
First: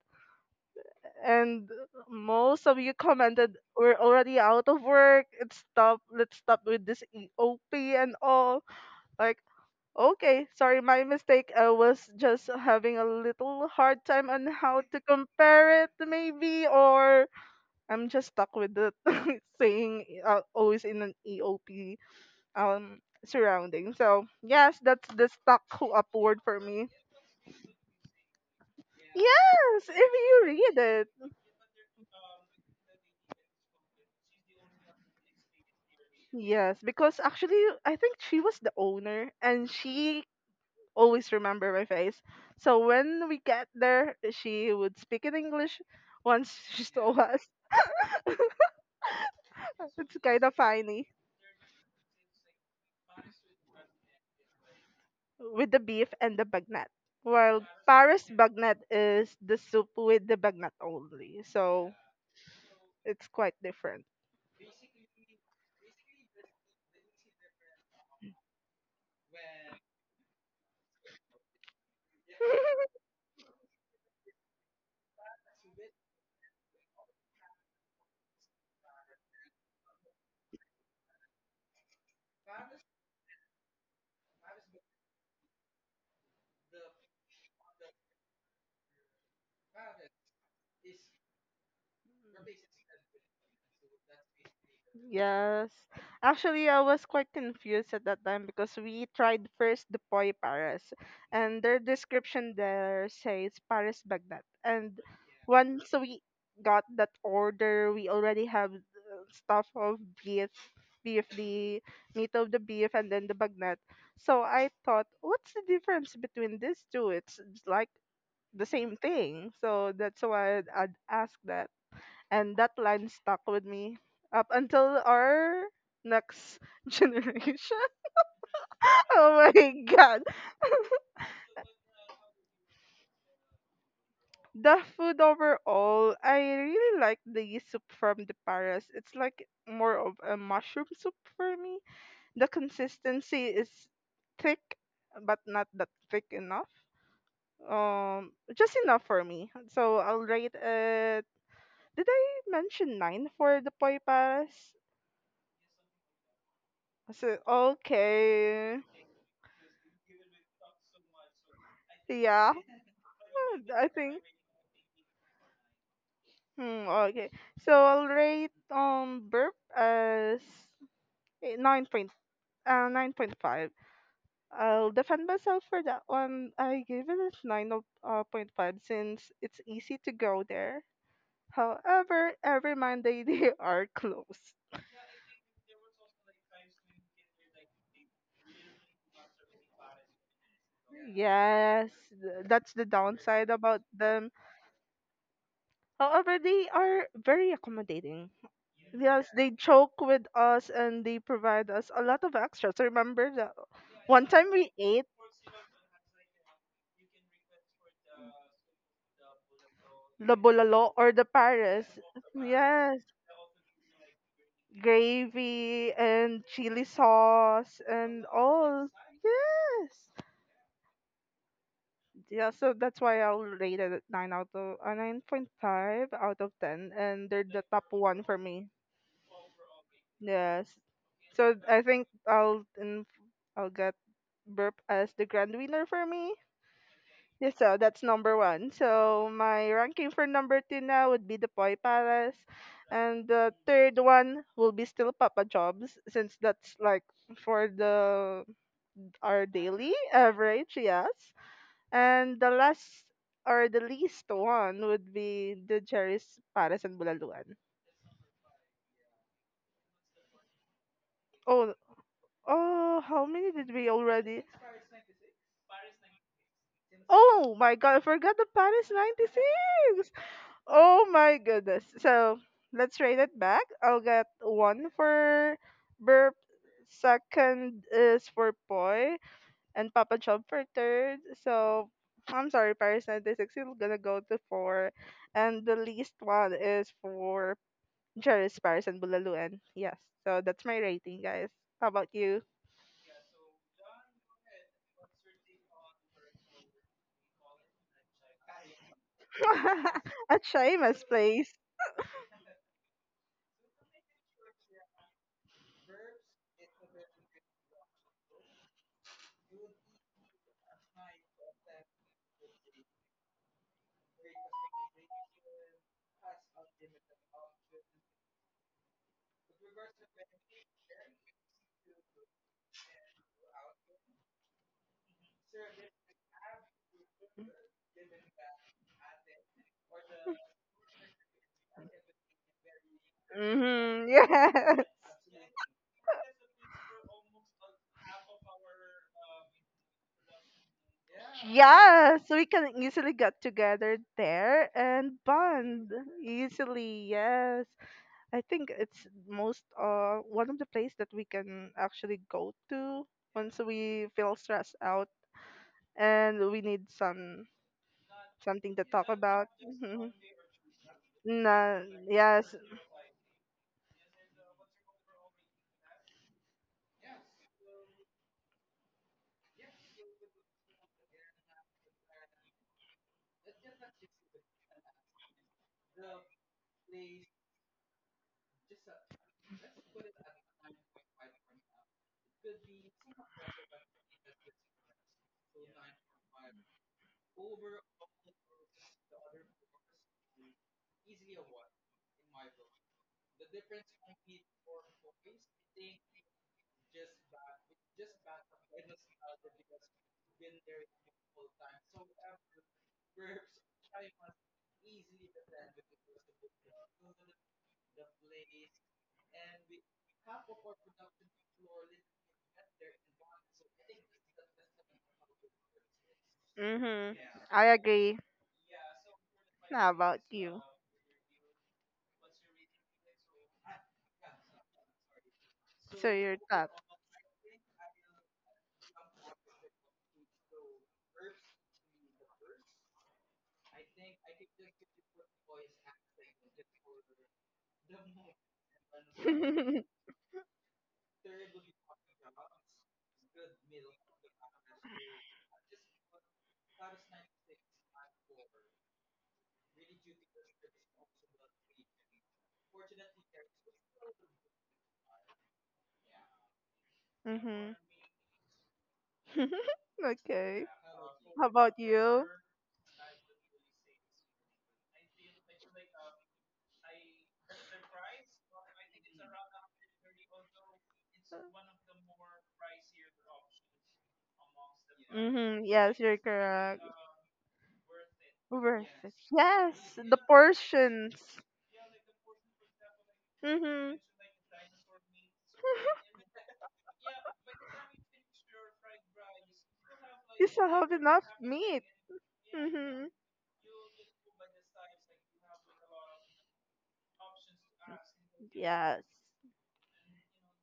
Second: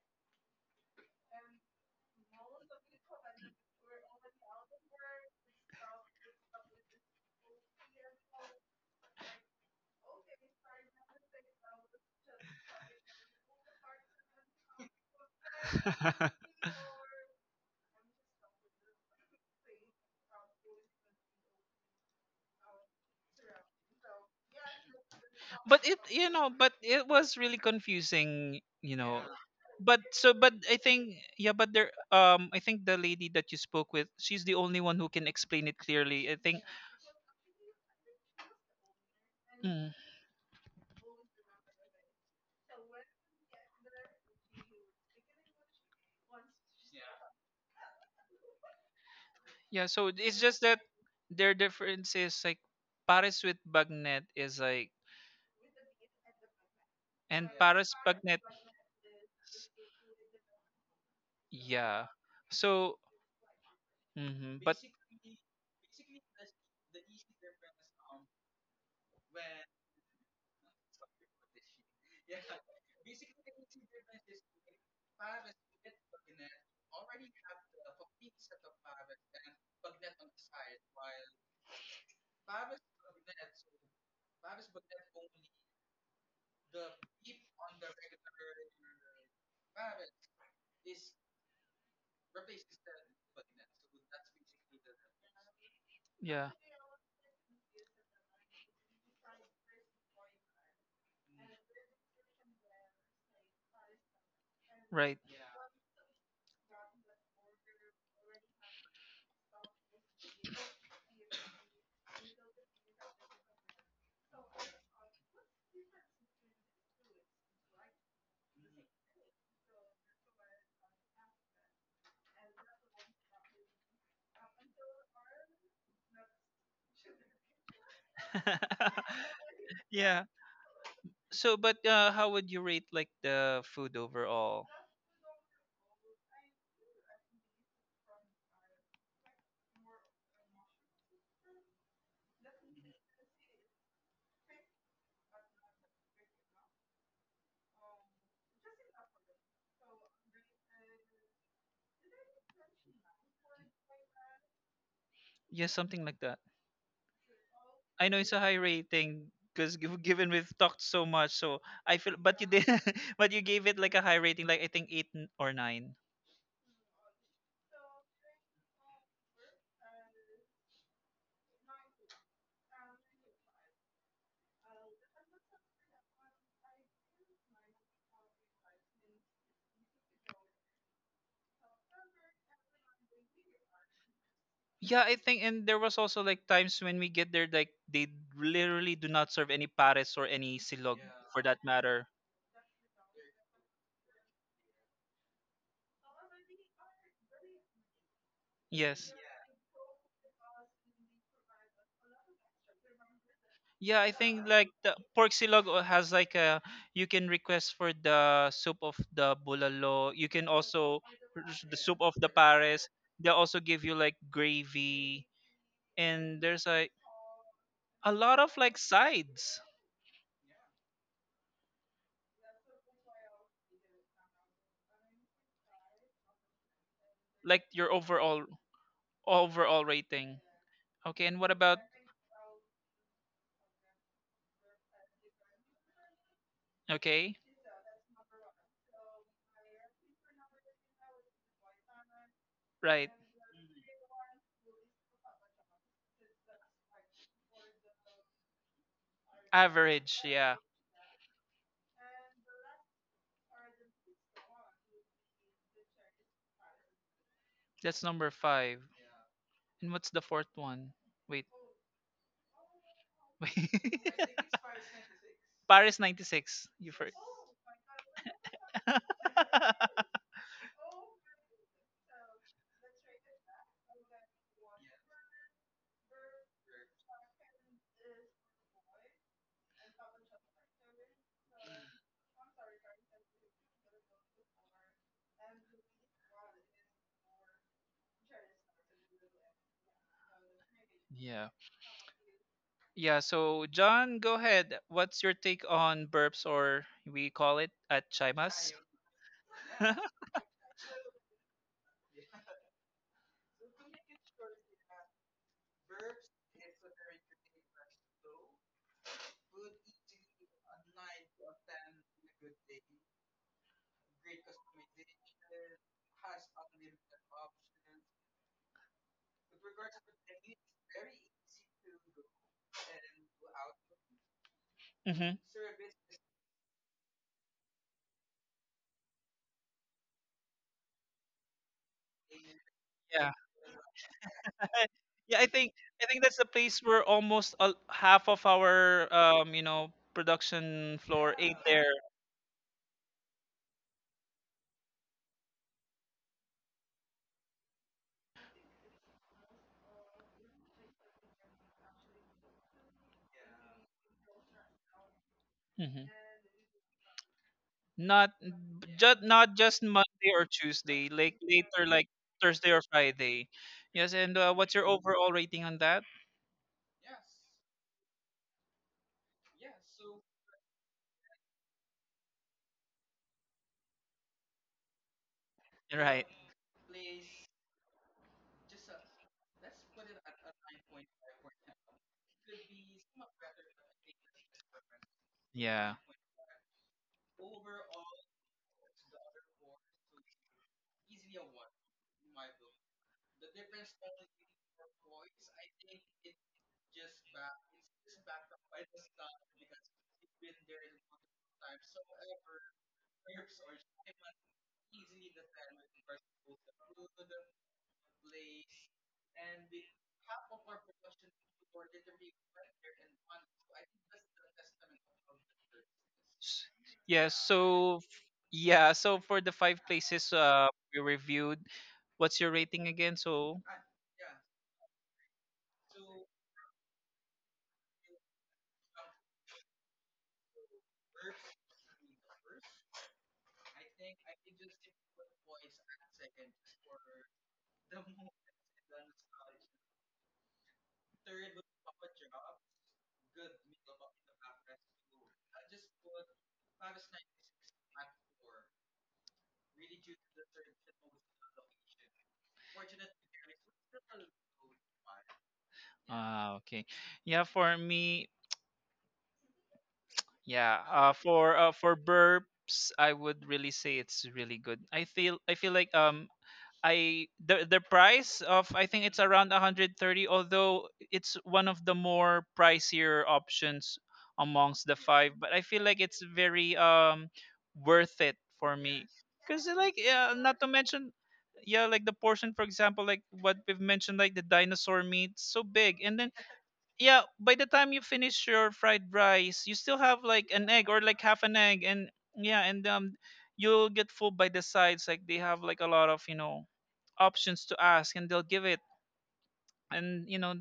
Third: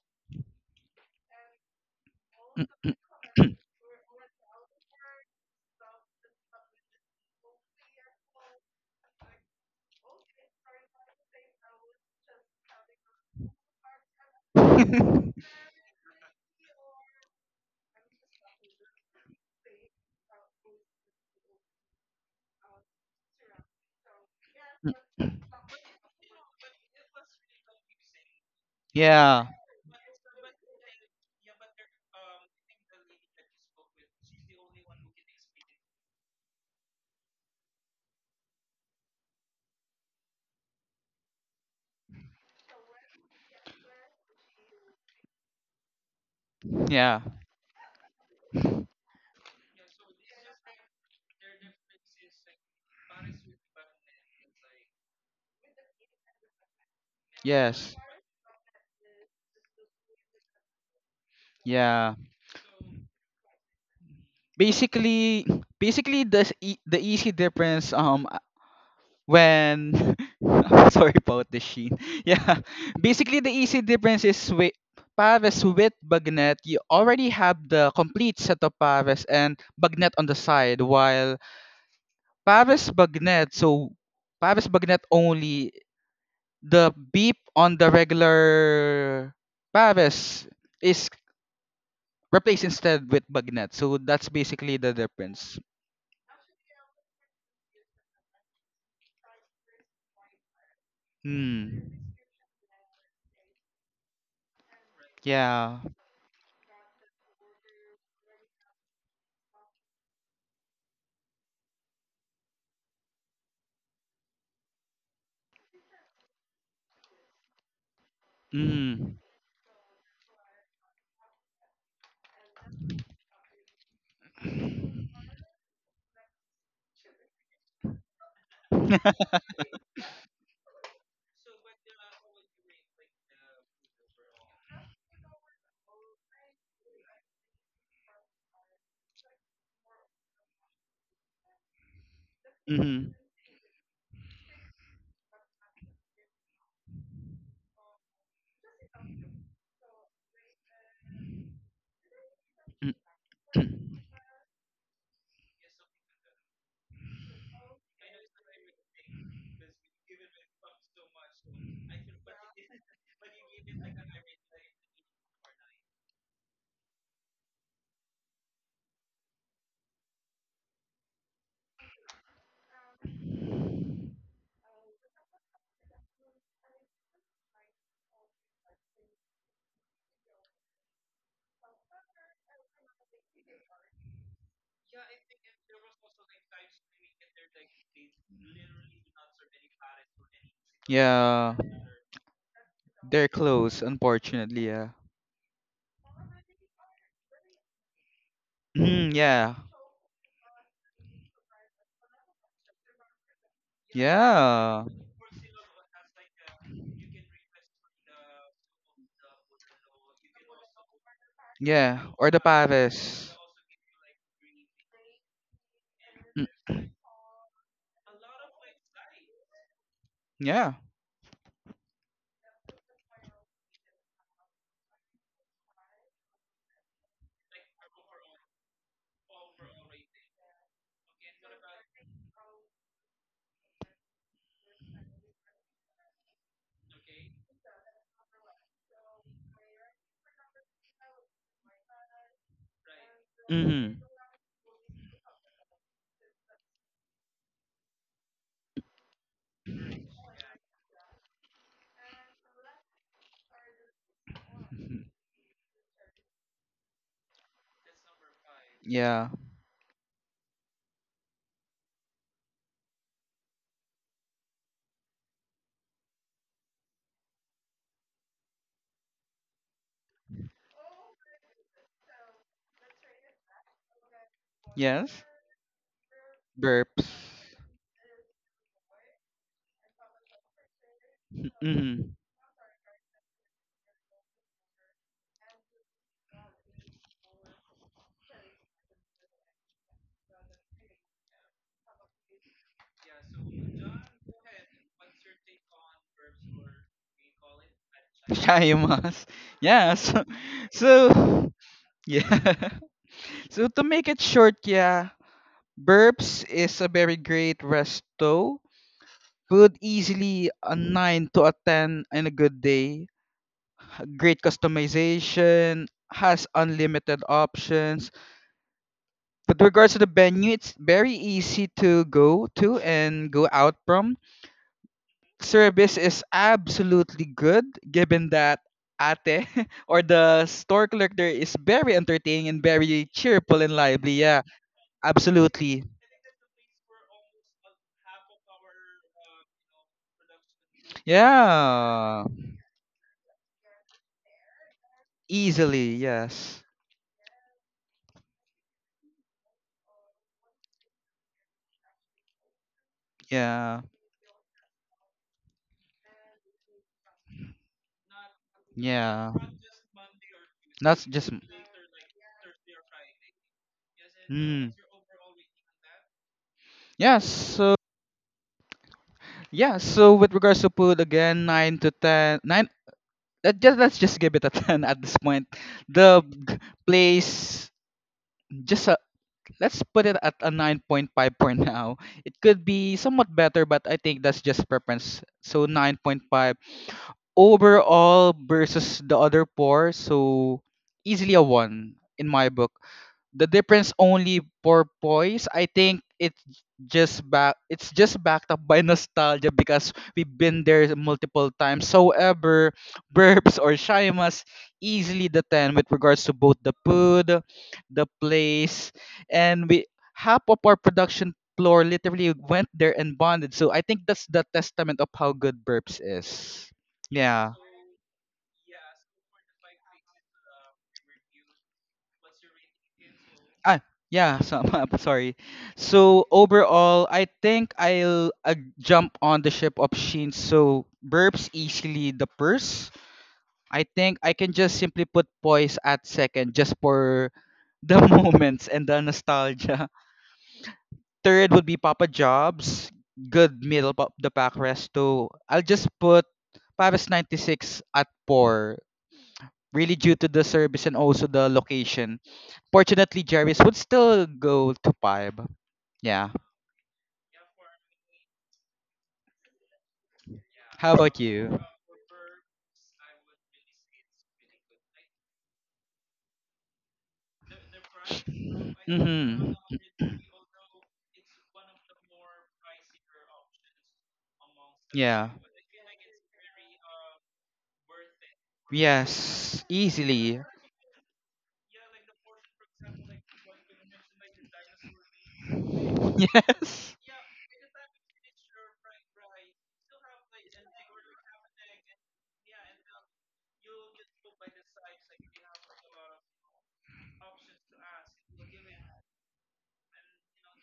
Speaker 2: And most of you commented, "We're already out of work. It's stop Let's stop with this EOP and all." like okay, sorry, my mistake. I was just having a little hard time on how to compare it,
Speaker 1: [laughs]
Speaker 2: maybe. Or I'm just stuck with the [laughs] saying, always in an EOP um surrounding. So yes, that's the stuck
Speaker 1: But it
Speaker 2: up
Speaker 1: you
Speaker 2: word
Speaker 1: know,
Speaker 2: for
Speaker 1: but
Speaker 2: me.
Speaker 1: it was really confusing, you know.
Speaker 3: yeah.
Speaker 2: Yes, if
Speaker 1: But so, but
Speaker 2: you
Speaker 1: I
Speaker 2: read.
Speaker 1: think yeah, but there I think the lady that you spoke with, she's the only one who can explain it clearly, I think.
Speaker 2: Yes, because actually, I think she was the owner and
Speaker 1: Mm,
Speaker 2: she always remember my face. So when we get there, she would speak in English once [laughs] she saw
Speaker 3: Yeah.
Speaker 2: us.
Speaker 1: yeah,
Speaker 2: [laughs]
Speaker 1: so
Speaker 2: It's
Speaker 1: it's
Speaker 2: kind of
Speaker 1: just that
Speaker 2: funny,
Speaker 1: their difference is like Paris with bagnet is like,
Speaker 2: with the beef and the bagnet.
Speaker 1: and
Speaker 2: While
Speaker 1: Paris
Speaker 3: Yes.
Speaker 2: Paris
Speaker 1: bagnet,
Speaker 2: bagnet is the soup with the bagnet only. So
Speaker 1: yeah,
Speaker 3: Yeah.
Speaker 1: so.
Speaker 2: it's quite different.
Speaker 1: Mhm, but
Speaker 3: basically Basically the easy difference when [laughs] I'm sorry about the sheen [laughs] yeah,
Speaker 2: [laughs]
Speaker 3: basically the easy difference is with Pares with Bagnet you already have the complete set of Pares and Bagnet on the side, while Pares Bagnet so Pares Bagnet only, the beep on the regular Pares is replaced instead with Bagnet, so that's basically the difference.
Speaker 2: Yes.
Speaker 1: yeah,
Speaker 2: Actually, I was quite confused at that time because we tried first the Poi Paris, and their
Speaker 3: Hmm.
Speaker 2: description there says Paris Baghdad. And
Speaker 1: right.
Speaker 3: Yeah.
Speaker 2: once we got that order, we already have stuff of beef, beef, the meat of the beef, and then the Baghdad. So I thought, what's the difference between these two? It's like the same
Speaker 3: Mm.
Speaker 2: thing. So that's why I asked that. And that line stuck with me up until our next [laughs] generation. [laughs]
Speaker 1: [laughs]
Speaker 3: [laughs]
Speaker 2: Oh my
Speaker 1: Yeah.
Speaker 2: god.
Speaker 1: So, but how would you rate like the food overall?
Speaker 2: The food overall, I really like the soup from the Paris. It's like more of a mushroom soup for me. The
Speaker 3: Mhm.
Speaker 2: consistency is thick but not that thick enough. Just enough for me. So I'll rate it, did I
Speaker 3: Mm.
Speaker 2: mention nine for the Poi Paris?
Speaker 1: Yeah, something like that.
Speaker 2: So
Speaker 1: I know it's a high
Speaker 2: okay.
Speaker 1: rating because given we've talked so much, so I feel. But you
Speaker 2: Yeah. [laughs]
Speaker 1: did, [laughs] but you gave it
Speaker 2: I
Speaker 1: like a high
Speaker 2: think.
Speaker 1: rating, like I think eight n- or nine.
Speaker 2: Hmm, okay. So I'll rate burp as 9 point 9.5. I'll defend myself for that one. I gave it a nine of point five, since it's easy to go there. However, every Monday [laughs] they are closed.
Speaker 1: Yeah, I think, and there was also like times when we get there, like they literally do not serve any pares or any silog for
Speaker 3: Yeah,
Speaker 1: that
Speaker 2: Yes,
Speaker 1: matter.
Speaker 2: that's the
Speaker 3: they're
Speaker 2: downside
Speaker 3: close,
Speaker 2: about them.
Speaker 3: unfortunately. Yeah.
Speaker 2: However, they are very accommodating.
Speaker 1: Yes.
Speaker 3: Mm,
Speaker 2: Yes,
Speaker 3: yeah.
Speaker 2: they joke with us and they provide us a lot of extras. So remember that
Speaker 1: Yeah, I
Speaker 2: one
Speaker 1: think
Speaker 2: time
Speaker 1: like
Speaker 2: we
Speaker 3: Yeah.
Speaker 1: the
Speaker 2: ate
Speaker 1: pork silog has like a— you can request for the soup of the bulalo. You
Speaker 2: the
Speaker 1: can
Speaker 2: bulalo
Speaker 1: also
Speaker 2: or the
Speaker 1: the
Speaker 2: Paris.
Speaker 1: soup
Speaker 3: Yeah.
Speaker 1: of the
Speaker 3: Or the
Speaker 1: pares.
Speaker 2: Yes,
Speaker 1: They
Speaker 3: Paris.
Speaker 1: also give you like gravy
Speaker 2: gravy
Speaker 1: and
Speaker 3: Mm,
Speaker 2: and
Speaker 1: there's
Speaker 2: chili
Speaker 1: like
Speaker 2: sauce
Speaker 1: a
Speaker 2: and
Speaker 1: lot of like
Speaker 2: all.
Speaker 1: sides.
Speaker 2: Yes.
Speaker 3: yeah.
Speaker 2: Yeah, so that's why I'll rate it 9 out of 9.5 out of 10, and they're
Speaker 1: Like
Speaker 2: the top
Speaker 1: your
Speaker 2: one for
Speaker 1: overall
Speaker 2: me.
Speaker 1: overall rating.
Speaker 2: Yes.
Speaker 1: Okay, and what
Speaker 2: So
Speaker 1: about—
Speaker 2: I think I'll get burp as the grand winner for me.
Speaker 1: okay?
Speaker 2: Yeah, so that's number one. So my ranking for number two now would be the Poi Palace,
Speaker 1: Right.
Speaker 2: and the
Speaker 3: Mm-hmm.
Speaker 2: third one will be still Papa Jobs, since that's like for the our daily
Speaker 1: Average, yeah.
Speaker 2: average. Yes. And the last or the least one
Speaker 3: [laughs]
Speaker 2: would be the Jerry's Palace and Bulaluan.
Speaker 1: That's number 5.
Speaker 3: Yeah.
Speaker 1: And what's the fourth one? Wait.
Speaker 2: Oh. Oh, how
Speaker 1: [laughs]
Speaker 2: many did we
Speaker 1: Wait.
Speaker 2: already?
Speaker 1: Paris 96. You first.
Speaker 2: Oh my god, I forgot the Paris 96. Oh my goodness. So let's rate it back. I'll get one
Speaker 3: Yes.
Speaker 2: for burp.
Speaker 3: Burps.
Speaker 2: Second is for poi, and Papa Job for third. So
Speaker 3: Mm-hmm.
Speaker 2: I'm sorry, Paris 96 is gonna go to four. And the least one is for Jerry's Paris and Bulaluan. Yes. So that's my rating,
Speaker 1: Yeah.
Speaker 2: guys. How about you?
Speaker 1: Yeah, so John, go ahead. What's your take on burps, or we call it at Chimas?
Speaker 3: Shyamas. [laughs] Yeah.
Speaker 1: [laughs]
Speaker 3: So,
Speaker 2: [laughs] At Seamus
Speaker 3: so
Speaker 2: place.
Speaker 3: yeah. [laughs] So, to make it short, yeah, Burps is a very great resto. Could easily a 9 to a 10 in a good day. Great customization, has unlimited options. But regards to the venue, it's very easy to go to and go out from.
Speaker 1: Hmm.
Speaker 3: Service is absolutely good, given that ate [laughs] or the store clerk there is very entertaining and very
Speaker 1: Yeah.
Speaker 3: cheerful and lively. Yeah,
Speaker 2: Mm-hmm. [laughs]
Speaker 1: [laughs] Yeah, I think
Speaker 3: absolutely.
Speaker 1: I think that's the place where almost all, half of our production floor
Speaker 2: Yes.
Speaker 1: ate there.
Speaker 2: Yeah,
Speaker 3: Yeah.
Speaker 2: so we can easily get together there and bond
Speaker 3: Easily, yes.
Speaker 2: easily. Yes, I think it's most one of the place that we can actually go to once
Speaker 3: Yeah.
Speaker 2: we feel stressed out
Speaker 1: Hmm.
Speaker 2: and we need some
Speaker 1: Not
Speaker 2: something to talk
Speaker 1: just
Speaker 3: Yeah.
Speaker 2: about.
Speaker 1: not just
Speaker 2: Mhm.
Speaker 1: Monday or
Speaker 3: That's
Speaker 1: Tuesday,
Speaker 3: just.
Speaker 1: like
Speaker 2: Nah,
Speaker 1: later like
Speaker 2: yes.
Speaker 1: Thursday or Friday. Yes, and
Speaker 3: Hmm.
Speaker 1: what's your overall rating on that?
Speaker 3: Yeah, so yeah, so with regards to food again, nine to ten, nine. Just let's just give it a [laughs] ten at this point. The
Speaker 1: Right.
Speaker 3: g- place, just a, let's put it at a 9.5 for now. It could be somewhat better, but I think that's just preference. So,
Speaker 1: Yeah.
Speaker 3: 9.5 overall versus the other four, so easily a one in my book. The difference only for poise, I think it's just back it's just backed up by [laughs] nostalgia, because we've been there multiple times. However, burps or shimas, easily the 10 with regards to both the food, the place, and we half of our production floor literally went there and bonded, so I think that's the testament of how good burps is.
Speaker 1: S-
Speaker 2: Mm-hmm.
Speaker 1: Yeah,
Speaker 3: Yeah.
Speaker 2: I
Speaker 1: so f-
Speaker 2: agree.
Speaker 1: yeah, so for the five
Speaker 2: How about
Speaker 1: places
Speaker 2: you?
Speaker 1: we reviewed, what's your rating again? So,
Speaker 3: Ah, yeah. So [laughs] sorry.
Speaker 2: So
Speaker 3: So
Speaker 2: you're top.
Speaker 3: overall, I think I'll jump on the ship of Shin. So burps easily the purse. I think I can just simply put poise at second, just for the [laughs] moments and the
Speaker 2: [laughs] Mm-hmm.
Speaker 3: nostalgia. Third would be Papa Jobs. Good middle of the pack resto. I'll just put Paris 96 at four. Really due to the service and also the location. Fortunately, Jerry's would still go to five. Yeah.
Speaker 1: ah, okay. Yeah, for me,
Speaker 2: [laughs] Okay.
Speaker 1: yeah,
Speaker 3: How
Speaker 1: uh
Speaker 3: about
Speaker 2: How
Speaker 1: for
Speaker 3: you?
Speaker 1: uh
Speaker 2: about
Speaker 1: for
Speaker 2: you?
Speaker 1: burps, I would really say it's really good. I feel like um, I the price of, I think, it's around
Speaker 3: Mm-hmm.
Speaker 1: 130. Although it's one of the more pricier options amongst the
Speaker 3: Yeah.
Speaker 1: five, but I
Speaker 2: Mm-hmm.
Speaker 1: feel
Speaker 2: Yes,
Speaker 1: like
Speaker 2: you're
Speaker 1: it's very
Speaker 2: correct.
Speaker 1: um, worth it for
Speaker 2: Worth
Speaker 1: me.
Speaker 2: it.
Speaker 1: Cuz
Speaker 3: Yes.
Speaker 2: Yes,
Speaker 1: like,
Speaker 2: the
Speaker 1: yeah,
Speaker 3: Easily. [laughs]
Speaker 1: not to
Speaker 2: portions.
Speaker 1: mention, yeah, like the portion, for example, like what we've
Speaker 2: Mhm.
Speaker 1: mentioned, like the dinosaur meat, so big. And then,
Speaker 3: Yes.
Speaker 1: yeah, by the time you finish your fried rice, you still have
Speaker 2: You
Speaker 1: like
Speaker 2: still
Speaker 1: an egg
Speaker 2: have
Speaker 1: or like
Speaker 2: enough
Speaker 1: half an
Speaker 2: meat.
Speaker 1: egg, and yeah. And
Speaker 2: Mhm.
Speaker 1: you'll get full by the sides. Like they have like a lot of, you know, options to ask, and they'll give it.
Speaker 2: Yes.
Speaker 1: And you know,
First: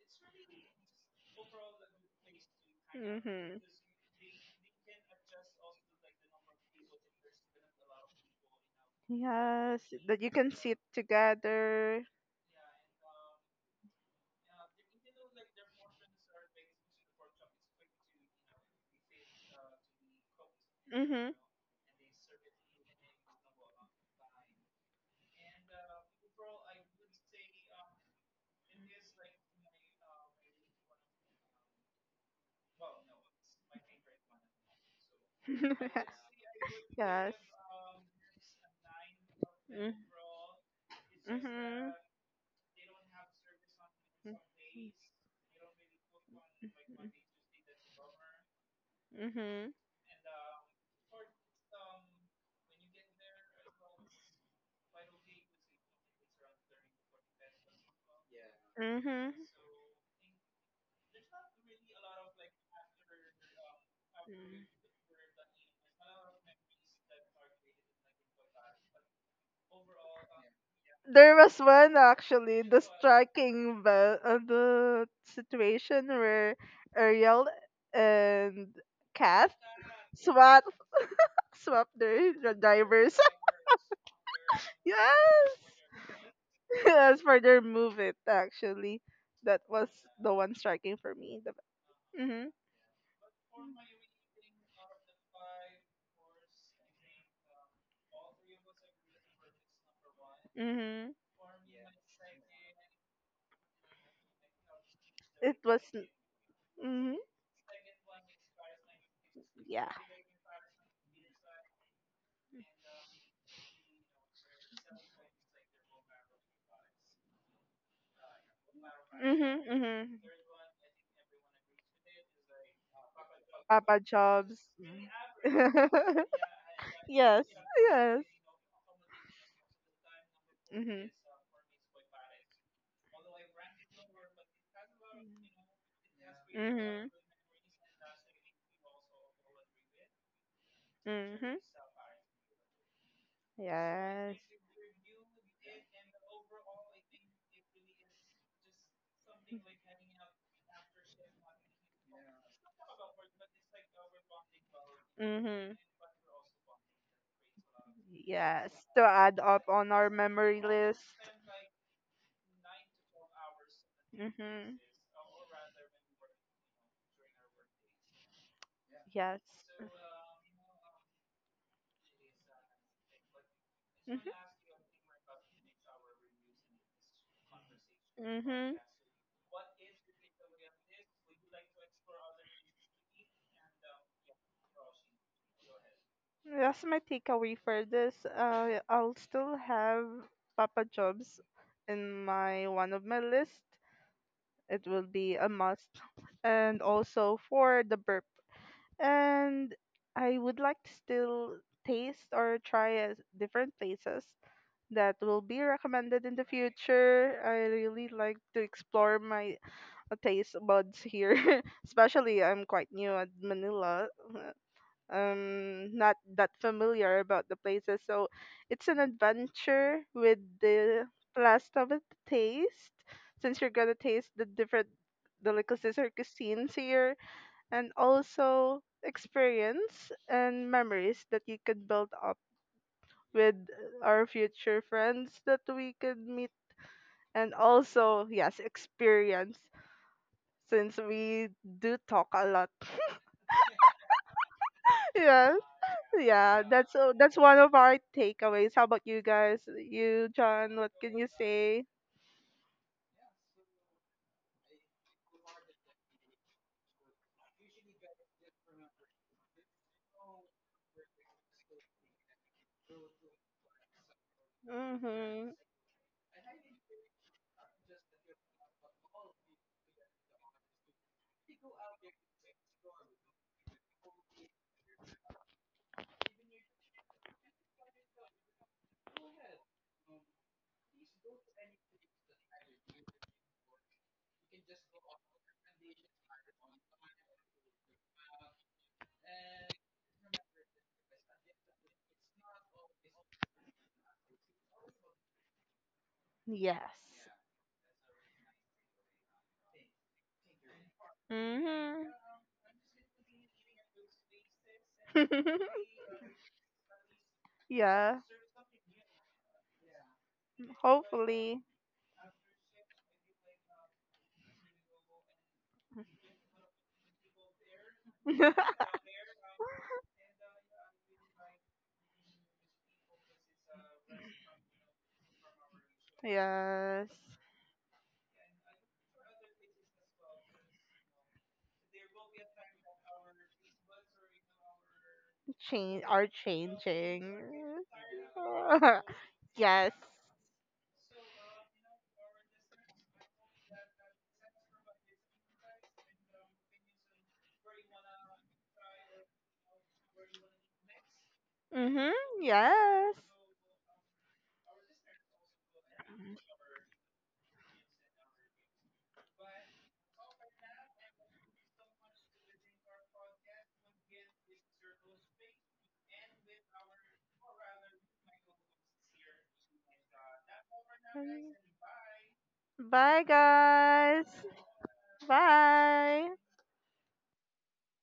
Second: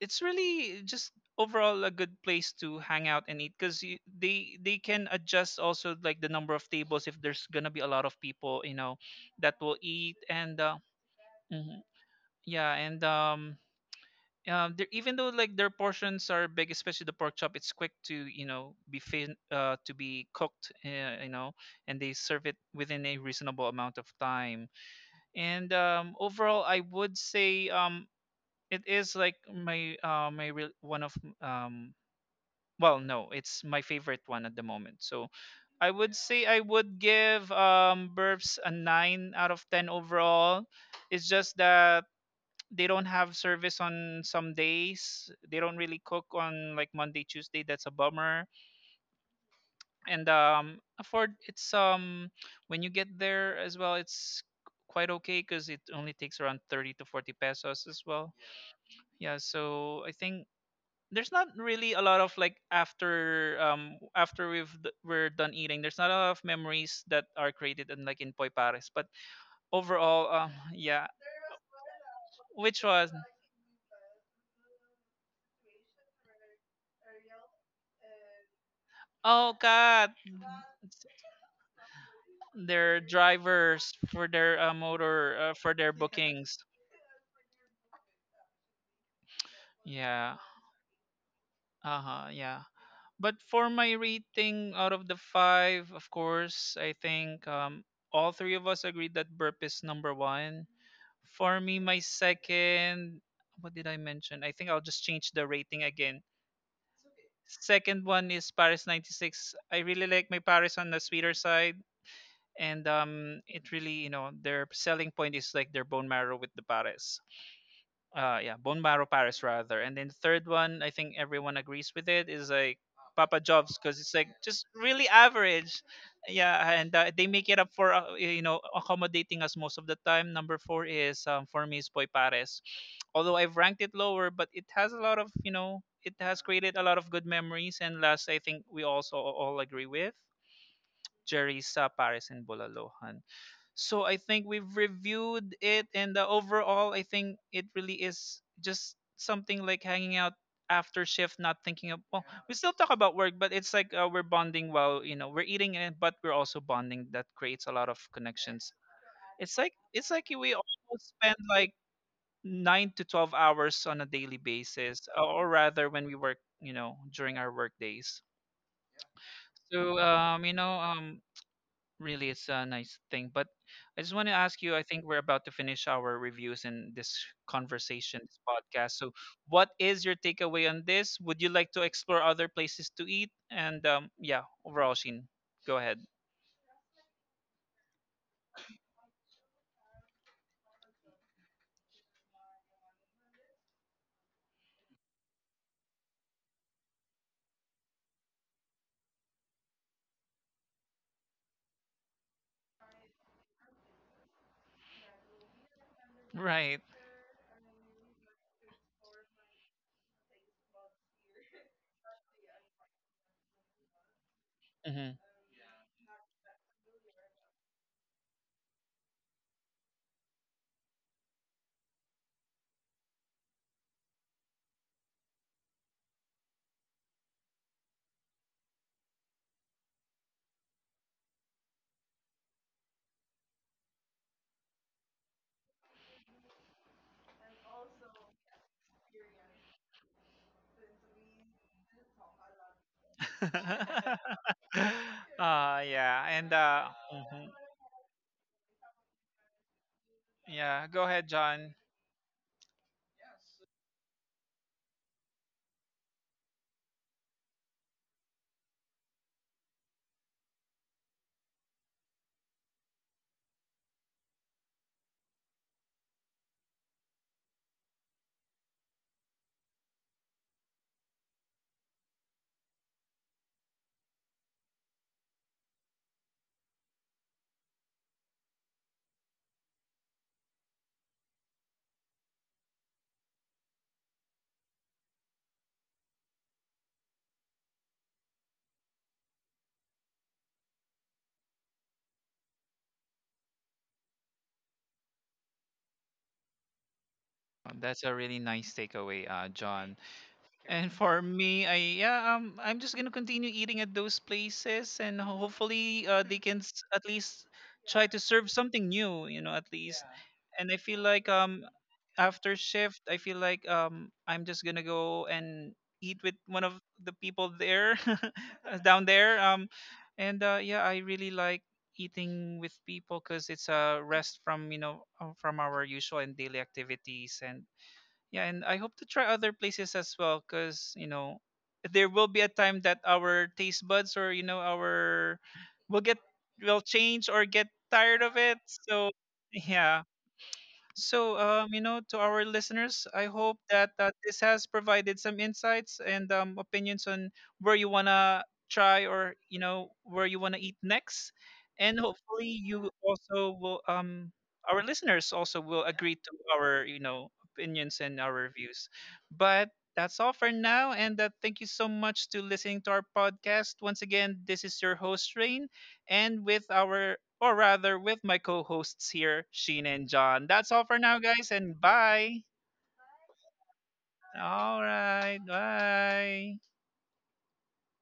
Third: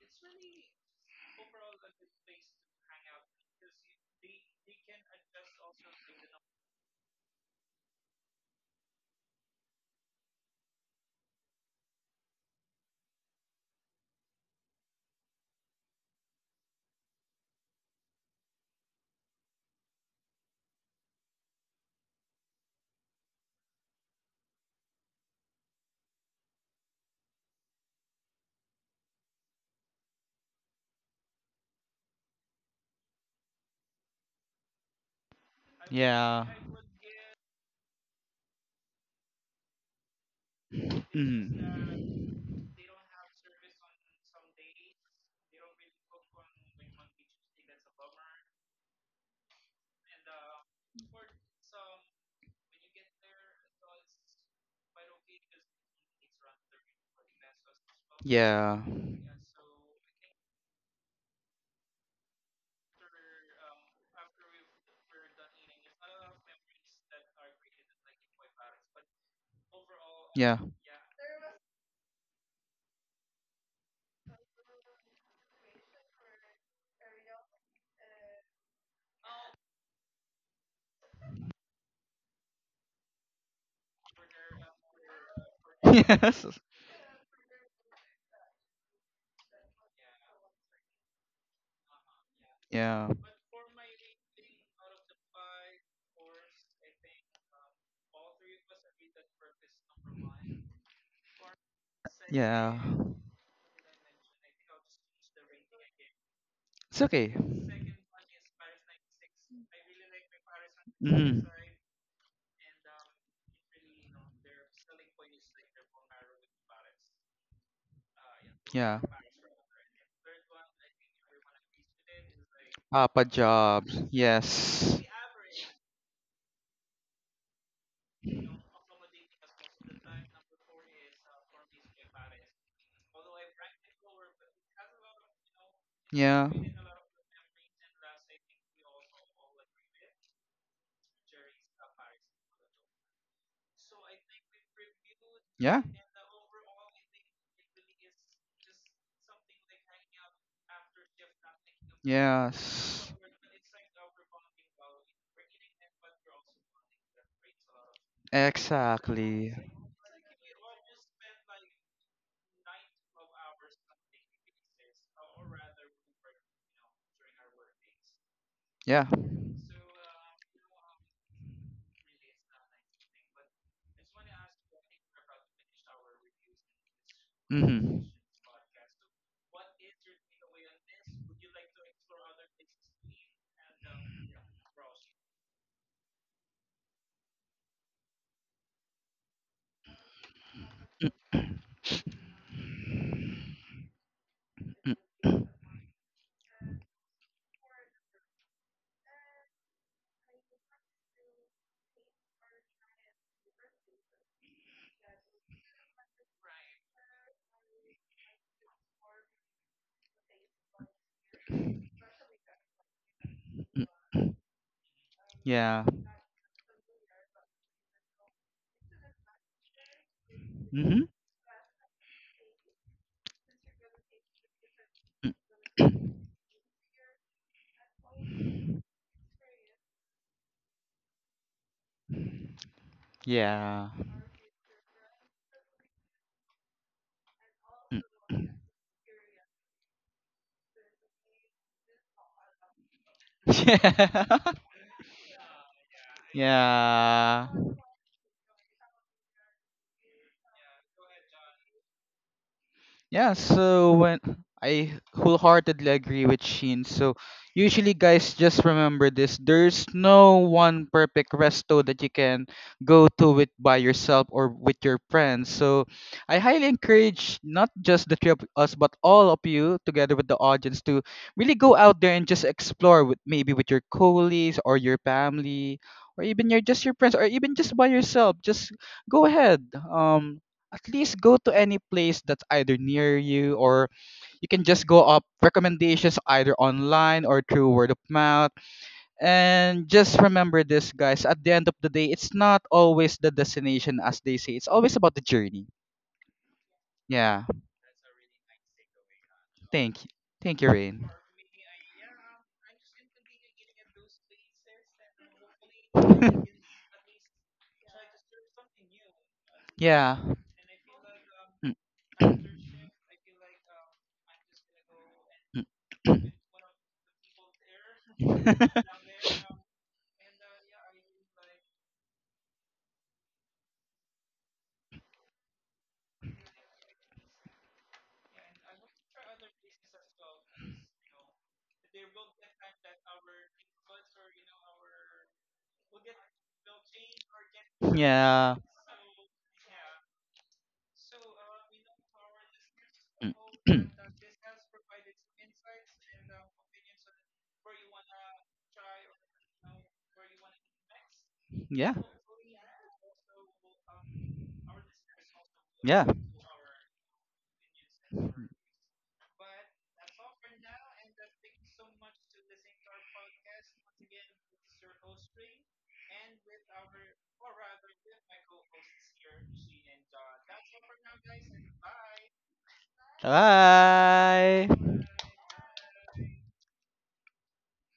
Speaker 1: it's really just overall a good place to hang out and eat
Speaker 2: Mhm.
Speaker 1: because they can adjust also like the number of tables if there's gonna be a lot of people, you know, that will
Speaker 2: Yes,
Speaker 1: eat.
Speaker 2: that you can
Speaker 1: And
Speaker 2: sit
Speaker 1: mhm.
Speaker 2: together.
Speaker 1: Yeah, and um, even though like their portions are big, especially the pork chop, it's quick to, you know, be to be cooked, you
Speaker 2: Mhm.
Speaker 1: know, and they serve it within a reasonable amount of time. And overall, I would say it is like my my real one of um, well, no, it's my favorite one at the moment. So I would
Speaker 2: [laughs]
Speaker 1: say
Speaker 3: Yeah.
Speaker 1: I would
Speaker 2: yes.
Speaker 1: give um, Burbs a nine out of ten
Speaker 2: Mm.
Speaker 1: overall. It's just
Speaker 2: Mhm.
Speaker 1: that
Speaker 3: Mm.
Speaker 1: they don't have service on some days. They don't really cook on like Monday, Tuesday. That's a bummer.
Speaker 2: Mhm.
Speaker 1: And for it's when you get there as well, it's quite okay because it only takes around 30 to 40 pesos as well.
Speaker 3: Yeah.
Speaker 2: Mhm.
Speaker 1: Yeah, so I think there's not really a lot of like, after we've we're done eating. There's not a lot of memories that are created in like in Poy Pares. But overall,
Speaker 3: Yeah.
Speaker 1: yeah,
Speaker 2: There was one actually, the
Speaker 1: which was—
Speaker 2: striking bell, the situation where Ariel and
Speaker 1: oh
Speaker 2: Kath
Speaker 1: God,
Speaker 2: swap their
Speaker 1: their
Speaker 2: drivers.
Speaker 1: drivers for their
Speaker 2: [laughs] Yes.
Speaker 1: motor for their
Speaker 3: [laughs] Yes.
Speaker 1: bookings.
Speaker 2: [laughs] Yes, for their move it actually. That was
Speaker 1: Yeah.
Speaker 2: the one striking for me. The,
Speaker 1: Uh-huh,
Speaker 2: mm-hmm,
Speaker 1: yeah.
Speaker 3: Yeah.
Speaker 1: But for my rating out of the 5, of course, I think um, all three of us agreed that burp is number 1.
Speaker 2: mm-hmm.
Speaker 1: For me my
Speaker 3: Yeah.
Speaker 1: second, what did I mention? I think I'll just change the
Speaker 2: It
Speaker 1: rating
Speaker 2: was,
Speaker 1: again.
Speaker 3: It's
Speaker 2: mm-hmm,
Speaker 3: okay.
Speaker 1: Second one is Paris 96. I
Speaker 2: yeah.
Speaker 1: really like my Paris on the sweeter
Speaker 3: Mm.
Speaker 1: side, and um, it really, you know, their selling point is like their bone marrow with the Paris. Uh, yeah, bone
Speaker 3: Yeah.
Speaker 1: marrow paris
Speaker 2: Mm-hmm,
Speaker 1: rather. And then
Speaker 2: mm-hmm.
Speaker 1: the third one, I think everyone agrees with it, is like
Speaker 3: Papa
Speaker 1: Papa Jobs, because
Speaker 2: Papa
Speaker 3: jobs.
Speaker 1: it's like
Speaker 2: Jobs.
Speaker 1: just
Speaker 3: Yes.
Speaker 1: really average.
Speaker 2: [laughs]
Speaker 1: Yeah, and they make
Speaker 2: Yes,
Speaker 1: it up for,
Speaker 2: yes.
Speaker 1: you know, accommodating us most of the time. Number four
Speaker 2: Mm-hmm.
Speaker 1: is for me is Boy Paris, although I've ranked it lower, but it has a lot of, you know, it has
Speaker 3: Yeah.
Speaker 1: created a lot of
Speaker 2: Mm-hmm.
Speaker 1: good memories. And last, I think we also all agree with
Speaker 2: Mm-hmm.
Speaker 1: Jerry's, Paris and Bulalo. So I
Speaker 2: Yes.
Speaker 1: think we've reviewed
Speaker 3: Yeah.
Speaker 1: it, and overall, I think it really is just something like hanging out after shift, not thinking of— well, we still talk
Speaker 3: Yes.
Speaker 1: about work, but it's like, we're bonding while, you know, we're eating,
Speaker 2: Mm-hmm.
Speaker 1: and but we're also bonding. That creates a lot of connections.
Speaker 2: Yes. To add
Speaker 1: It's
Speaker 3: Exactly.
Speaker 2: up
Speaker 1: like
Speaker 2: on
Speaker 1: it's
Speaker 2: our
Speaker 1: like we
Speaker 2: memory list.
Speaker 1: almost spend like 9 to 12 hours on a daily
Speaker 2: Mm-hmm.
Speaker 1: basis, or rather when we work, you know, during our work days.
Speaker 3: Yeah.
Speaker 2: Yes.
Speaker 1: So you know, really it's a nice thing. But I just want
Speaker 2: Mm-hmm.
Speaker 1: to ask you, I think we're about to finish our reviews in this conversation, this
Speaker 2: Mm-hmm.
Speaker 1: podcast.
Speaker 3: Mm-hmm.
Speaker 1: So what is your takeaway on this? Would you like to explore other places to eat? And yeah, overall, Sheen, go ahead.
Speaker 2: That's my takeaway for this. I'll still have Papa Jobs in my one of my list. It will be a must, and also for the burp. And I would like to still taste or try different places that will be recommended in the
Speaker 1: Right.
Speaker 2: future. I really like to explore my taste buds here, [laughs] especially I'm quite new at
Speaker 3: Mm-mm.
Speaker 2: Manila,
Speaker 1: Mm-hmm.
Speaker 3: Yeah.
Speaker 2: not that familiar about the places. So it's an adventure with
Speaker 3: Mm-hmm.
Speaker 2: the blast of the taste, since you're gonna taste the different delicacies or cuisines here, and also experience and memories that you could build up with
Speaker 3: Yeah.
Speaker 2: our future friends that we could meet, and
Speaker 3: Mm.
Speaker 2: also yes experience, since we do talk a lot.
Speaker 1: [laughs]
Speaker 3: [laughs] Yeah.
Speaker 2: Yes.
Speaker 1: Uh, yeah.
Speaker 3: [laughs]
Speaker 1: And
Speaker 2: Yeah, that's
Speaker 1: mhm.
Speaker 3: Yeah.
Speaker 2: one of our takeaways. How about you guys? You, John,
Speaker 1: Yeah,
Speaker 2: what
Speaker 1: go
Speaker 2: can
Speaker 1: ahead,
Speaker 2: you
Speaker 1: John.
Speaker 2: say?
Speaker 3: Yeah, so when I wholeheartedly agree with Sheen. So, usually guys, just remember this. There's no one perfect resto that you can go to with by yourself or with your friends.
Speaker 2: Mhm.
Speaker 3: So I highly encourage not just the three of us but all of you together with the audience to really go out there and just explore, with maybe with your colleagues or your family or even your just your friends, or even just by yourself. Just go ahead. At least go to any place that's either near you, or you can just go up recommendations either online or through word of mouth. And just remember this, guys, at the end of the day, it's not always the destination, as they say, it's always about the journey.
Speaker 2: Yes.
Speaker 3: Yeah.
Speaker 1: That's a really nice takeaway, John.
Speaker 3: Thank you. Thank you,
Speaker 1: And
Speaker 3: Rain.
Speaker 1: for me, I—
Speaker 2: Mhm.
Speaker 1: yeah, I'm just gonna continue eating at those places, and
Speaker 2: [laughs]
Speaker 1: hopefully, they can
Speaker 3: [laughs]
Speaker 1: at least try to
Speaker 2: Yeah.
Speaker 1: serve something new, you know, at least.
Speaker 3: yeah.
Speaker 1: And I feel like
Speaker 2: Hopefully.
Speaker 1: after shift, I feel like I'm just gonna go and eat with one of the people there, [laughs]
Speaker 3: Mm.
Speaker 2: [laughs]
Speaker 1: down there. And yeah, I really like eating with people because it's a rest from, you know, from our usual and daily
Speaker 2: Yes.
Speaker 1: activities, and yeah. And I hope to try other places as well, because you know, there will be a time that our taste buds, or you know, our will
Speaker 2: Change
Speaker 1: get—
Speaker 2: are
Speaker 1: will
Speaker 3: [laughs]
Speaker 1: change or get
Speaker 2: changing.
Speaker 1: tired of
Speaker 3: yeah.
Speaker 1: it. So
Speaker 2: [laughs] Yes.
Speaker 1: yeah. So, you know, to our listeners, I
Speaker 3: Mm.
Speaker 1: hope that
Speaker 3: [clears throat]
Speaker 1: this has provided some insights and opinions on where you want to try, or, you know, where you want to eat next.
Speaker 3: yeah.
Speaker 1: And
Speaker 2: Mhm.
Speaker 1: hopefully, you
Speaker 2: Yes.
Speaker 1: also will, our listeners also will
Speaker 3: Yeah.
Speaker 1: agree to our, you know, opinions and our reviews. But that's all for now. And thank you so much to listening to our podcast. Once again, this is your host, Rain, and with our— or rather with my co-hosts here, Sheena and John. That's all for now, guys, and bye.
Speaker 2: Bye guys.
Speaker 3: Bye.
Speaker 1: All right,
Speaker 2: Bye.
Speaker 1: bye.